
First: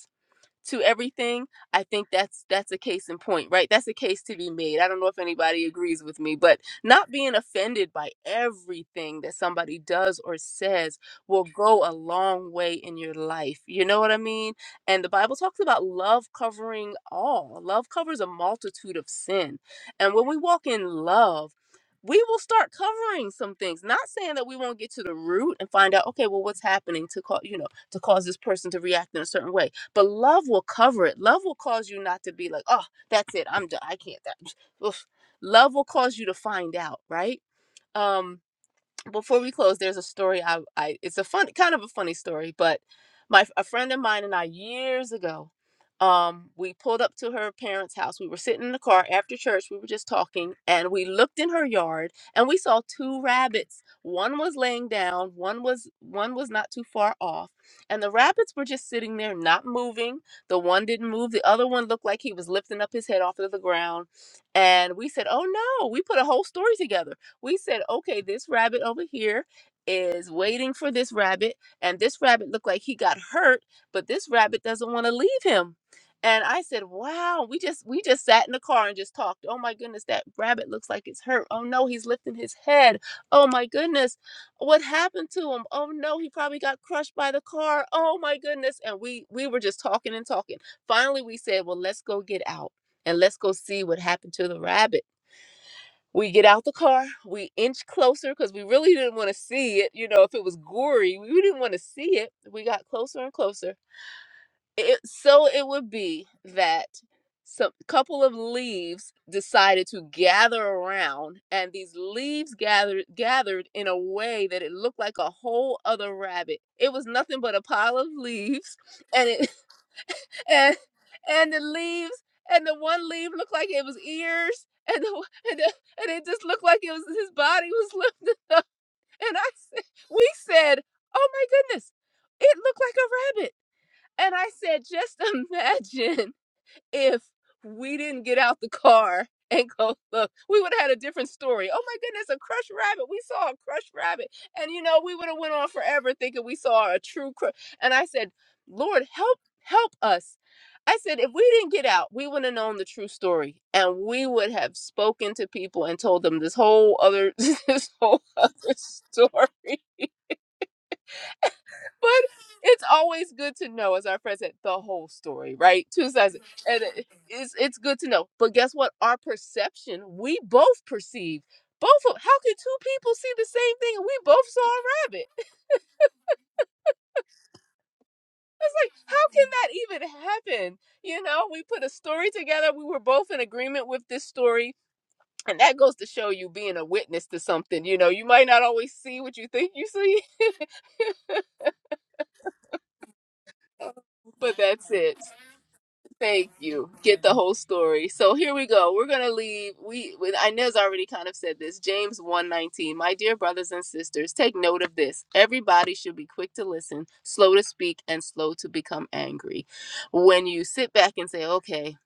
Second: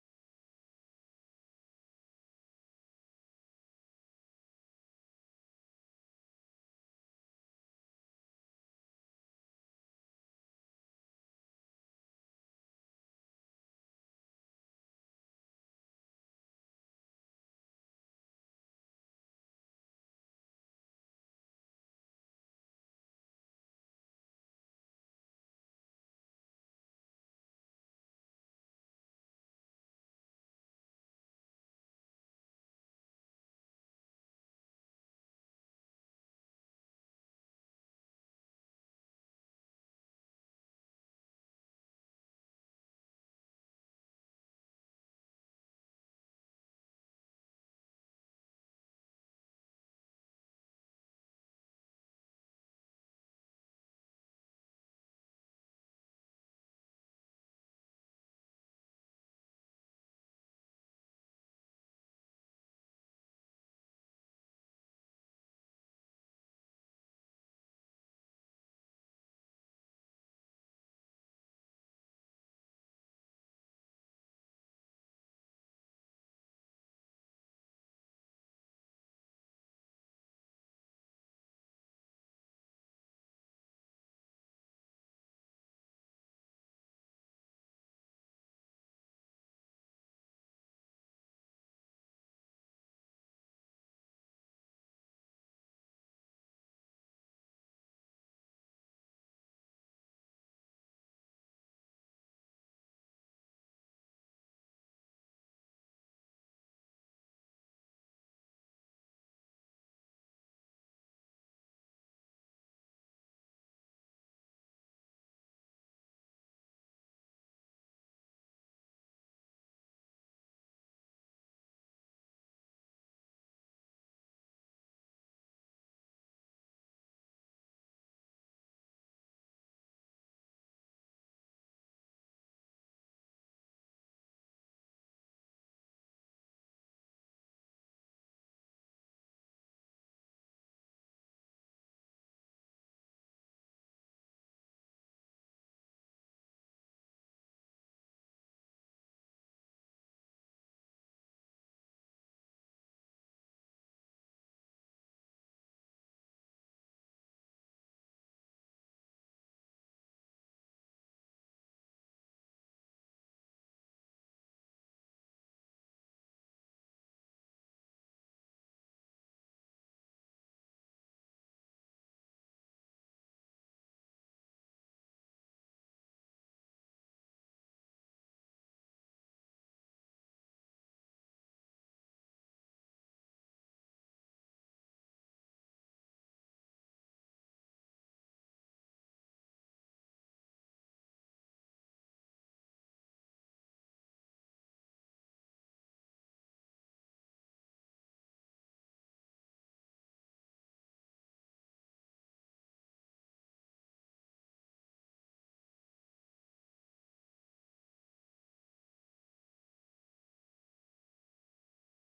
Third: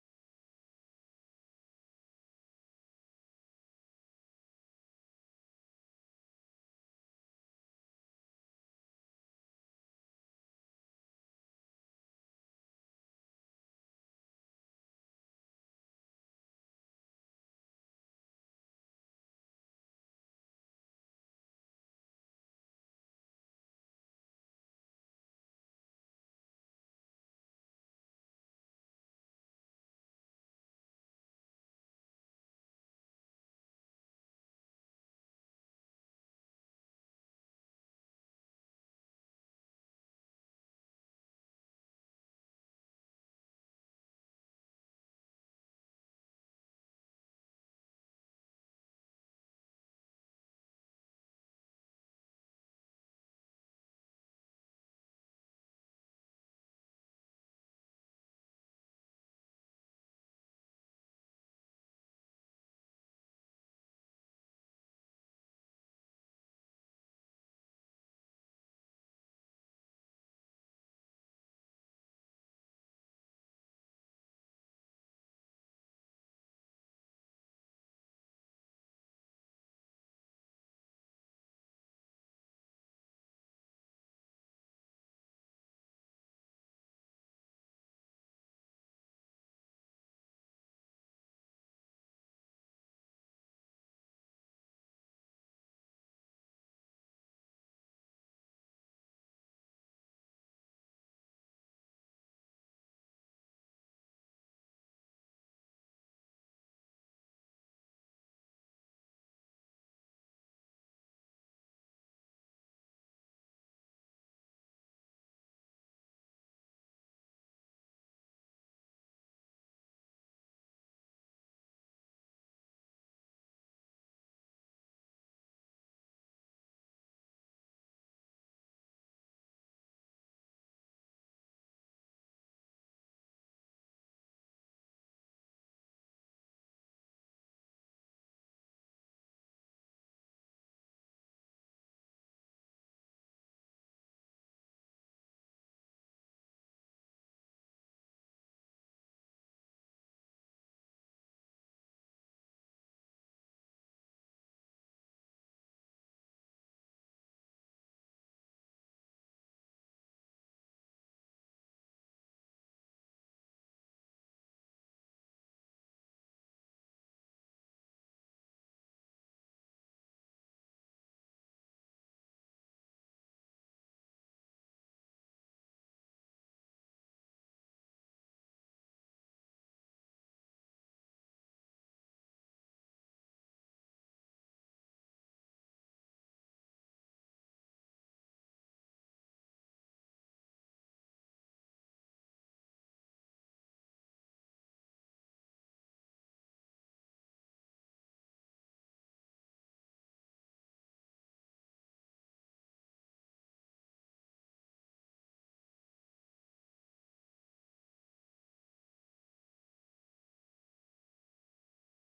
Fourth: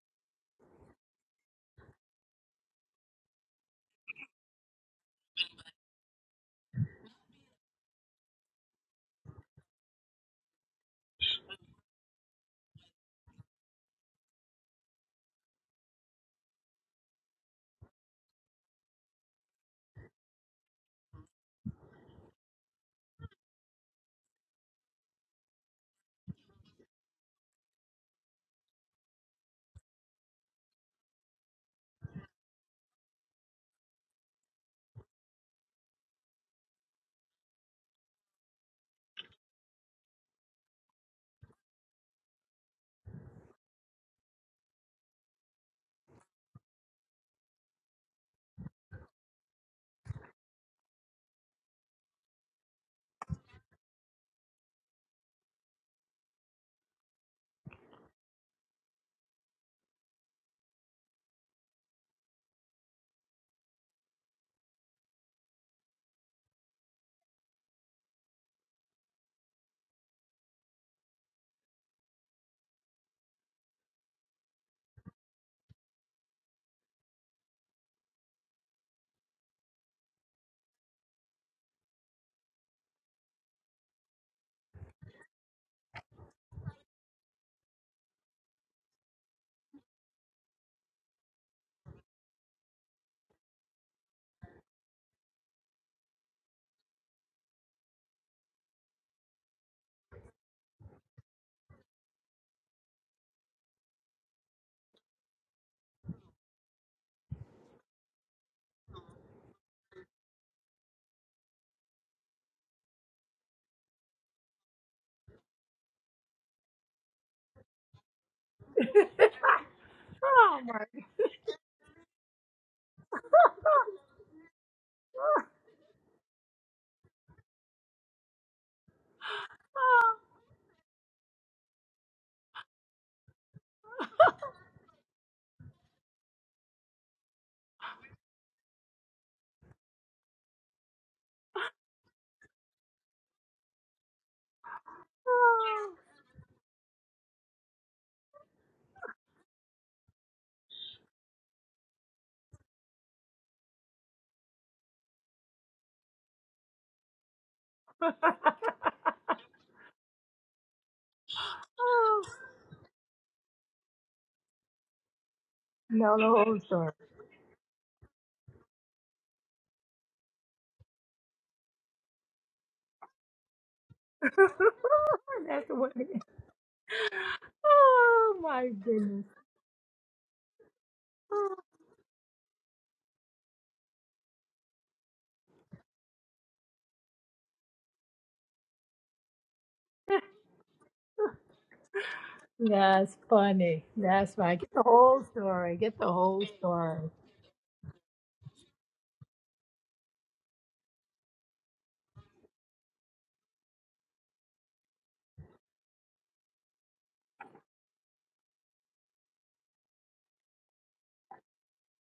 A: to everything i think that's that's a case in point right that's a case to be made i don't know if anybody agrees with me but not being offended by everything that somebody does or says will go a long way in your life you know what i mean and the bible talks about love covering all love covers a multitude of sin and when we walk in love we will start covering some things not saying that we won't get to the root and find out okay well what's happening to cause you know to cause this person to react in a certain way but love will cover it love will cause you not to be like oh that's it i'm done i can't that oof." love will cause you to find out right um before we close, there's a story I, I it's a fun kind of a funny story, but my a friend of mine and I years ago, um, we pulled up to her parents' house. We were sitting in the car after church, we were just talking, and we looked in her yard and we saw two rabbits. One was laying down, one was one was not too far off, and the rabbits were just sitting there not moving. The one didn't move, the other one looked like he was lifting up his head off of the ground. And we said, Oh no, we put a whole story together we said, okay, this rabbit over here is waiting for this rabbit, and this rabbit looked like he got hurt, but this rabbit doesn't want to leave him. And I said, "Wow, we just we just sat in the car and just talked. Oh my goodness, that rabbit looks like it's hurt. Oh no, he's lifting his head. Oh my goodness, what happened to him? Oh no, he probably got crushed by the car. Oh my goodness." And we we were just talking and talking. Finally, we said, "Well, let's go get out and let's go see what happened to the rabbit." We get out the car, we inch closer because we really didn't want to see it. You know, if it was gory, we didn't want to see it. We got closer and closer. It, so it would be that some couple of leaves decided to gather around, and these leaves gathered gathered in a way that it looked like a whole other rabbit. It was nothing but a pile of leaves, and it
B: Oh
A: and
B: my.
A: and the leaves and the one leaf looked like it was ears and the, and, the, and it just looked like it was his body was lifted up and i said we said oh my goodness it looked like a rabbit and i said just imagine if we didn't get out the car and go look, we would have had a different story. Oh my goodness, a crushed rabbit. We saw a crushed rabbit. And you know, we would have went on forever thinking we saw a true crush. and I said, "Lord, help help us." I said, "If we didn't get out, we wouldn't have known the true story and we would have spoken to people and told them this whole other this whole other story."
B: oh,
A: But it's always good to know, as our friend said, the whole story, right? Two
B: no, the
A: sides
B: whole
A: and
B: story.
A: it- it's it's good to know. But guess what? Our perception, we both perceive. Both of how can two people see the same thing and we both saw a rabbit?
B: That's the way. Oh my
A: It's like
B: goodness.
A: how can that even happen? You know,
B: Oh,
A: we put a story together. We were both in agreement with this story, and that goes to show you being a witness to something. You know, you might not always see what you think you see,
B: That's funny. That's
A: but
B: right. Get the
A: that's it.
B: whole story. Get the whole
A: Thank you.
B: story.
A: Get the whole story. So here we go. We're gonna leave. We with Inez already kind of said this. James 119. My dear brothers and sisters, take note of this. Everybody should be quick to listen, slow to speak, and slow to become angry. When you sit back and say, Okay,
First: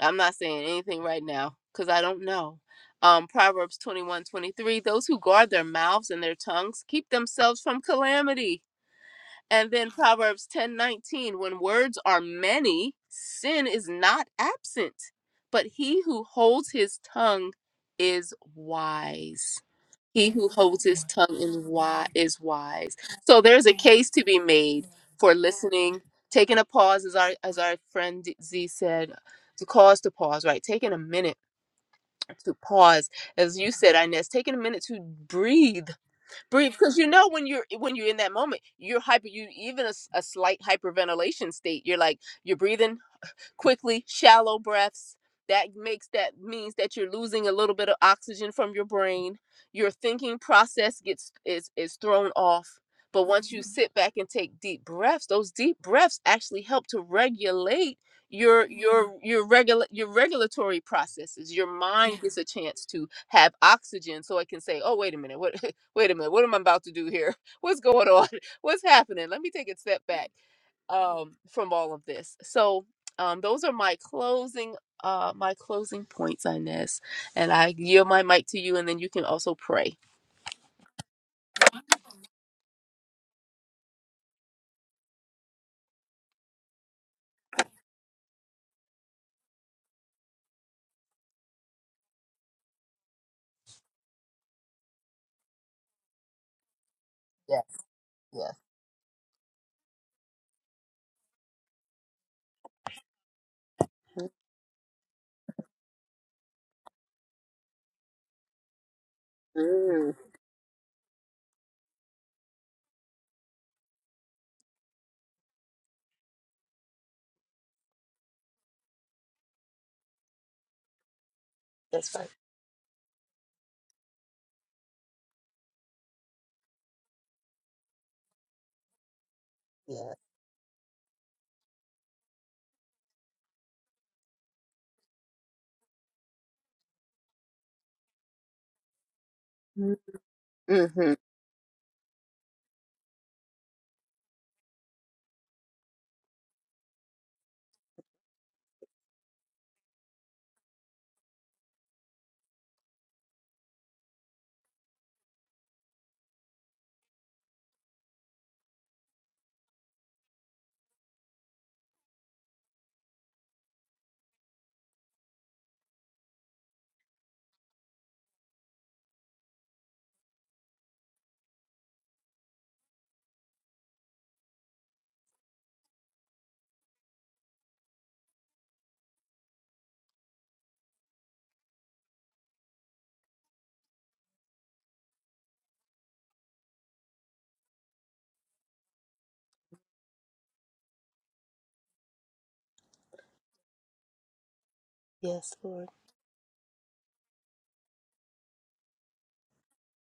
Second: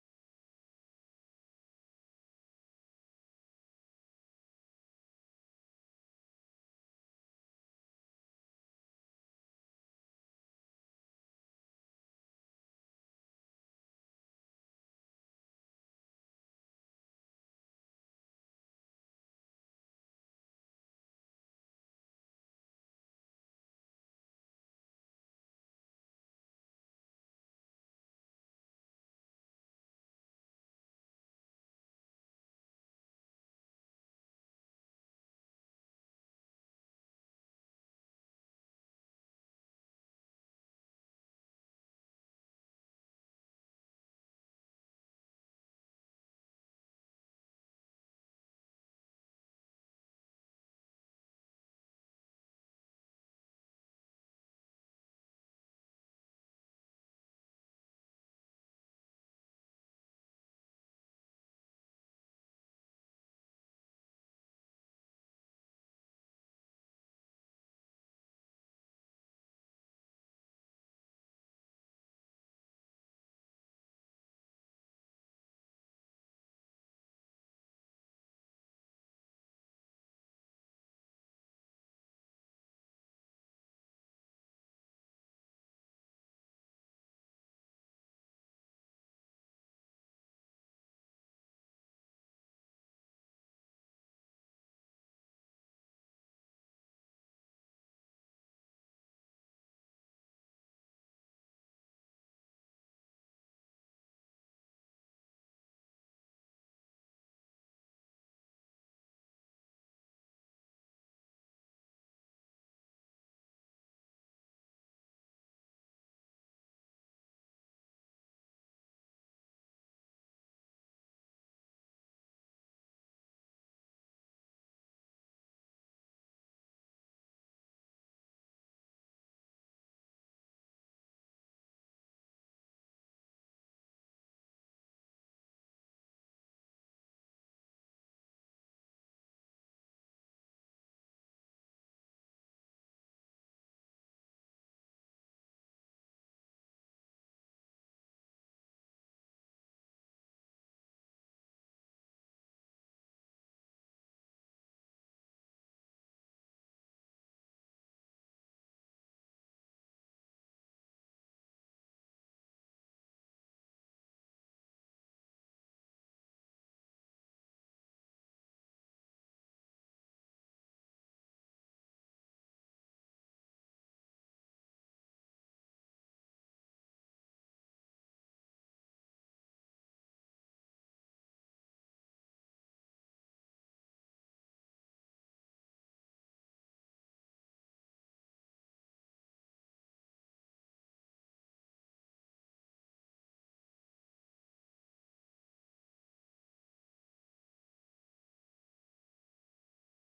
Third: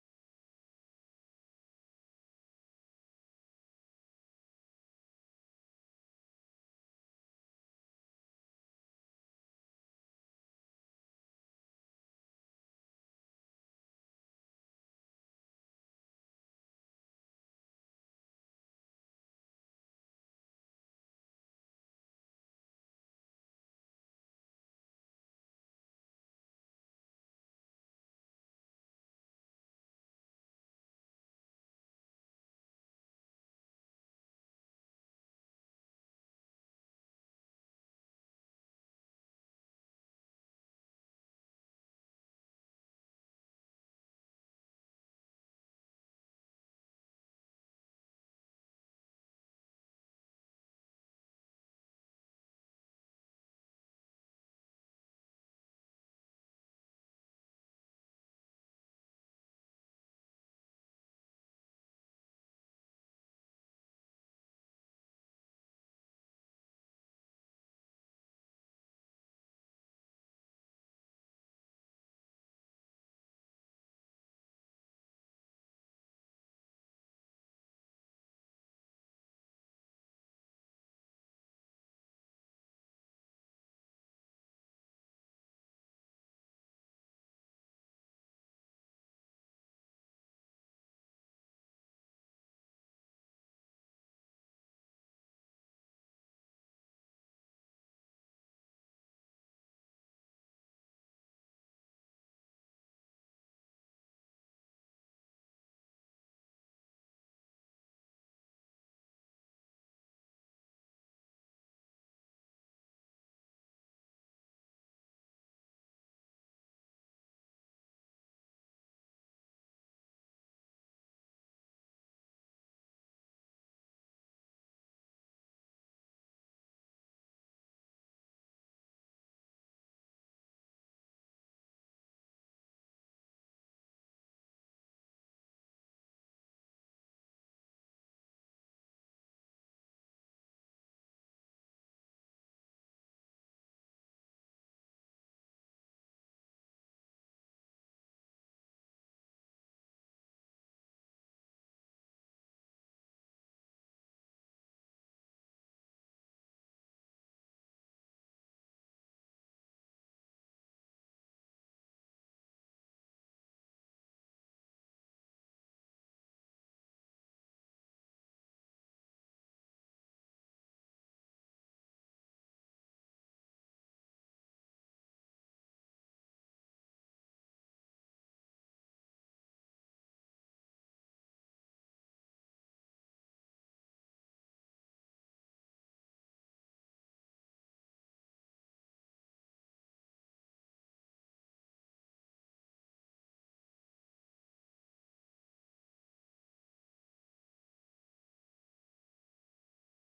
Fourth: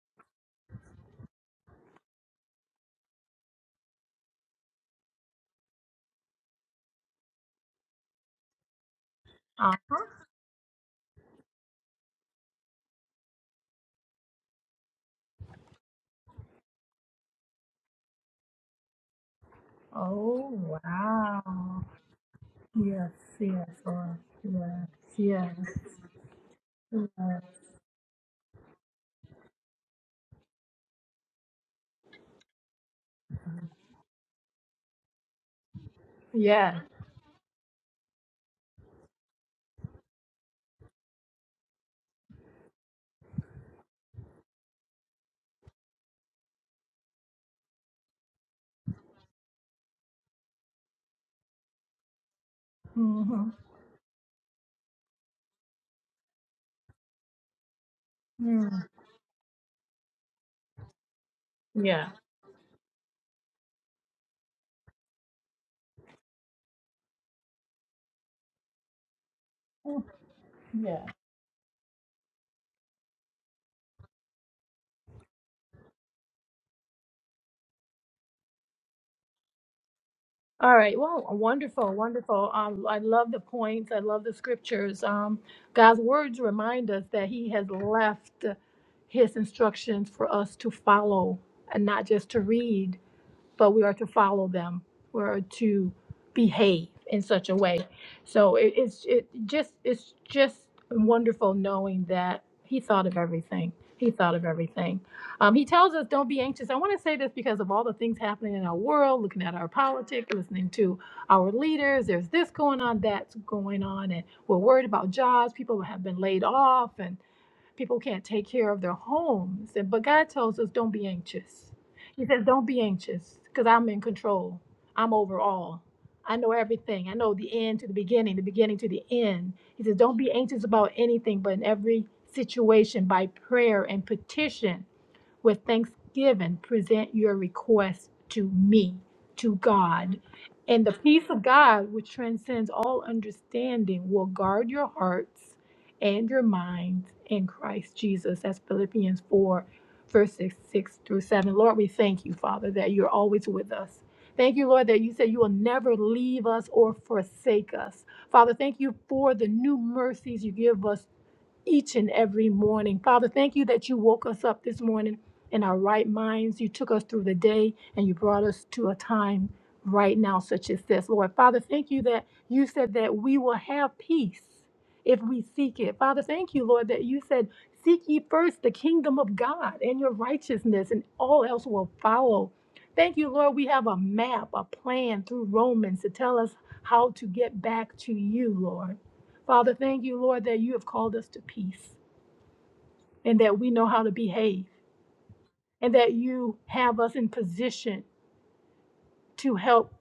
A: I'm not saying anything right now, because I don't know. Um, Proverbs 21 23. those who guard their mouths and their tongues keep themselves from calamity. And
B: Uh,
A: then Proverbs ten nineteen, when words are many, sin is not absent, but he who holds his tongue is wise. He who
B: oh
A: holds his tongue in
B: wow.
A: wi- is wise.
B: Yes.
A: So there's
B: Yes.
A: a case
B: Lord.
A: to be made
B: Yes.
A: for
B: Yes.
A: listening, taking a pause,
B: Yes.
A: as our as our friend Z said, to cause to pause, right? Taking a minute to pause, as you said, Inez, taking a minute to breathe breathe
B: Yes.
A: because you know when you're when you're in that moment you're hyper you even a, s- a slight hyperventilation state you're like you're breathing quickly shallow breaths that makes that means that you're losing a little bit of oxygen from your brain your thinking process gets is is thrown off but once you
B: Mm-hmm.
A: Mhm. sit back and take deep breaths those deep breaths actually help to regulate your your Mhm. your regular your regulatory processes your
B: Yeah.
A: mind Yeah. gets a chance to have oxygen so it can say oh wait a minute what wait a minute what am i about to do here what's going on what's happening let me take a step back
B: Yeah.
A: um, from all of this. So um, those are my closing uh my closing points, Inez. And I yield my mic to you, and then you can also pray.
B: All right. Well, wonderful, wonderful. Um, I love the points. I love the scriptures. Um, God's words remind us that He has left His instructions for us to follow and not just to read. but we are to follow them. We are to behave in such a
A: Yes,
B: way.
A: yes.
B: So it, it's it just it's just wonderful knowing that he thought of everything. He thought of everything. Um, he tells us don't be anxious. I want to say this because of all the things happening in our world, looking at our politics, listening to our leaders. There's this going on, that's going on, and we're worried about jobs. People have been laid off, and. People can't take care of their homes. And but God tells us don't be anxious. He says, Don't be anxious, because I'm in control. I'm over all. I know everything. I know the end to the beginning, the beginning to the end. He says, Don't be anxious about anything, but in every situation by prayer and petition with thanksgiving present your request to me to god and the
A: Mm-hmm.
B: peace of god which transcends all understanding will guard your hearts and your minds in christ jesus that's philippians 4 verses 6 through 7 lord we thank you father that you're always with us Thank you, Lord, that you said you will never leave us or forsake us. Father, thank you for the new mercies you give us each and every morning. Father, thank you that you woke us up this morning in our right minds. You took us through the day and you brought us to a time right now, such as this. Lord, Father, thank you that you said that we will have peace if we seek it. Father, thank you, Lord, that you said, Seek ye first the kingdom of God and your righteousness, and all else will follow. Thank you, Lord. We have a map, a plan through Romans to tell us how to get back to you, Lord. Father, thank you, Lord, that you have called us to peace and that we know how to behave
A: Yes, Lord.
B: and that you have us in position to help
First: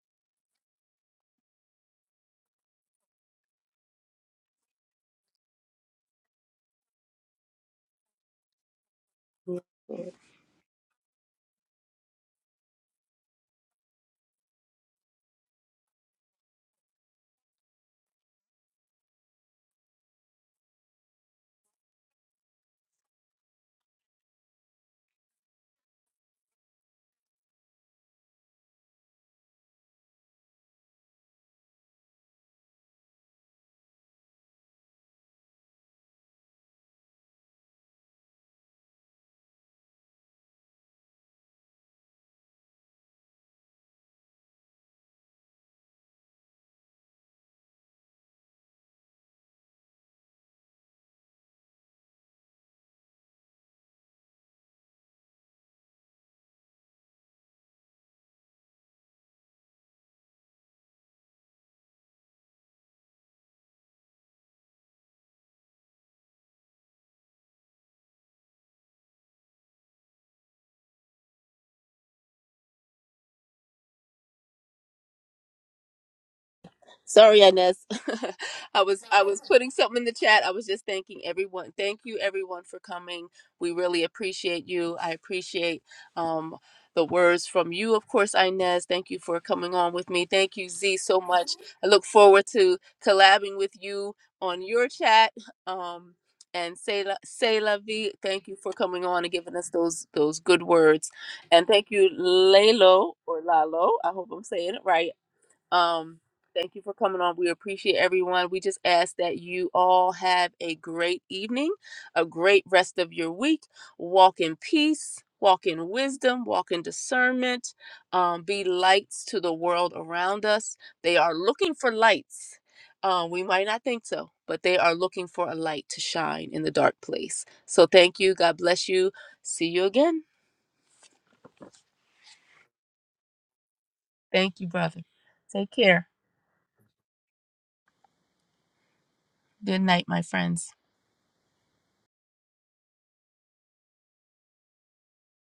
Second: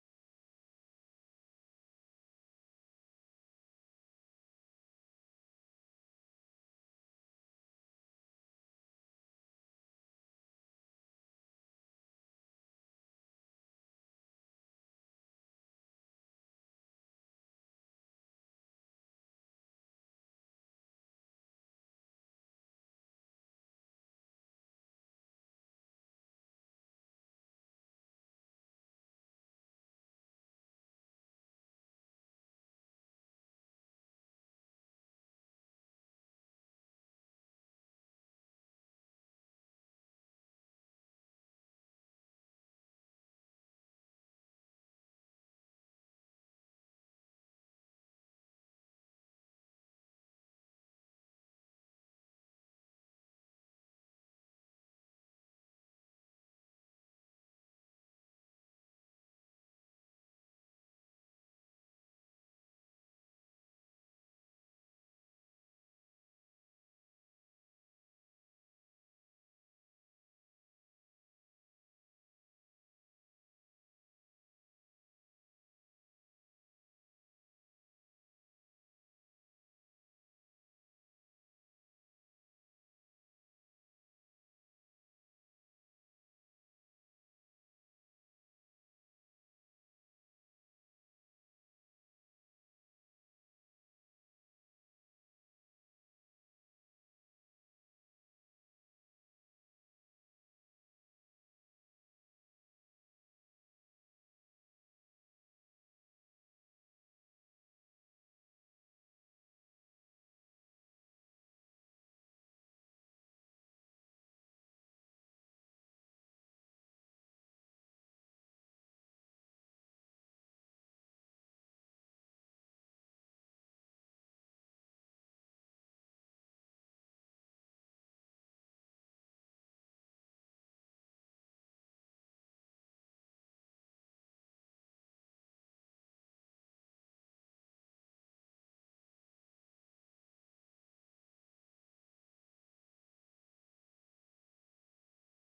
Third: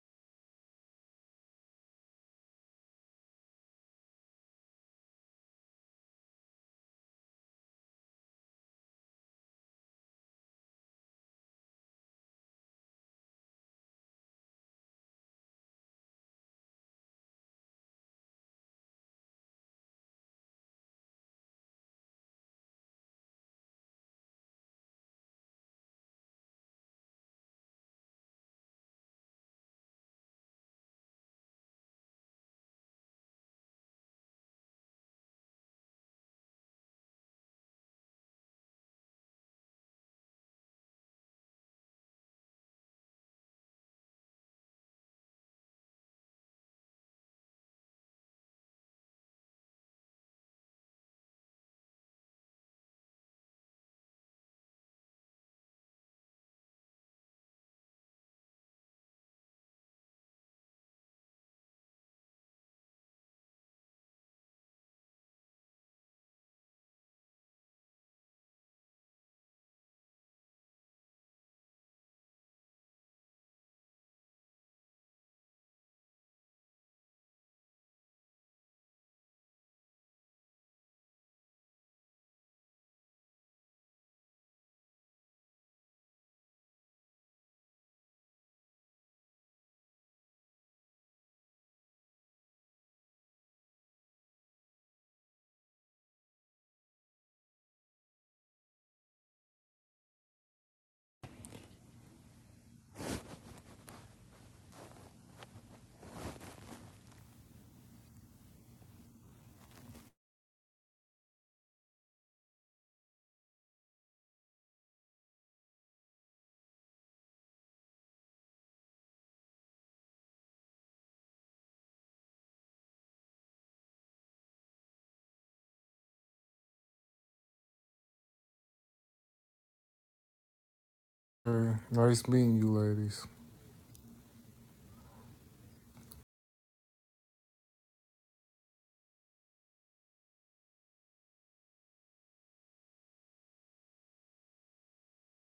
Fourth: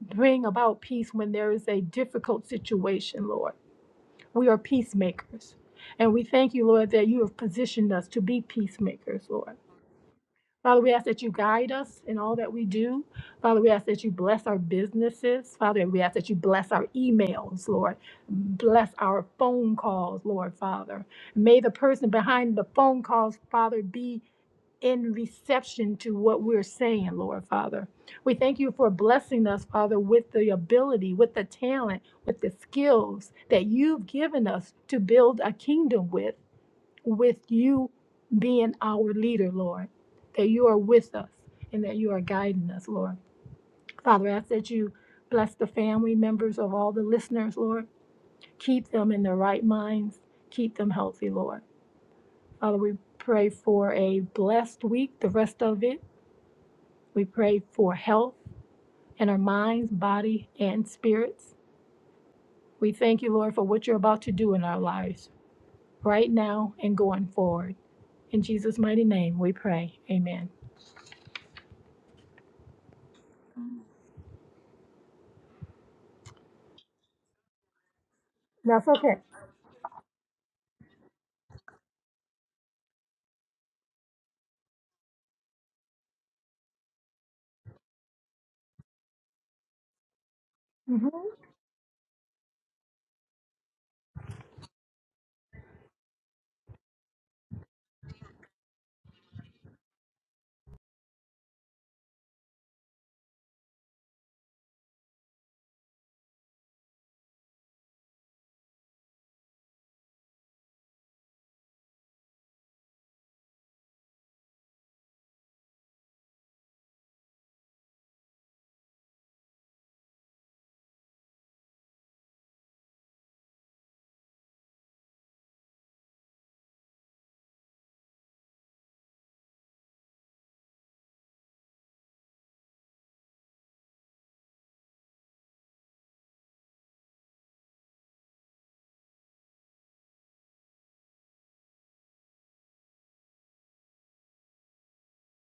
B: bring about peace when there is a difficult situation, Lord. We are peacemakers. And we thank you, Lord, that you have positioned us to be peacemakers, Lord.
A: Yes, Lord.
B: Father, we ask that you guide us in all that we do. Father, we ask that you bless our businesses. Father, we ask that you bless our emails, Lord. Bless our phone calls, Lord, Father. May the person behind the phone calls, Father, be in reception to what we're saying, Lord, Father. We thank you for blessing us, Father, with the ability, with the talent, with the skills that you've given us to build a kingdom with with you being our leader, Lord, that you are with us and that you are guiding us, Lord. Father, I ask that you bless the family members of all the listeners, Lord. Keep them in their right minds, keep them healthy, Lord. Father, we pray for a blessed week, the rest of it. We pray for health in our minds, body, and spirits. We thank you, Lord, for what you're about to do in our lives right now and going forward. In Jesus' mighty name, we pray. Amen.
A: Sorry, Ines. I was I was putting something in the chat. I was just thanking everyone. Thank you, everyone, for coming. We really appreciate you. I appreciate um, the words from you, of course, Inez. Thank you for coming on with me. Thank you, Z, so much. I look forward to collabing with you on your chat. Um, and say la, say la vie. Thank you for coming on and giving us those those good words. And thank you, Lalo or Lalo. I hope I'm saying it right um, thank you for coming on. We appreciate everyone. We just ask that you all have a great evening, a great rest of your week. Walk in peace, walk in wisdom, walk in discernment. Um, be lights to the world around us. They are looking for lights. Um, we might not think so, but they are looking for a light to shine in the dark place. So thank you. God bless you. See you again.
D: Hey, nice meeting you, ladies.
A: Thank you, brother. Take care. Good night, my friends.